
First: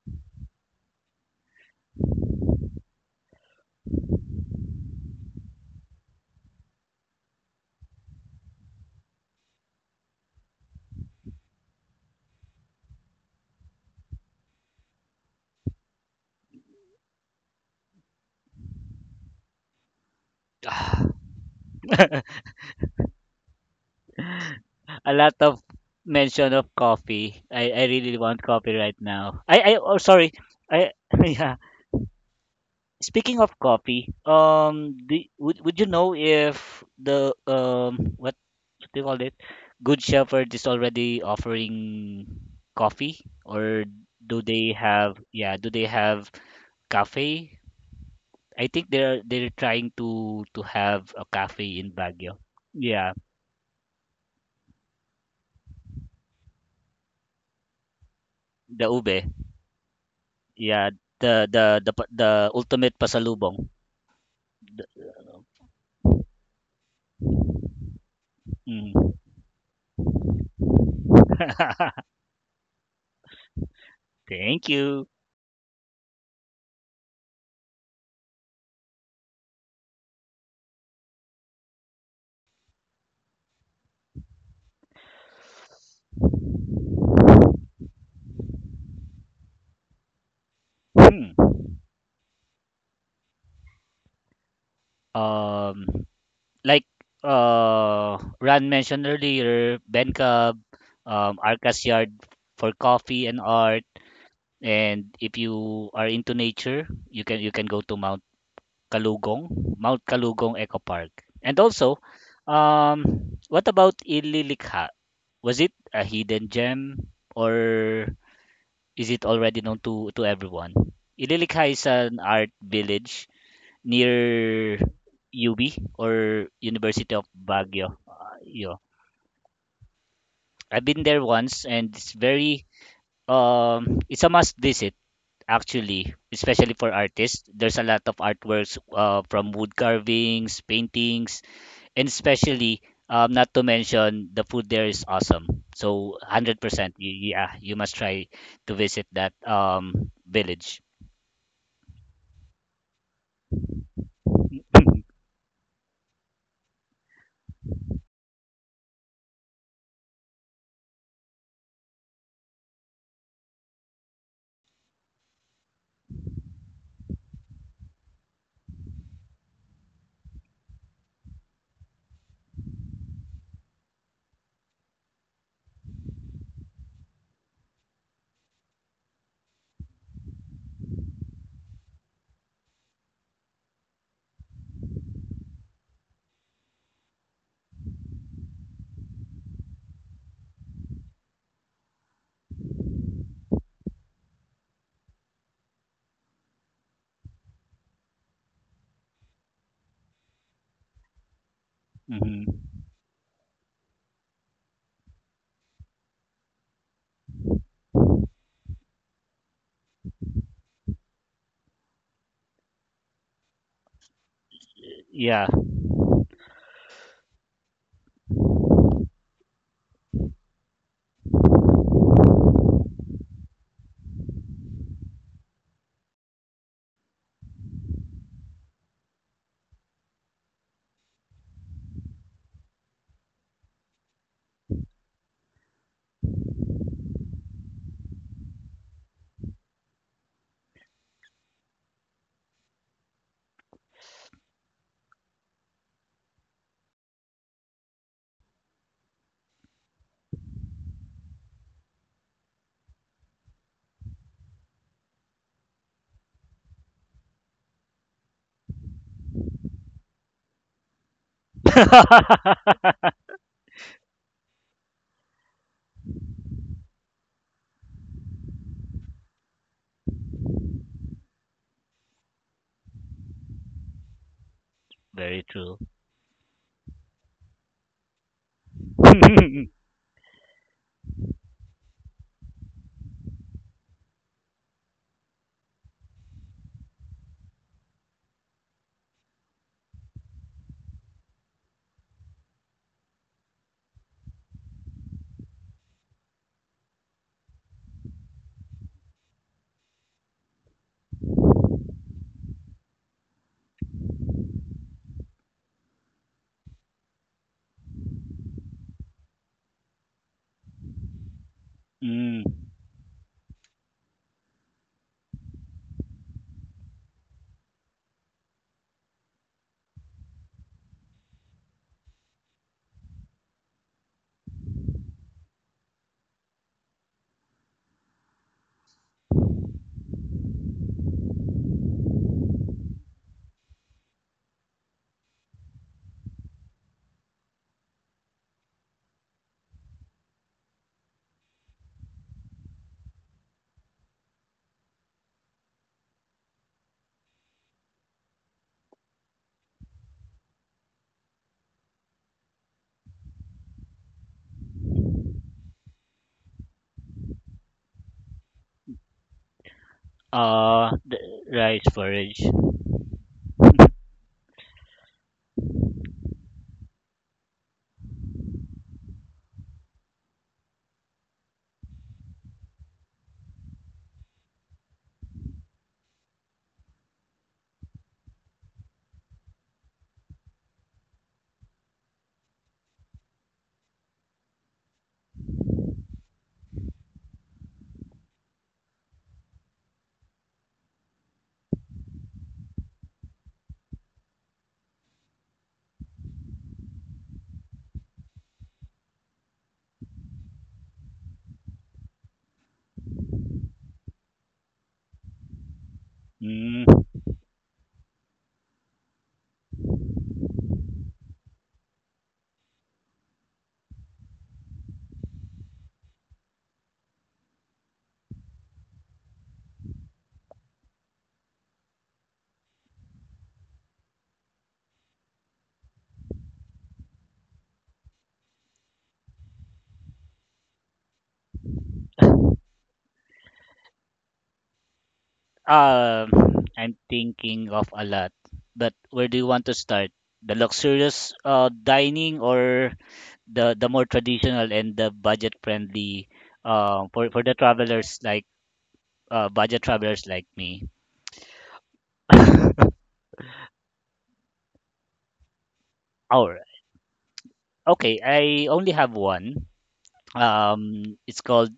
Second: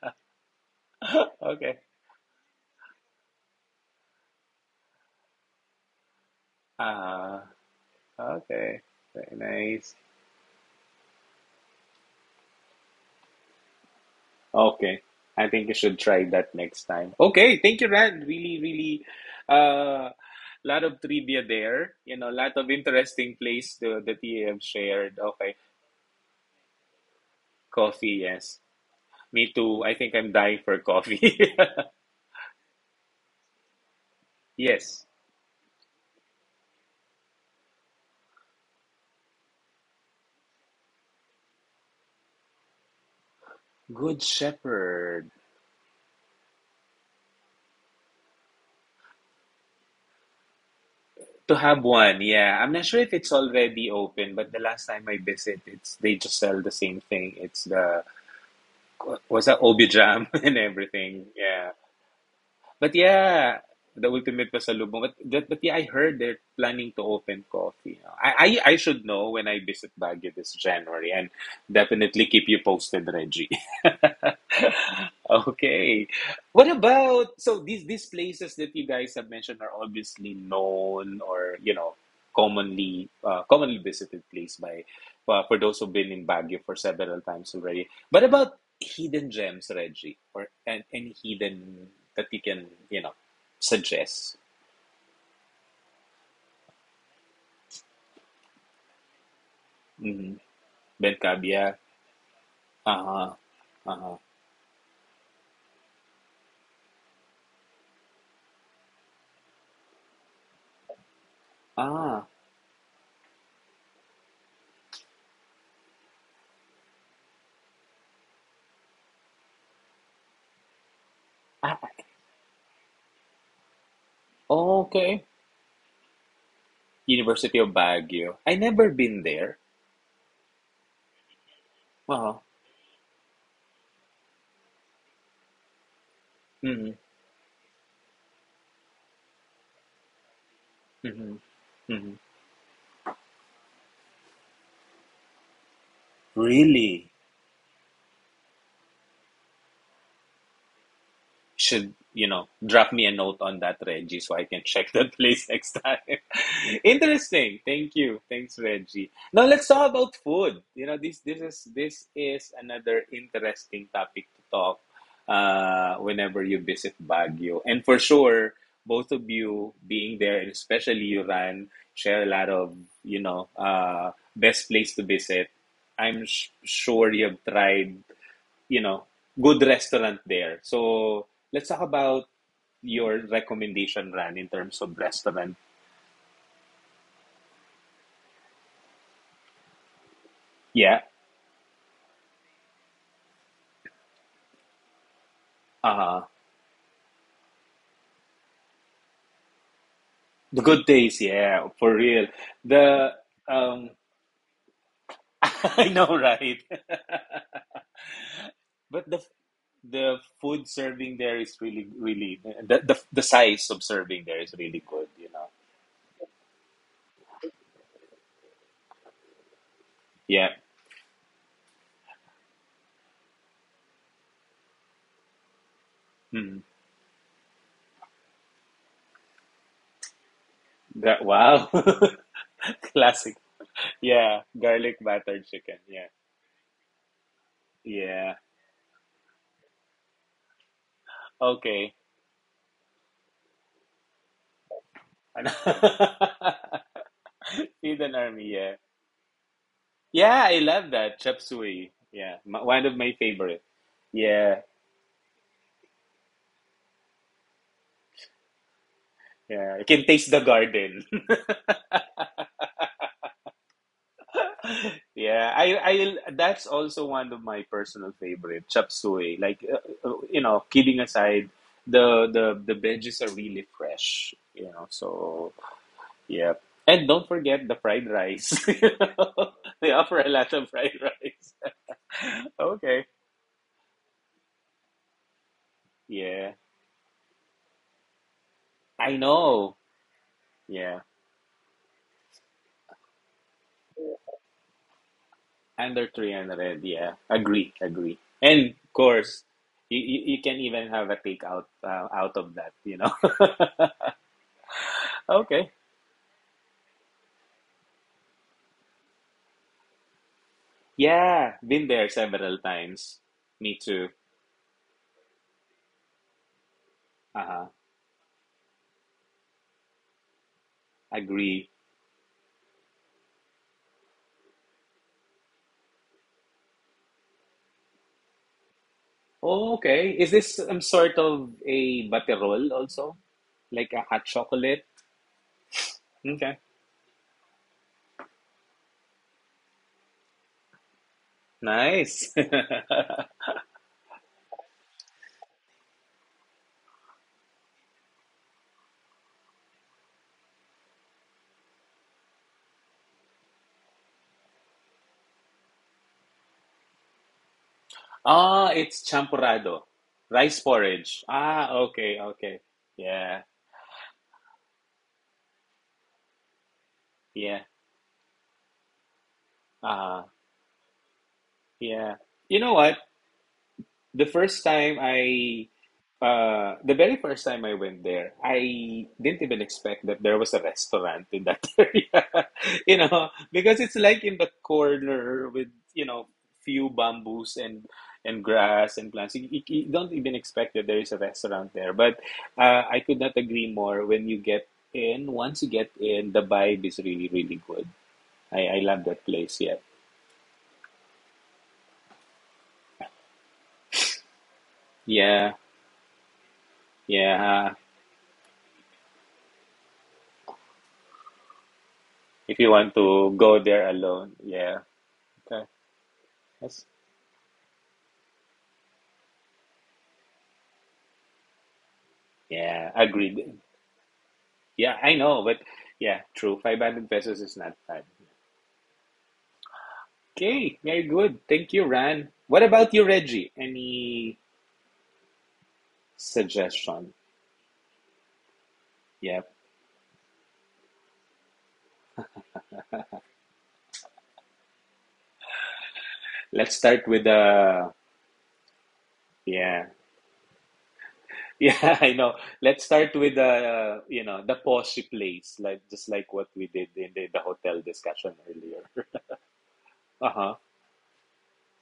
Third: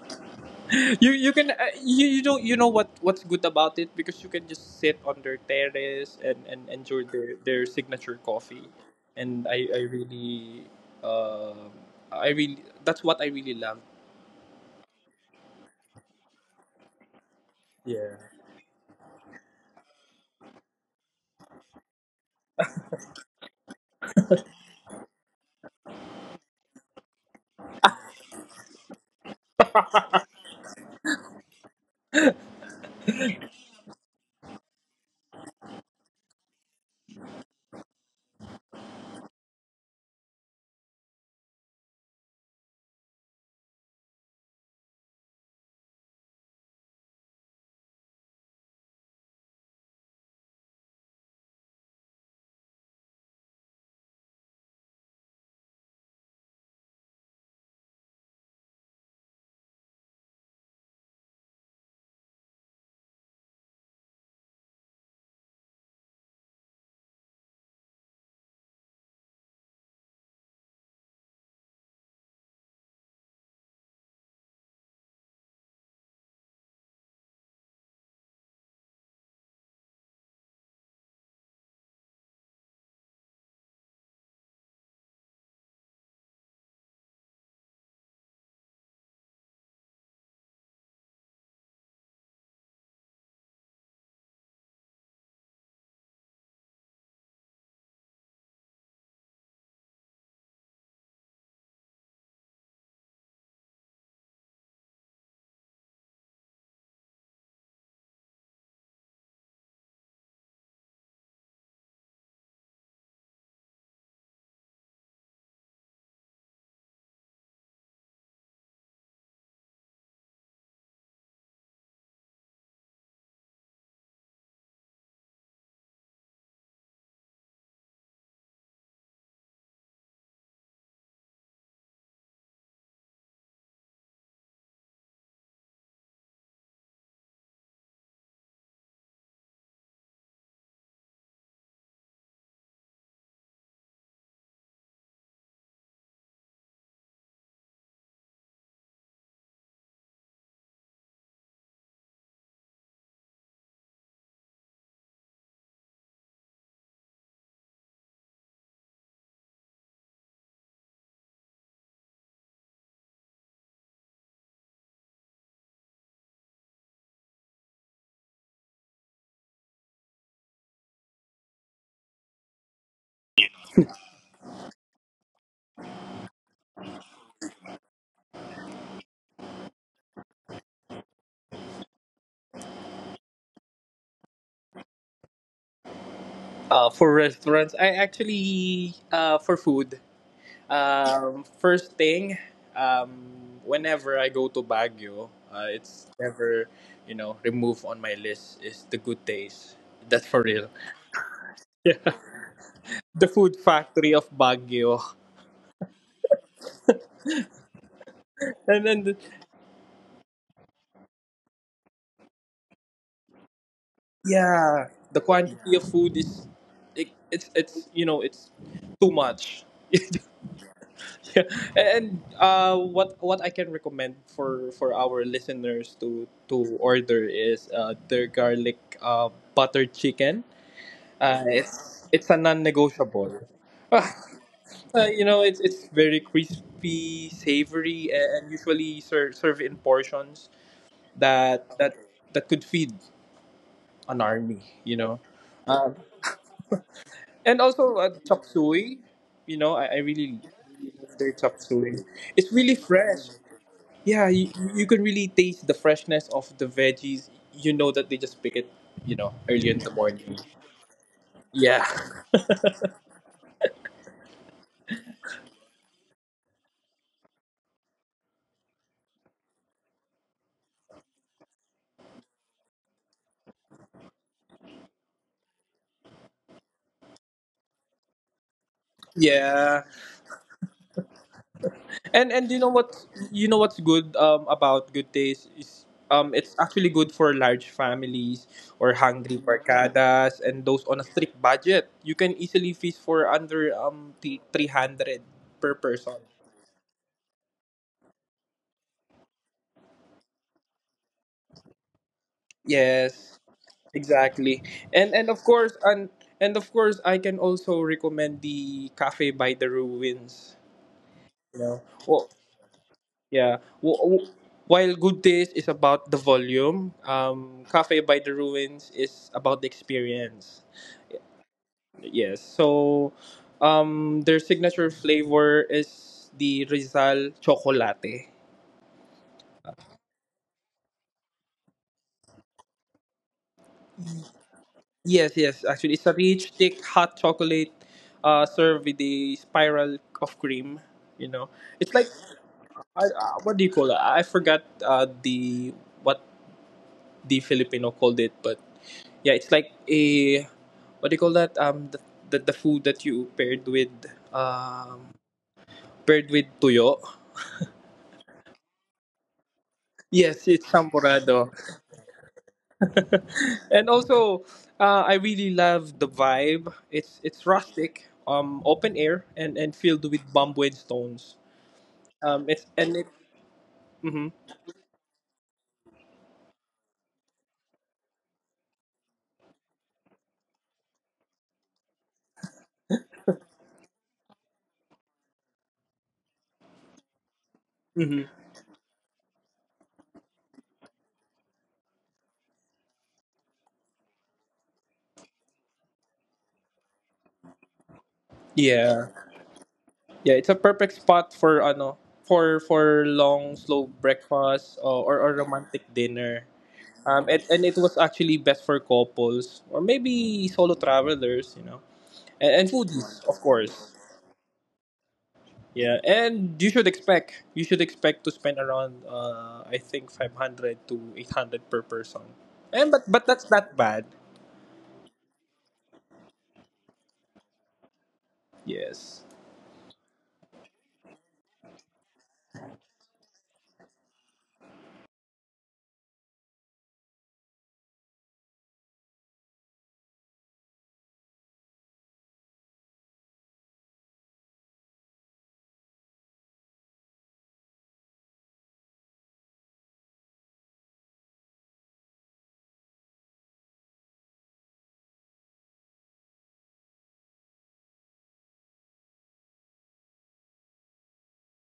C: you can
A: Okay.
C: you don't you know what what's good about it because you can just sit on their terrace and enjoy
A: Ah,
C: their signature coffee
A: okay. Very
C: and I
A: nice.
C: really um i really that's what I really love
A: Okay. I think you should try that next time. Okay, thank you,
C: yeah.
A: Rand. Really, really uh
B: A
A: lot of trivia there. You know, lot of interesting place that you have shared.
B: lot
A: Okay.
B: of mention of coffee. I really
A: Coffee,
B: want
A: yes.
B: coffee right now.
A: Me
B: I
A: too. I
B: Oh,
A: think
B: sorry.
A: I'm dying for
B: I.
A: coffee.
B: Yeah. Speaking of coffee,
A: Yes.
B: do, would you know if the, what do you call it, Good Shepherd is already offering coffee, or
A: Good
B: do they have
A: Shepherd.
B: yeah, do they have cafe? I think they're trying to have a
A: To have
B: cafe in
A: one,
B: Baguio.
A: yeah. I'm not sure if
B: Yeah,
A: it's already open, but the last time I visited, it's they just sell the same thing. It's the
B: the
A: wa-
B: ube.
A: was a Obi Jam and
B: Yeah,
A: everything.
B: the the
A: Yeah.
B: the pa- the
A: But
B: ultimate
A: yeah,
B: pasalubong.
A: the ultimate
B: The-
A: pasalubong. But yeah, I heard they're planning to open coffee. I should
B: mm.
A: know when I visit Baguio this January and definitely keep you posted, Reggie.
B: Thank you.
A: Okay. What about, so these places that you guys have mentioned are obviously known, or, you know, commonly commonly visited place by for those who've been in Baguio for several times already. But about hidden gems, Reggie, or and
B: Hmm.
A: hidden that you can, you know, suggest?
B: Um. Like Ran mentioned earlier,
A: Mm-hmm.
B: Bencab,
A: Ben Cabia.
B: Arcas Yard for coffee
A: Uh-huh.
B: and art.
A: Uh-huh.
B: And if you are into nature, you can go to Mount Kalugong, Mount Kalugong Eco Park. And also,
A: Ah.
B: um, what about Ililikha? Was it a hidden gem, or is it already known to everyone? Ililikha
A: Ah.
B: is an art village near
A: Okay.
B: UB, or University of
A: University of
B: Baguio.
A: Baguio. I never been there.
B: I've been there once, and it's
A: Uh-huh.
B: very um it's a must visit, actually, especially for
A: Mm-hmm.
B: artists. There's a lot of artworks, from wood carvings,
A: Mm-hmm.
B: paintings, and
A: Mm-hmm.
B: especially, not to mention, the food there is awesome. So 100%,
A: Really?
B: yeah, you must try to visit that village.
A: Should drop me a note on that, Reggie, so I can check that place next time. Interesting. Thank you. Thanks, Reggie. Now let's talk about food. You know, this is another interesting topic to talk. Whenever you visit Baguio, and for sure, both of you being there, and especially you, Ran, share a lot of, best place to visit. I'm sure you've tried, you know, good restaurant there. So let's talk about your recommendation, Ran, in terms of restaurant.
C: For restaurants I actually for food
A: Yeah.
C: first thing um whenever I go to Baguio, it's
A: Uh-huh.
C: never you know remove on my list is the good days. That's for
A: The
C: real.
A: good days, yeah, for
C: Yeah.
A: real.
B: Mhm.
A: The
C: The food
A: um
C: factory of Baguio.
A: I know, right?
C: And then,
A: But
C: the,
A: the food serving there is really, really the size of serving there is really
C: yeah,
A: good,
C: the
A: you
B: Yeah.
A: know.
C: quantity of food is, it's, you know, it's too much. Yeah.
A: Yeah.
C: And what I can recommend for our listeners to
A: Mm.
C: order is their garlic butter chicken.
A: That, wow.
C: It's a
A: Classic.
C: non-negotiable.
A: Yeah, garlic
C: You know,
A: battered chicken.
C: it's
A: Yeah.
C: very crispy, savory,
A: Yeah.
C: and usually serve in portions that that
A: Okay.
C: that could feed an army, you know. Uh, and also
A: Hidden Army,
C: chop
A: yeah.
C: suey, you know, I really
A: Yeah, I love that.
C: love their
A: Chop
C: chop
A: suey.
C: suey.
A: Yeah,
C: It's really
A: one of my
C: fresh.
A: favorite.
C: Yeah,
A: Yeah,
C: you can really taste the freshness of the veggies. You know that they just pick it, you know, early
A: yeah.
C: in
A: You
C: the
A: can taste
C: morning.
A: the garden.
C: Yeah,
A: Yeah, that's also one of my personal favorite. Chop suey. Kidding aside, the veggies are really fresh,
B: Very
A: so,
B: true.
A: yeah. And don't forget the fried rice.
C: yeah.
A: They offer a lot of fried rice.
C: And
A: Okay.
C: you know what's good about good days is
A: Yeah,
C: it's actually good for large families or
A: I
C: hungry
A: know.
C: barcadas and those on
A: Yeah.
C: a strict budget. You can easily feast for under 300 per
A: Under
C: person.
A: 300, yeah. Agree, agree. And of course, you can even have a takeout out of that.
C: Yes, exactly. And and of
A: Okay.
C: course and and of course I can also recommend the cafe by the ruins.
A: Yeah,
C: You know,
A: been there
C: well,
B: Mm,
A: several times.
C: yeah.
A: Me
C: W-
A: too.
C: w- while Good Days is about the volume,
A: Uh-huh.
C: Cafe by the Ruins is about the experience.
A: Agree.
C: Yes. So, their signature flavor is the Rizal Chocolate.
A: Oh, okay. Is this some sort of a butterol also? Like a hot chocolate?
C: Yes, yes. Actually, it's a rich,
A: Okay.
C: thick, hot chocolate served with a spiral of cream. You know, it's like
A: Nice.
C: what do you call it? I forgot the what the Filipino called it. But yeah, it's like a what do you call that? The food that you um paired with tuyo.
A: Ah, it's champurrado.
C: Yes,
A: Rice
C: it's
A: porridge.
B: the
C: champorado.
A: Ah,
B: rice
A: okay,
B: porridge.
A: okay. Yeah,
C: And also, I really love the vibe. It's
A: yeah.
C: rustic, open air, and filled
A: Uh,
C: with bamboo and stones.
A: yeah. You
C: It's
A: know what?
C: and it.
A: the
C: Mm-hmm,
A: first time I the very first time I went there, I didn't even expect that there was a restaurant in that area. You know, because it's like in the corner with, you know, few bamboos and
C: mm-hmm.
A: and grass and plants. You don't even expect that there is a restaurant there. But I could not agree more when you get in. Once you get in, the vibe is really, really good. I love
C: Yeah,
A: that place, yeah.
C: yeah. It's a perfect spot for ano for long slow breakfast or
A: Yeah,
C: romantic dinner.
B: Mm.
C: And
A: yeah.
C: it was actually best for couples or maybe solo travelers, you know,
A: If
C: and
A: you want
C: foodies,
A: to
C: of
A: go there
C: course.
A: alone, yeah. Okay.
C: Yeah, and you
A: That's,
C: should expect to spend around I think 500 to 800 per person,
A: yeah,
C: and but that's
A: agreed.
C: not bad.
A: Yeah, I know, but yeah, true. ₱500 is not bad.
C: Yes,
A: Okay, very good. Thank you, Ran. What about you, Reggie? Any
B: um, I'm
A: suggestion?
B: thinking of a lot, but where
A: Yeah.
B: do you want to start? The luxurious dining, or the more traditional and the budget friendly,
A: Let's start with
B: for the travelers, like,
A: yeah.
B: budget travelers like me.
A: Yeah, I know. Let's start with the poshy place, just like what we
B: Alright.
A: did in the hotel
B: Okay,
A: discussion
B: I
A: earlier.
B: only have one.
A: Uh-huh.
B: It's called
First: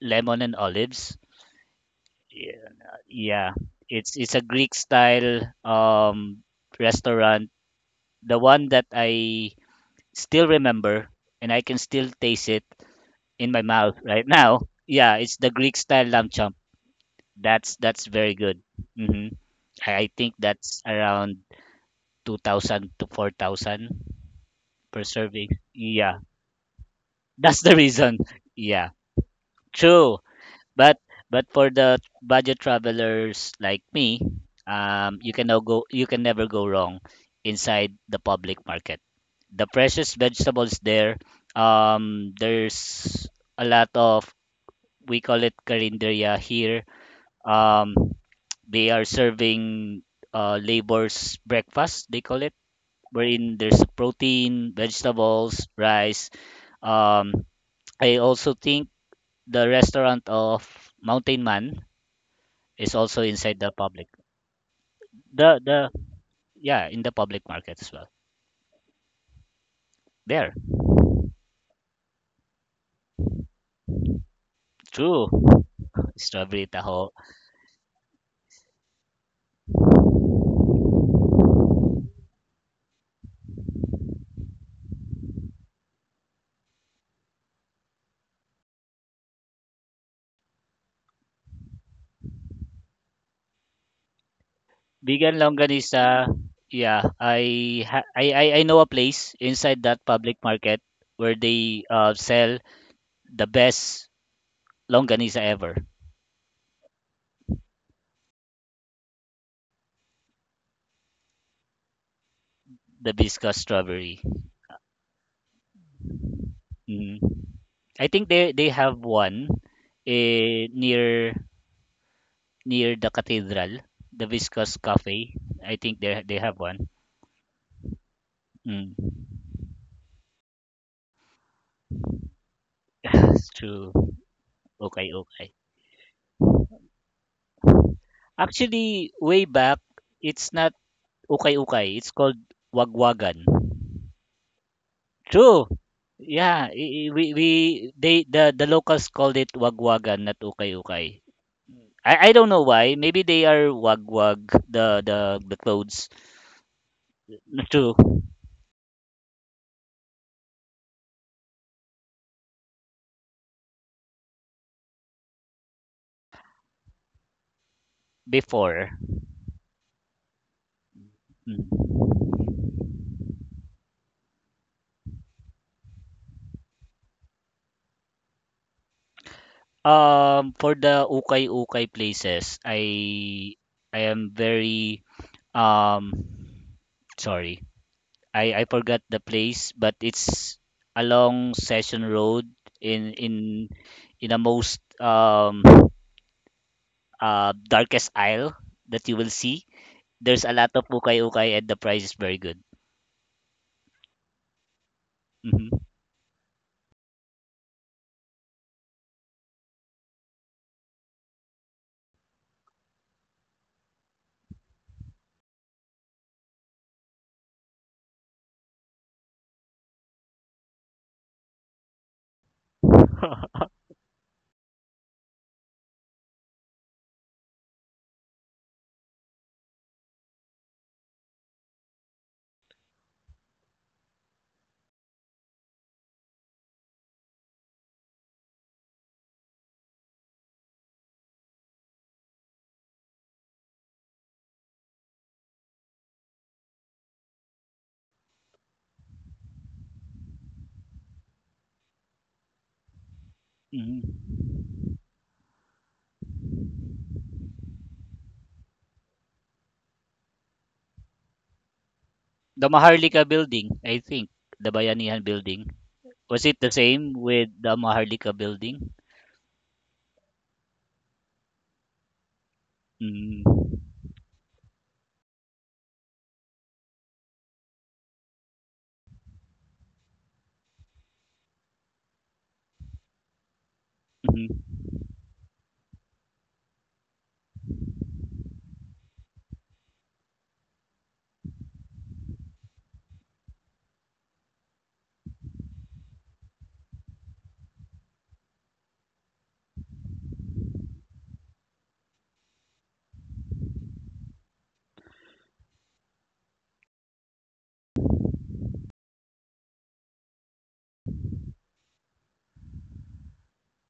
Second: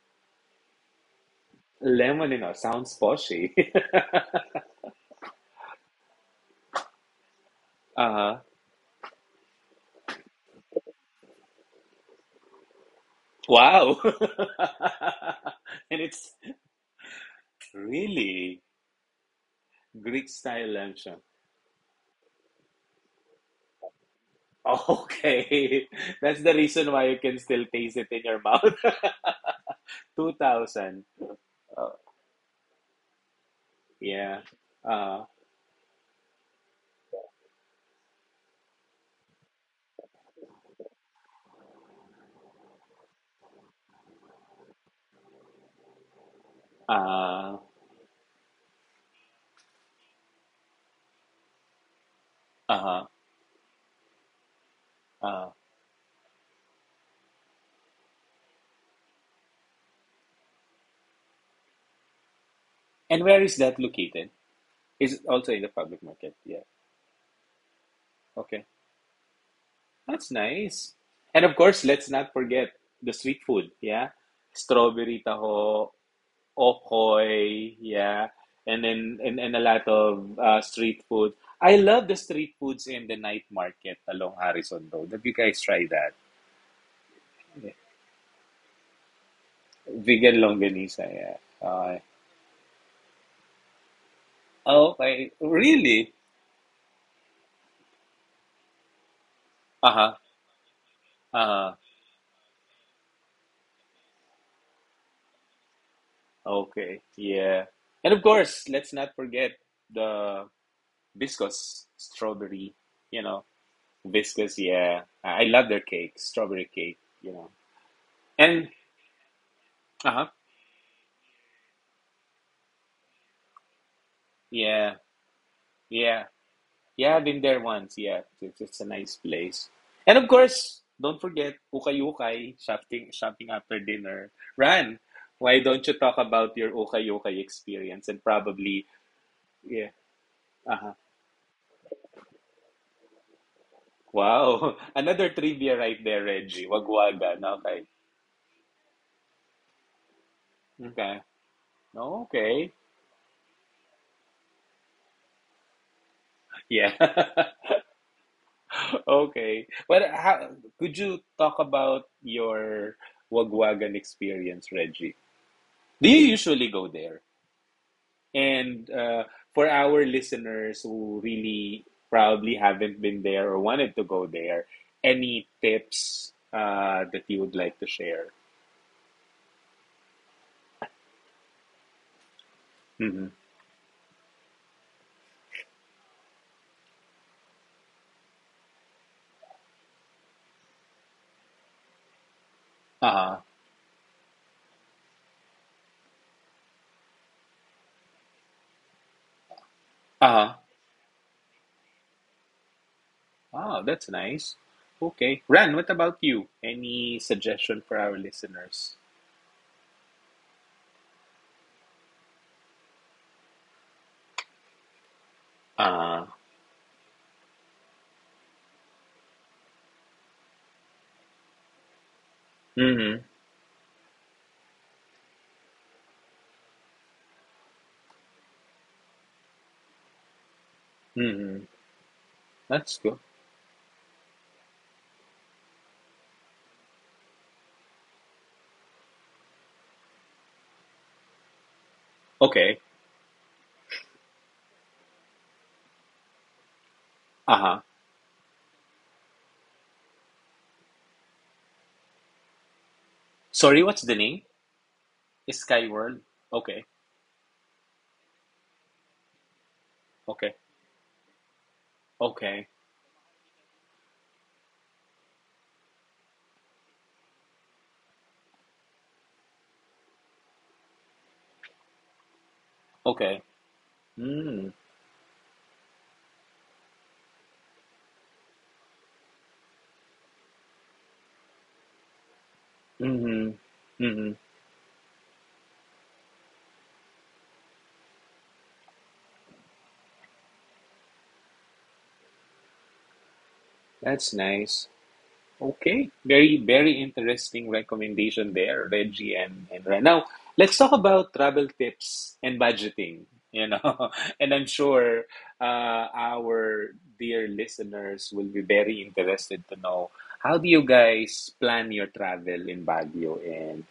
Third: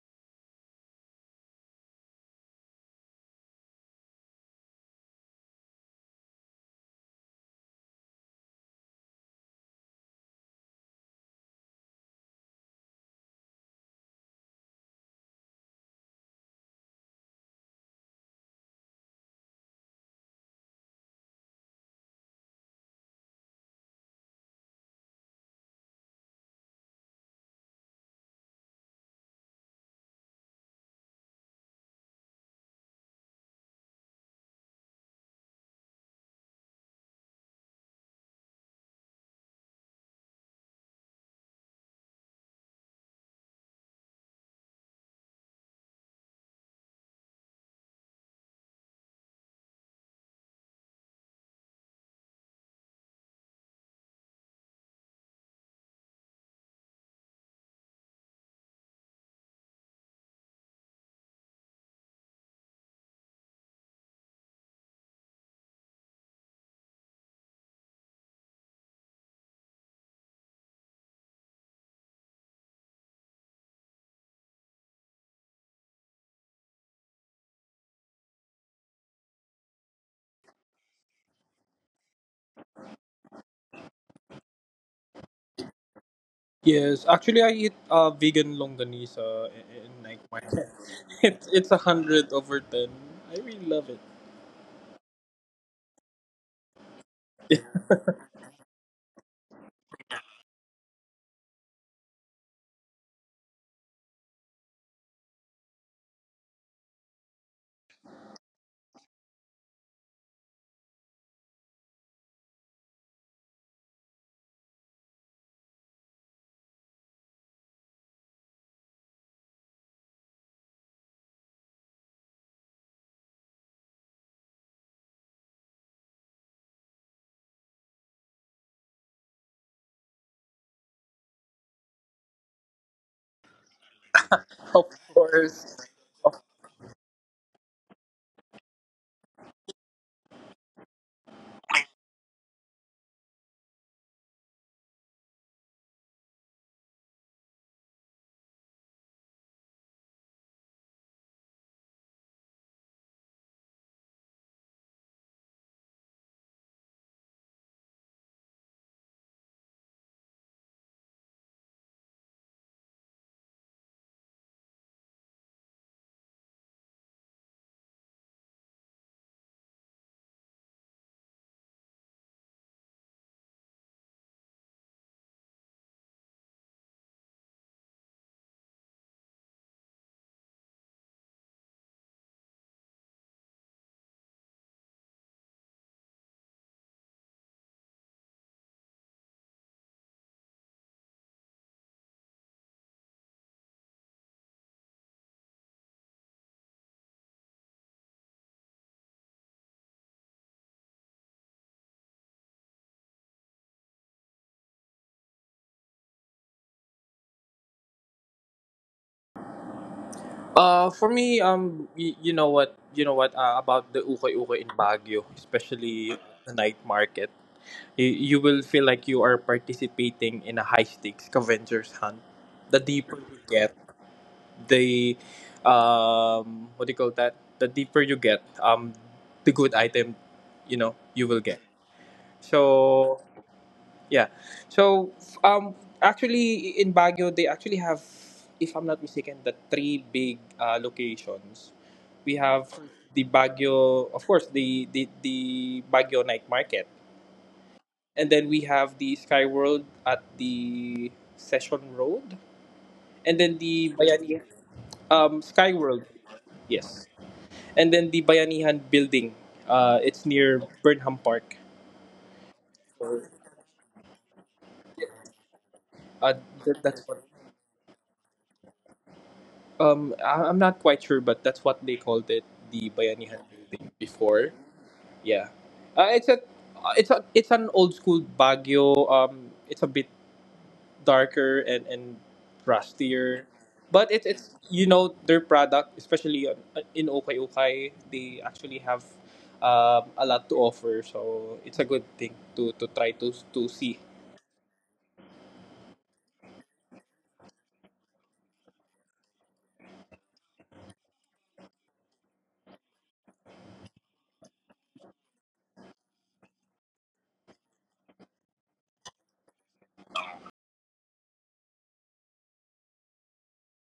B: Lemon and Olives.
A: Lemon,
B: Yeah,
A: sounds
B: yeah.
A: poshy.
B: It's a Greek style restaurant. The
A: Uh-huh.
B: one that I still remember and I can still taste it in my mouth
A: Wow.
B: right now. Yeah, it's the Greek
A: And
B: style lamb
A: it's
B: chop. That's very good.
A: really.
B: Mm-hmm. I
A: Greek
B: think
A: style
B: that's
A: lamb chop.
B: around 2,000 to 4,000 per serving.
A: Okay,
B: Yeah,
A: that's the reason why you can
B: that's
A: still
B: the
A: taste it
B: reason.
A: in your mouth.
B: Yeah, true.
A: Two
B: But
A: thousand.
B: but for
A: Oh,
B: the budget travelers like me,
A: yeah. Uh,
B: you can never go wrong inside the public market. The precious vegetables there, there's a lot of, we call it carinderia here.
A: uh,
B: Um, they are serving, labor's breakfast, they call it,
A: uh,
B: wherein there's protein,
A: uh.
B: vegetables, rice. Um, I also think the restaurant of Mountain Man is also
A: And where is
B: inside the
A: that
B: public.
A: located? Is it also in the
B: The
A: public market? Yeah.
B: yeah, in the public market as well.
A: Okay, that's
B: There.
A: nice. And of course, let's not forget the sweet food. Yeah, strawberry
B: True.
A: taho,
B: Strawberry taho.
A: Okoy, yeah, and then and a lot of street food. I love the street foods in the night market along Harrison Road. Have you guys tried that?
C: yes. Actually, I eat vegan longganisa in like my,
A: Vegan longanisa, yeah.
C: it's a hundred over ten. I really love it.
A: Okay,
B: Vegan longganisa.
A: really?
B: Yeah, I ha- I know a place inside that
A: Uh-huh,
B: public market where
A: uh-huh.
B: they, sell the best longganisa ever,
A: Okay, yeah. And of course, let's not forget the viscous strawberry,
B: the
A: you know,
B: Biscos strawberry.
A: viscous, yeah. I love their cake, strawberry cake,
B: Mm.
A: you know.
B: I think they
A: And,
B: have one,
A: uh-huh,
B: eh, near near the cathedral, the Viscos
A: yeah.
B: Cafe. I think they
A: Yeah,
B: they have one.
A: yeah, I've been there once. Yeah, it's a
B: Mm.
A: nice place. And of course, don't forget ukay-ukay, shopping,
B: It's
A: shopping after
B: true.
A: dinner.
C: Of
A: Ran,
B: Okay, okay.
A: why
C: course,
A: don't you talk about your ukay-ukay experience and probably,
B: Actually, way back,
A: yeah,
B: it's not
A: uh-huh.
B: ukay-ukay. It's called wagwagan.
A: Wow, another
B: True.
A: trivia right there,
B: Yeah,
A: Reggie.
B: I-
A: Wagwagan,
B: we
A: okay.
B: they the locals called it wagwagan, not ukay-ukay.
A: Okay.
B: I
A: No?
B: I don't know
A: Okay.
B: why. Maybe they are wagwag the clothes.
A: Yeah.
B: True.
A: Okay. Well, how, could you talk about your wagwagan experience, Reggie? Do you usually go there? And
B: Before.
A: for our listeners who really
B: Mm.
A: probably haven't been there or wanted to go there, any tips that you would like to share?
B: For the ukay-ukay places,
A: Mm-hmm.
B: I am very um sorry. I forgot the place, but it's along Session Road in in
A: Uh-huh.
B: in the most darkest aisle that you will see. There's a
A: Uh-huh.
B: lot of ukay-ukay, and the price is very good.
A: Oh, that's nice. Okay. Ran,
B: Mhm.
A: what about you? Any suggestion for our listeners?
C: For me, you know what about the ukoy-ukoy in Baguio, especially
A: Uh,
C: the night market. You will feel like you are participating in a high-stakes scavenger's hunt. The deeper
A: mm-hmm.
C: you get, the what do you call that? The deeper you get, the good item, you know, you will get.
A: Mm-hmm. That's good.
C: So yeah. So um, actually, in Baguio, they actually have, if I'm not mistaken, the three big locations. We have
A: Okay.
C: the Baguio, of course, the Baguio night market,
A: Uh-huh.
C: and then we have the Sky World at the Session Road, and then
A: Sorry,
C: the
A: what's the
B: Mhm.
C: Bayani
A: name? Is
C: Sky
A: Sky
C: World,
A: World. Okay.
C: yes, and then the Bayanihan Building. It's
A: Okay.
C: near Burnham Park.
A: Okay.
B: The Maharlika building, I think, the Bayanihan building.
C: Uh,
B: Was it the
C: that's
B: same
C: one.
B: with the Maharlika building?
C: I'm not quite sure, but that's what they called it, the Bayanihan
A: Okay.
B: Mm.
C: building before.
A: Mm.
C: Yeah, uh, it's a, it's a, it's an old school Baguio. It's a bit darker and rustier,
A: Mm-hmm.
C: but
A: Mm-hmm.
C: it's
B: Mhm.
C: you know their product, especially in Okay Okay, they actually have a lot to offer. So it's a good thing to try to see.
A: That's nice. Okay. Very, very interesting recommendation there, Reggie, and Ren. Now, let's talk about travel tips and budgeting, you know. And I'm sure our dear listeners will be very interested to know how do you guys plan your travel in Baguio? And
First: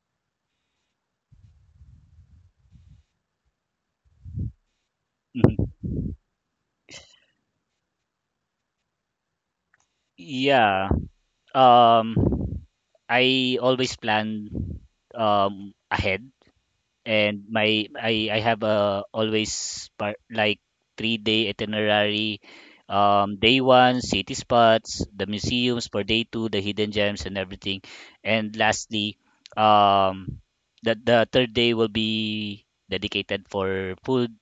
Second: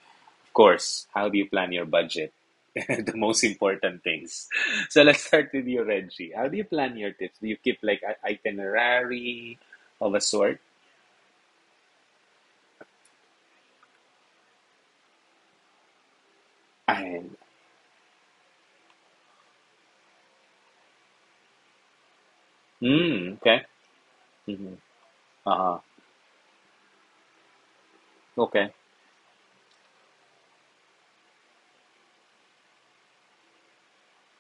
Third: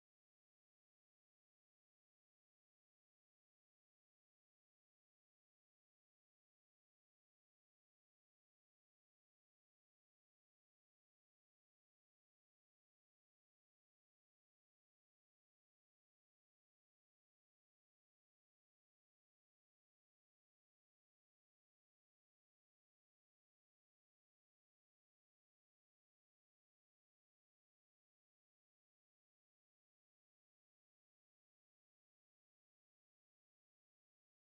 A: of course, how do you plan your budget? The most important things. So let's start with
B: Mhm.
A: you, Reggie. How do you plan your tips? Do you keep like a itinerary of a sort?
B: Yeah. Um, I always plan, ahead,
A: Ay,
B: and my I have a always part like 3-day itinerary.
A: hmm, okey.
B: Day one, city
A: Mhm,
B: spots; the
A: oo,
B: museums for day two, the hidden gems and everything; and
A: okey.
B: lastly, um, the third day will be dedicated for food,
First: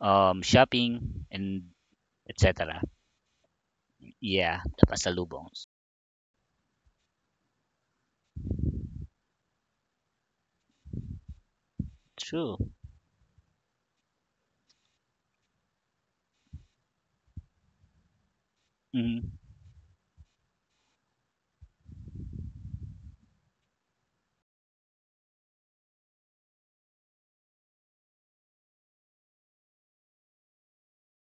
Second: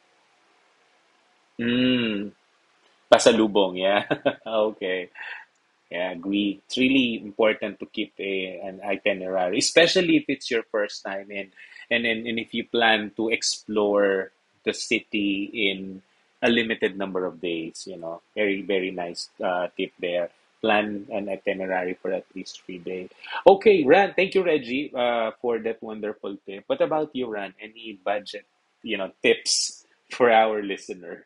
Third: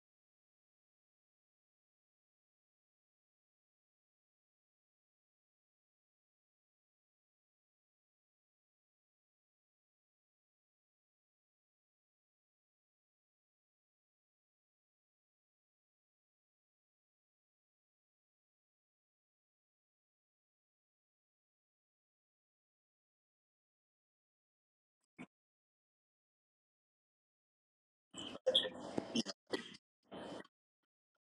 B: shopping, and
A: Hmm,
B: etc.
A: pasalubong, yeah,
B: Yeah, the
A: okay.
B: pasalubongs.
A: Yeah, I agree. It's really important to keep a an itinerary, especially if it's your first time and if
B: True.
A: you plan to explore the city in a limited number of days. Very, very nice
B: Mm.
A: tip there. Plan an itinerary for at least 3 days. Okay, Ran, thank you, Reggie, for that wonderful tip. What about you, Ran? Any budget, tips for our listener?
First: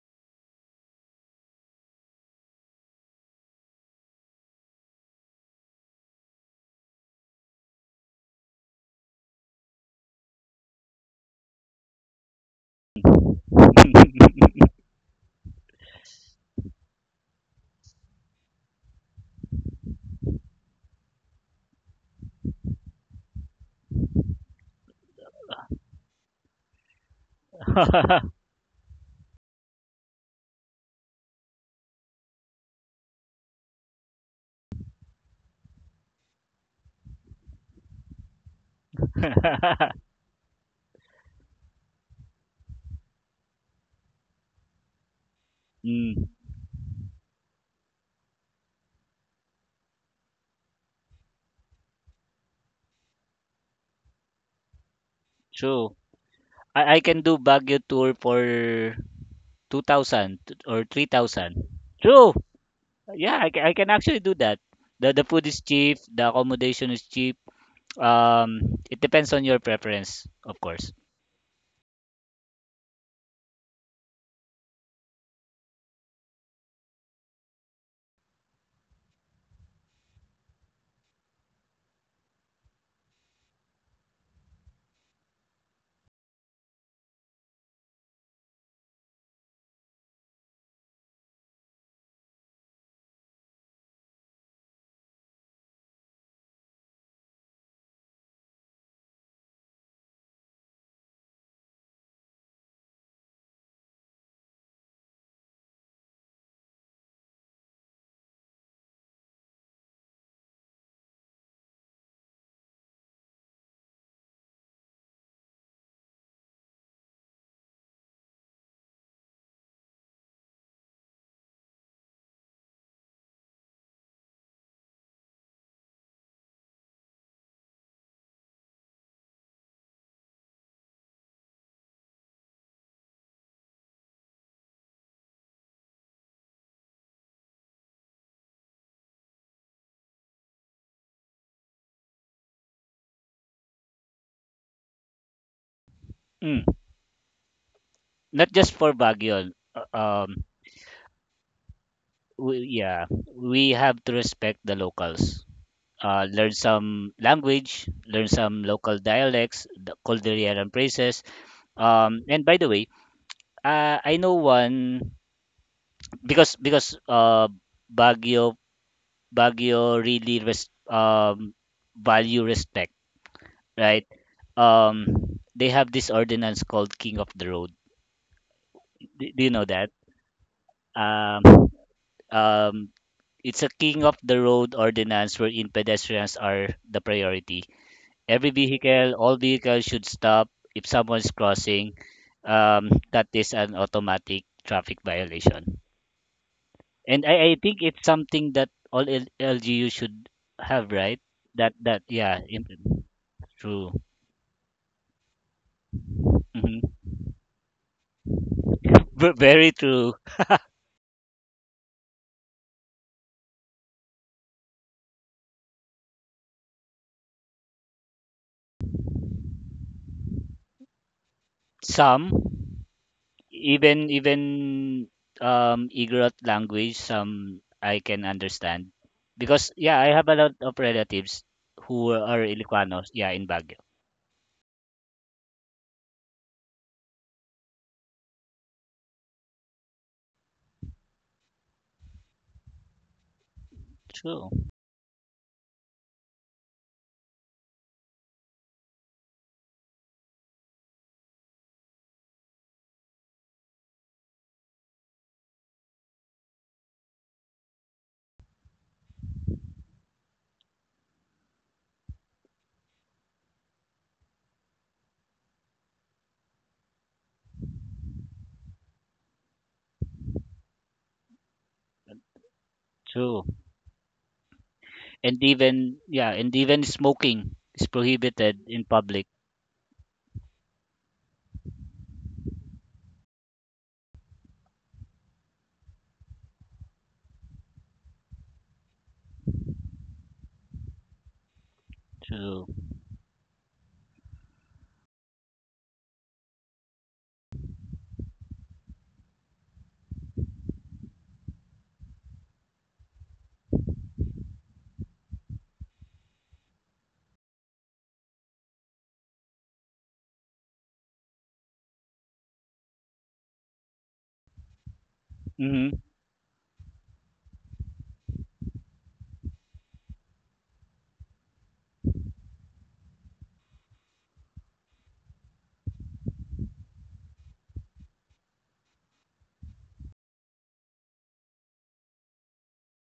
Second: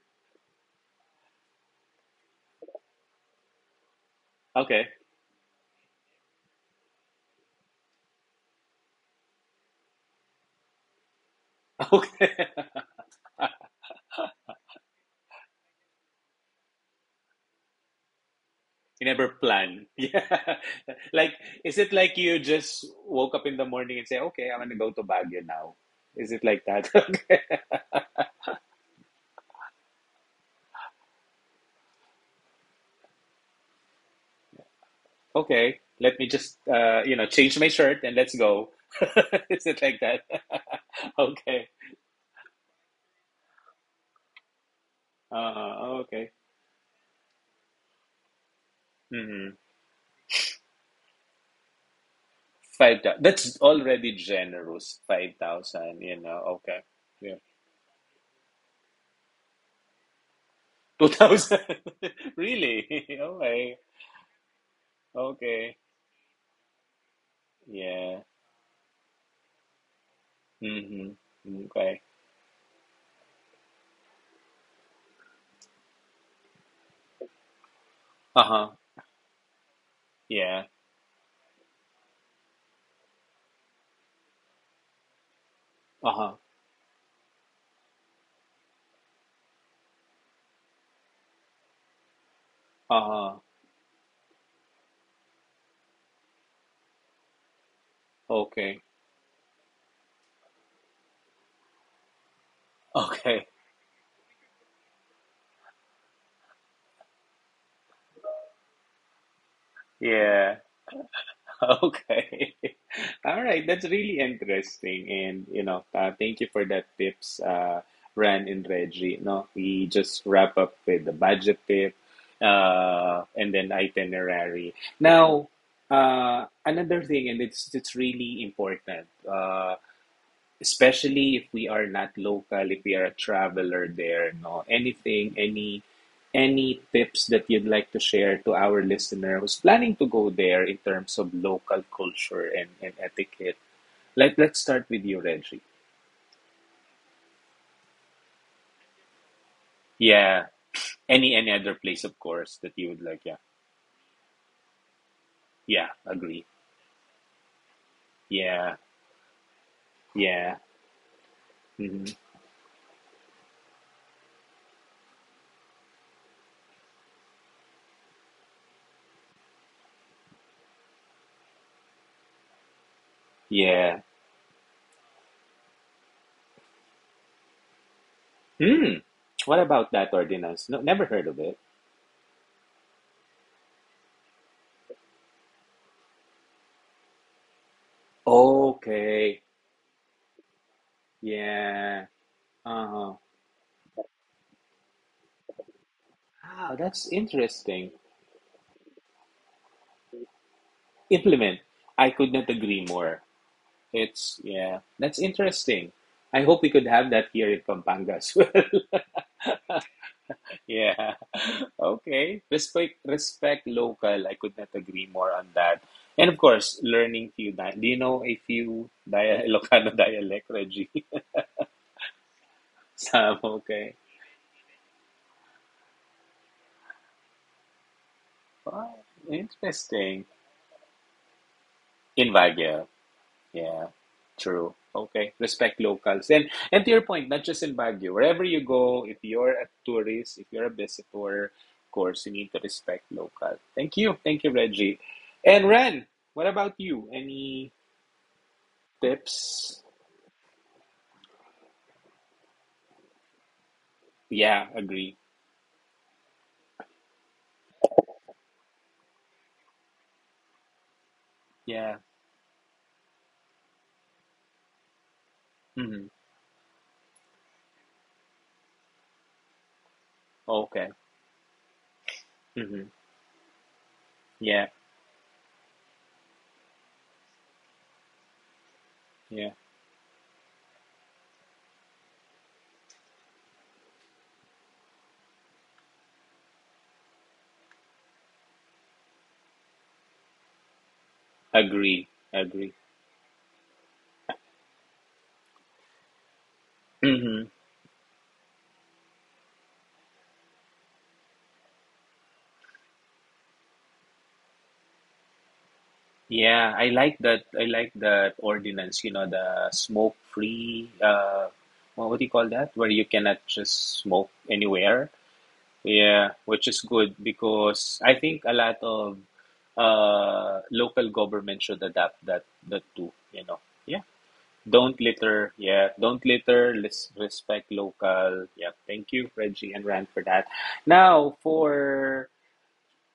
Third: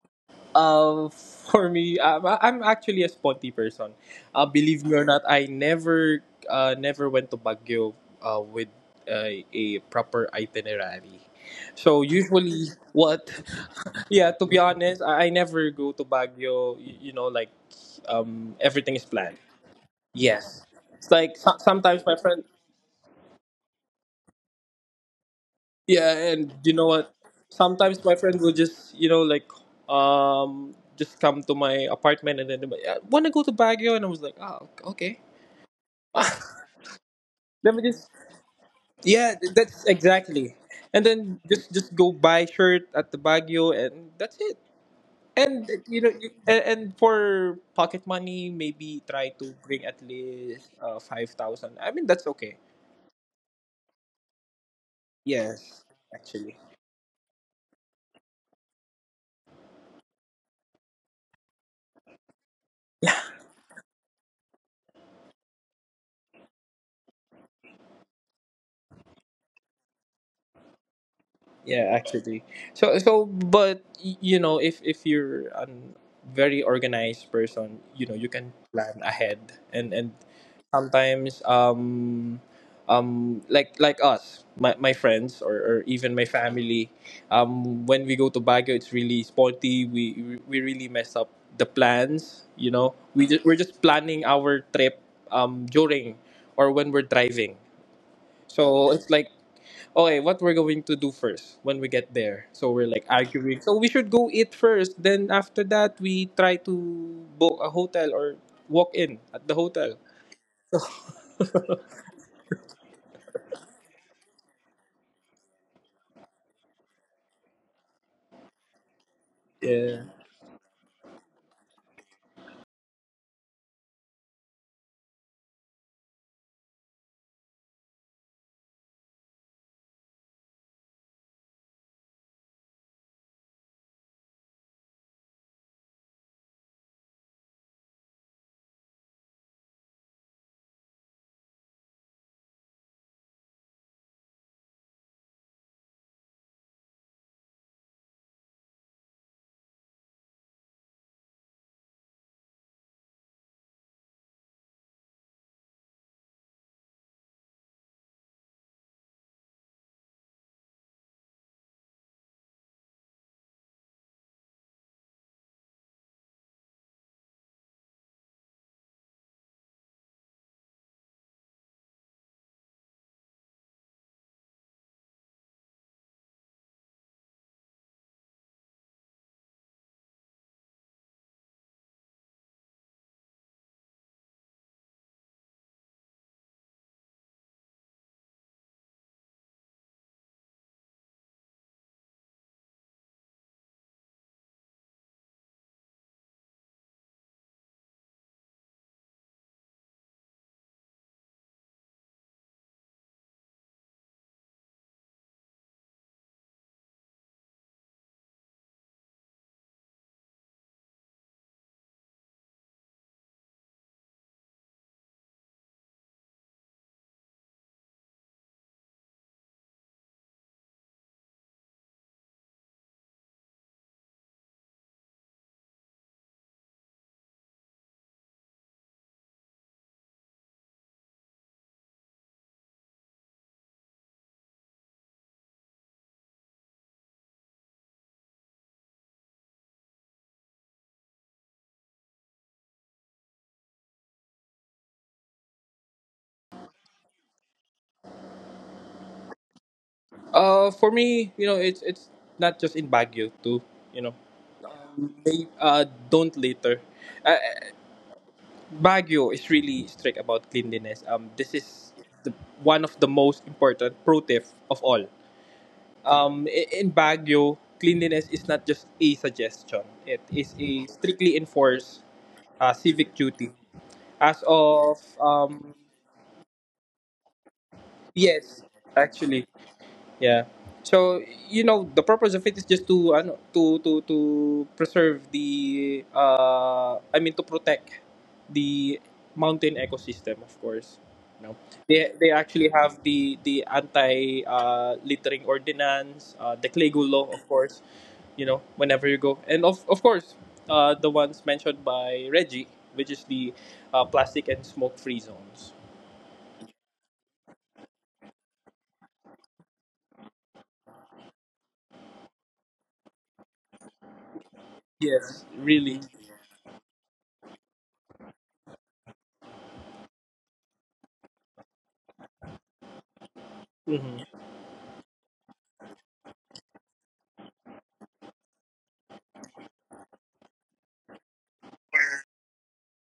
C: For me, I'm actually a sporty person. Believe
A: Okay.
C: me or not, I never never went to Baguio with a proper itinerary. So
A: Okay.
C: usually, what? Yeah, to be honest, I never go to Baguio. You know, like everything is
A: You never
C: planned.
A: plan. Yeah.
C: Yes, it's
A: Like,
C: like
A: is it
C: sometimes my
A: like you
C: friend.
A: just woke up in the morning and say, okay, I'm going to go to Baguio now?
C: Yeah,
A: Is it
C: and
A: like
C: you know
A: that?
C: what?
A: Okay.
C: Sometimes my friends will just, you know, like, just come to my apartment and then they're like, "Yeah, wanna go to Baguio?" And I was like, oh, okay.
A: Okay. Let me just, change my
C: Let me
A: shirt
C: just.
A: and let's go.
C: Yeah,
A: Is it
C: that's
A: like that?
C: exactly. And then
A: Okay.
C: just go buy shirt at the Baguio and that's it. And you know,
B: Mm,
A: Okay.
C: and for pocket money, maybe try to
A: Mm-hmm.
C: bring at least 5,000. I mean, that's okay.
A: 5,000. That's already generous. Five
C: Yes,
B: true.
A: thousand, you
C: actually.
A: know. Okay.
B: I can
A: Yeah.
B: do Baguio tour for 2,000 or
A: Two
B: 3,000.
A: thousand.
B: True.
A: Really?
B: Yeah, I
A: Okay.
B: can actually do that. The food is
A: Okay.
B: cheap, the accommodation is cheap.
A: Yeah.
B: It depends on your preference, of course.
A: Mm-hmm.
C: Yeah,
A: Okay.
C: actually. So so but you know, if you're a very organized person, you know, you can
A: Uh-huh.
C: plan ahead and
A: Yeah.
C: sometimes like us, my friends or even my
A: Uh-huh.
C: family, when we go to Baguio it's really sporty. We really mess up the plans, you know.
A: Uh-huh.
C: We're just planning our trip during or when we're driving
A: Okay.
C: so it's like, okay, what we're going to do first when we get there. So we're like
A: Okay.
C: arguing. So we should go eat first. Then after that, we try to book a hotel or walk in at the hotel.
A: Yeah. Okay. All right. That's really interesting. And, thank you for that tips, Ran and Reggie. No, we
C: Yeah.
A: just wrap up with the budget tip, and then itinerary. Now, another thing, and it's really important. uh. Especially if we are not local, if we are a traveler there, no, anything, any tips that you'd like to share to our listener who's planning to go there in terms of local culture and etiquette? Like let's start with you, Reggie.
B: Mm. Not just for Baguio. uh, Um,
A: Yeah. Any other place of course
B: we,
A: that you would
B: yeah,
A: like, yeah.
B: we have to respect the locals.
A: Yeah, agree.
B: Learn some language, learn some
A: Yeah,
B: local dialects, the
A: yeah,
B: Cordilleran phrases.
A: mhm,
B: And by the way, I know one, because Baguio Baguio really res value respect,
A: yeah.
B: right? They have this ordinance called King of the Road.
A: Hmm.
B: Do you
A: What
B: know that?
A: about that ordinance? No, never heard of it.
B: Um um it's a King of the Road ordinance wherein pedestrians are the priority. Every vehicle, all
A: Okay.
B: vehicles should stop if someone is crossing.
A: Yeah. Uh-huh.
B: That is an automatic traffic violation.
A: Wow, that's
B: And I think
A: interesting.
B: it's something that all LGU should have, right?
A: Implement.
B: That that
A: I could
B: yeah,
A: not
B: im-
A: agree more.
B: true.
A: Yeah, that's interesting. I hope we
B: Hmm.
A: could have that here in Pampanga as well.
B: Very true.
A: Yeah. Okay. Respect, respect local. I could not agree more on that. And of course, learning few. Do you know a few dia Ilocano dialect, Reggie?
B: Some
A: Some, okay.
B: even Igorot language, some I can understand,
A: Wow,
B: because yeah, I
A: interesting.
B: have a lot of relatives who
A: In
B: are
A: Baguio.
B: Ilocanos, yeah, in Baguio.
A: Yeah, true. Okay, respect locals. And to your point, not just in Baguio, wherever you go, if you're a tourist, if you're a visitor, of course, you need to respect local. Thank you. Thank
B: True,
A: you, Reggie. And Ren, what about you? Any tips?
C: For me, you know, it's not just in Baguio too. You know,
A: Yeah, agree.
C: they don't litter. Uh, Baguio is really strict about cleanliness. This is
A: Yeah.
C: the, one of the most important pro tip of all.
A: Mm-hmm.
C: In Baguio, cleanliness is not just a suggestion. It is a
A: Okay.
C: strictly enforced
A: Mm-hmm.
C: civic
B: true.
C: duty. As
A: Yeah,
C: of,
B: And even yeah, and even smoking is prohibited
C: yes,
B: in public.
C: actually,
A: yeah.
C: yeah. So you know the purpose of it is just to ano, to preserve the I mean to protect the mountain ecosystem of course. You know,
A: Agree.
C: they
B: True.
C: actually
A: Agree.
C: have the anti littering ordinance, the Clego law of
A: Mm-hmm.
C: course. You know whenever you go and of course the ones mentioned by Reggie, which is the plastic and smoke free zones.
A: Yeah, I like that. I like that ordinance, the smoke free, what do you call that? Where you cannot just smoke anywhere.
C: Yes,
B: Hmm.
C: really.
A: Yeah, which is good because I think a lot of local government should adapt that too, you know. Yeah,
C: Mhm.
A: don't litter. Yeah, don't litter. Let's respect local. Yeah, thank you, Reggie and Rand, for that. Now for.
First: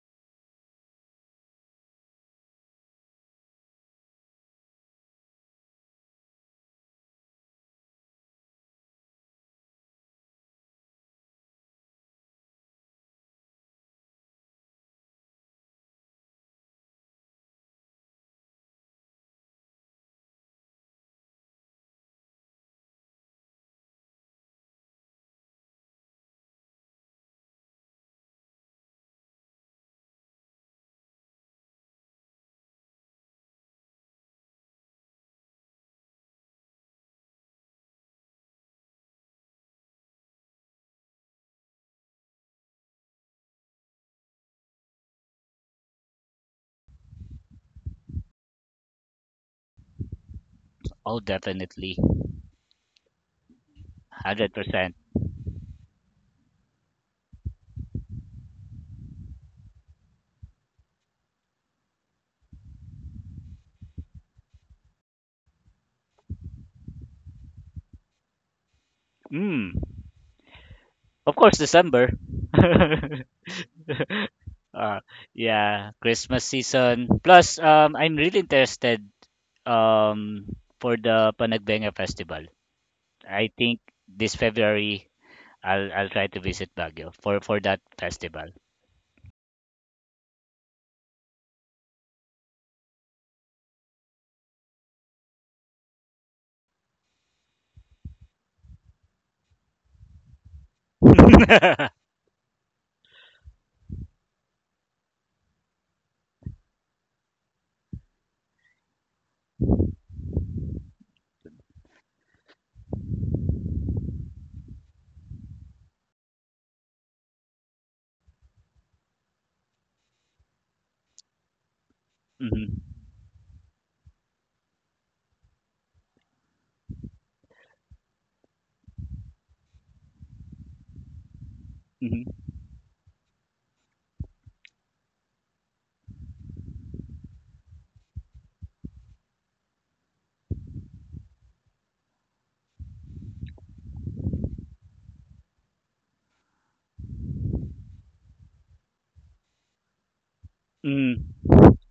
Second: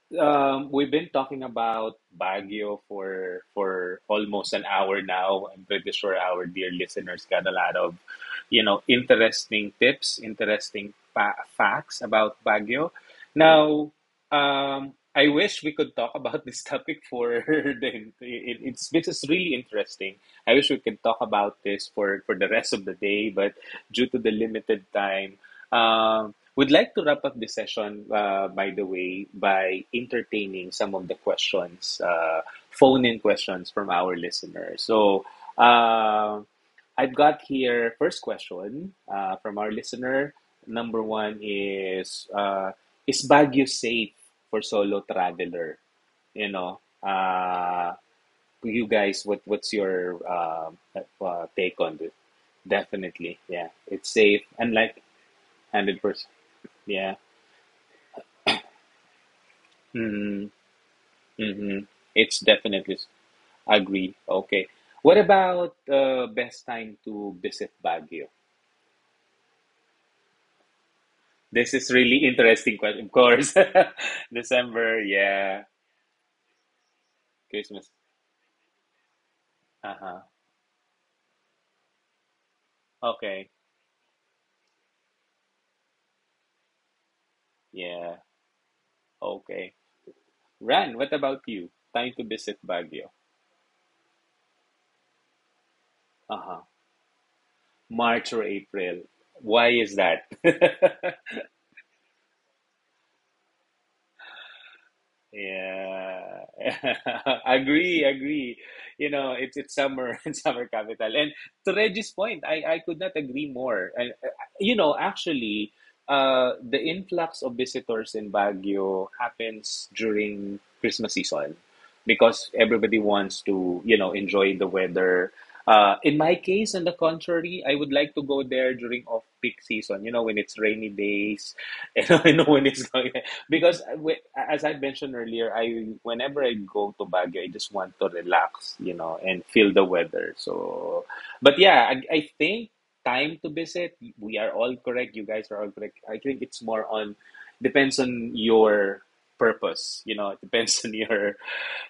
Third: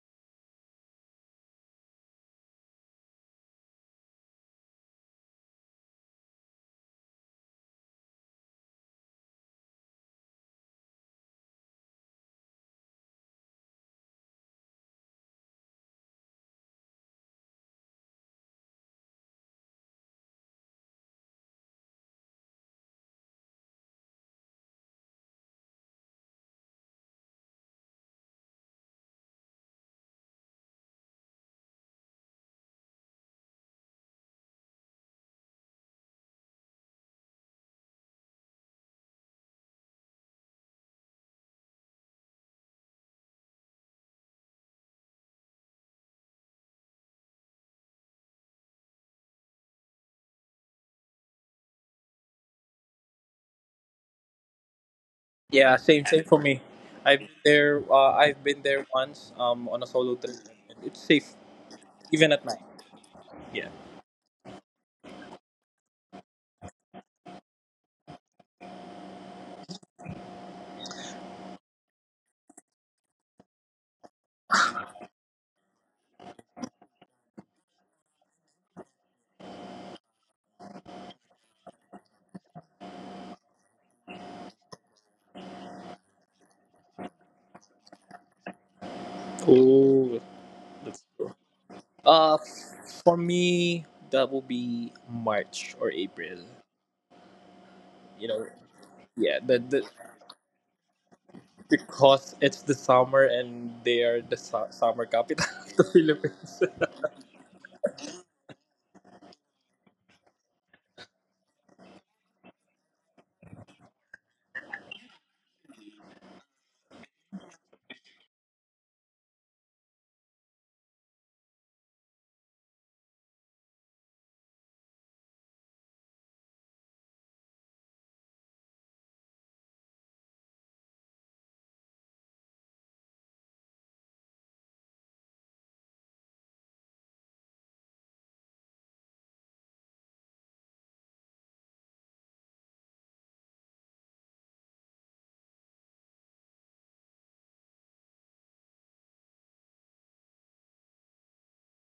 A: We've been talking about Baguio for almost an hour now. I'm pretty sure our dear listeners got a lot of, you know, interesting tips, interesting fa facts about Baguio. Now, I wish we could talk about this topic for the it, it's this is really interesting. I wish we could talk about this for the rest of the day, but due to the limited time. Would like to wrap up this session, by the way, by entertaining some of the questions, phone-in questions from our listeners. So, uh, I've got here first question from our listener. Number one is Baguio safe for solo traveler? You know, you guys, what's your
B: Oh,
A: take on
B: definitely,
A: this? Definitely, yeah, it's safe
B: hundred
A: and
B: percent.
A: like
C: Yeah,
A: one hundred
C: same same
A: percent,
C: for me.
A: yeah.
C: I've been there. I've been there once on a solo trip.
A: Mm-hmm.
C: And it's safe
A: Mm-hmm.
C: even
A: It's
C: at night.
A: definitely s-
C: Yeah.
A: agree. Okay. What about best time to visit Baguio?
B: Mm. Of course,
A: This is
B: December.
A: really interesting question. Of course,
B: uh,
A: December. Yeah,
B: yeah, Christmas season. Plus,
A: Christmas.
B: I'm really interested,
A: Uh-huh.
B: um for the Panagbenga Festival. I
A: Okay.
B: think this February I'll try to visit Baguio for that
A: Yeah.
B: festival.
A: Okay.
C: Oh,
A: Ran,
C: that's
A: what
C: cool.
A: about you? Time to
C: Uh,
A: visit Baguio.
C: for me, that will be March or April.
A: Uh-huh.
C: You
A: March or
C: know,
A: April.
C: yeah.
A: Why
C: The
A: is that?
C: Because it's the summer and they are the summer capital of the
A: Yeah,
C: Philippines.
A: agree, agree. You know, it's summer and summer capital. And to Reggie's point, I could not agree more. And you know, actually, the influx of visitors in Baguio happens during Christmas season because
B: Mhm.
A: everybody wants to, you know, enjoy the weather. In my case, on the contrary, I would like to go there during off-peak season. You know, when it's rainy days, and
B: Mhm.
A: you know when it's Because as I mentioned earlier, I whenever I go to Baguio, I just want to relax, you know, and feel the weather. So, but yeah, I think time to visit. We are all correct. You guys are all correct. I think it's more on depends on your purpose. You know, it depends on
B: Mhm.
A: your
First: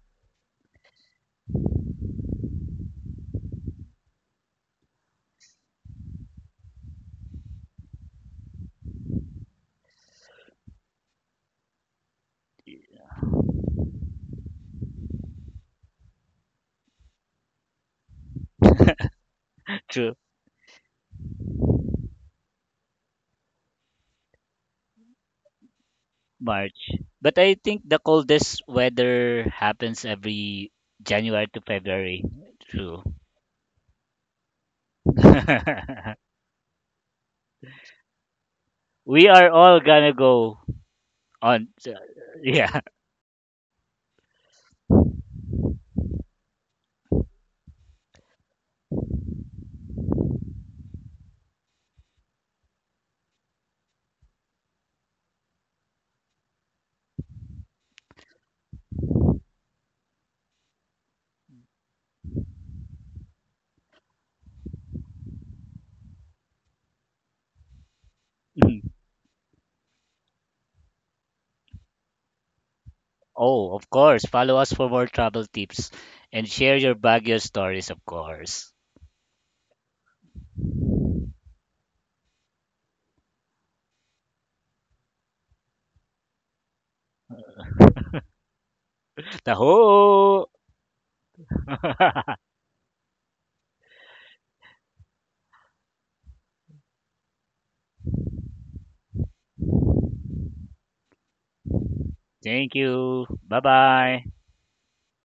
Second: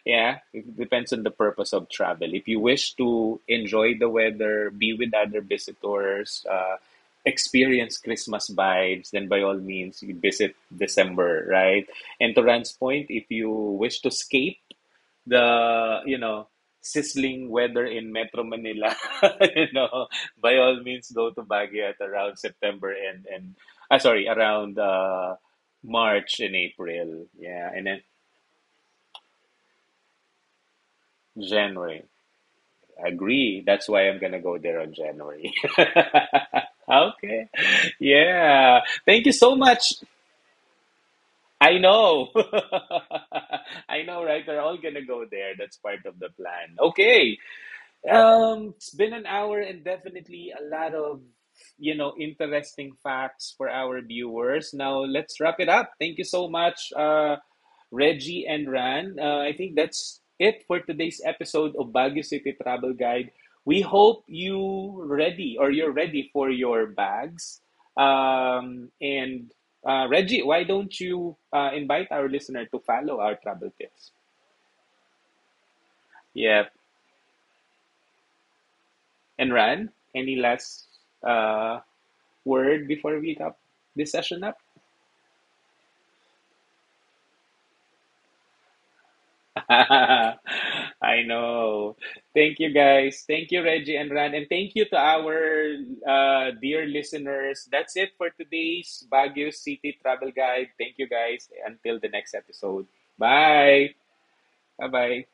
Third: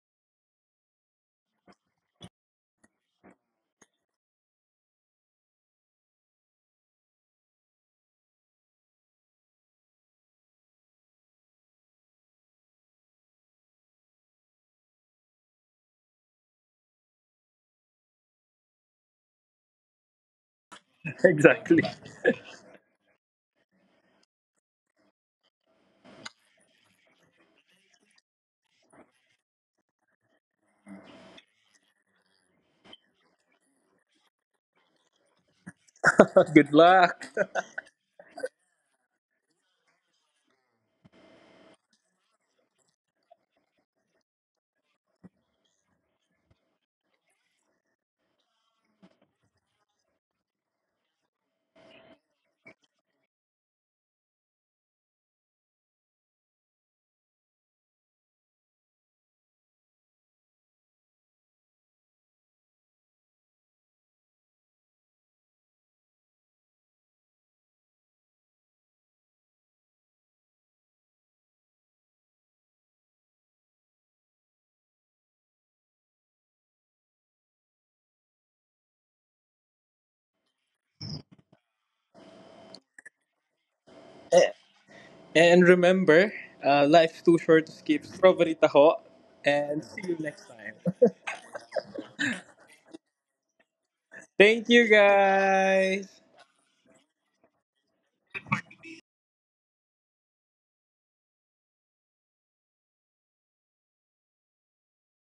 A: yeah, it depends on the purpose of travel. If you wish to enjoy the weather, be with other visitors, experience Christmas vibes, then by all means, you visit December, right? And to Rand's point, if you wish to escape the, you know, sizzling weather in Metro Manila, you know,
B: True,
A: by all means, go to Baguio at around September and ah, sorry, around March and
B: March.
A: April.
B: But I
A: Yeah, and
B: think the
A: then
B: coldest weather happens every January to
A: January.
B: February. True.
A: Agree. That's why I'm gonna go there on January.
C: Good luck.
A: Okay. Yeah. Thank
B: We
A: you
B: are
A: so
B: all
A: much.
B: gonna go. On
A: I
B: so,
A: know.
B: yeah.
A: I know, right? We're all gonna go there. That's part of the plan. Okay. It's been an hour and definitely a lot of, you know, interesting facts for our viewers. Now let's wrap it up. Thank you so much, Reggie and Ran. I think that's it for today's episode of Baguio City Travel Guide. We hope you ready or you're ready for your bags. And Reggie, why don't you invite our listener to follow our travel
B: Oh, of
A: tips?
B: course. Follow us for more travel tips and
A: Yeah.
B: share your Baguio stories, of course.
A: And Ran, any last uh, word before we wrap this session
C: Eh,
A: up?
C: And remember, life's too short to skip strawberry taho. And see you next
B: Taho!
C: time.
A: I know. Thank you, guys. Thank you, Reggie and Ran. And
C: Thank
A: thank you
C: you
A: to our
C: guys.
A: dear listeners. That's it for today's Baguio City Travel Guide. Thank you, guys. Until the next
B: Thank
A: episode.
B: you. Bye
A: Bye.
B: bye.
A: Bye bye.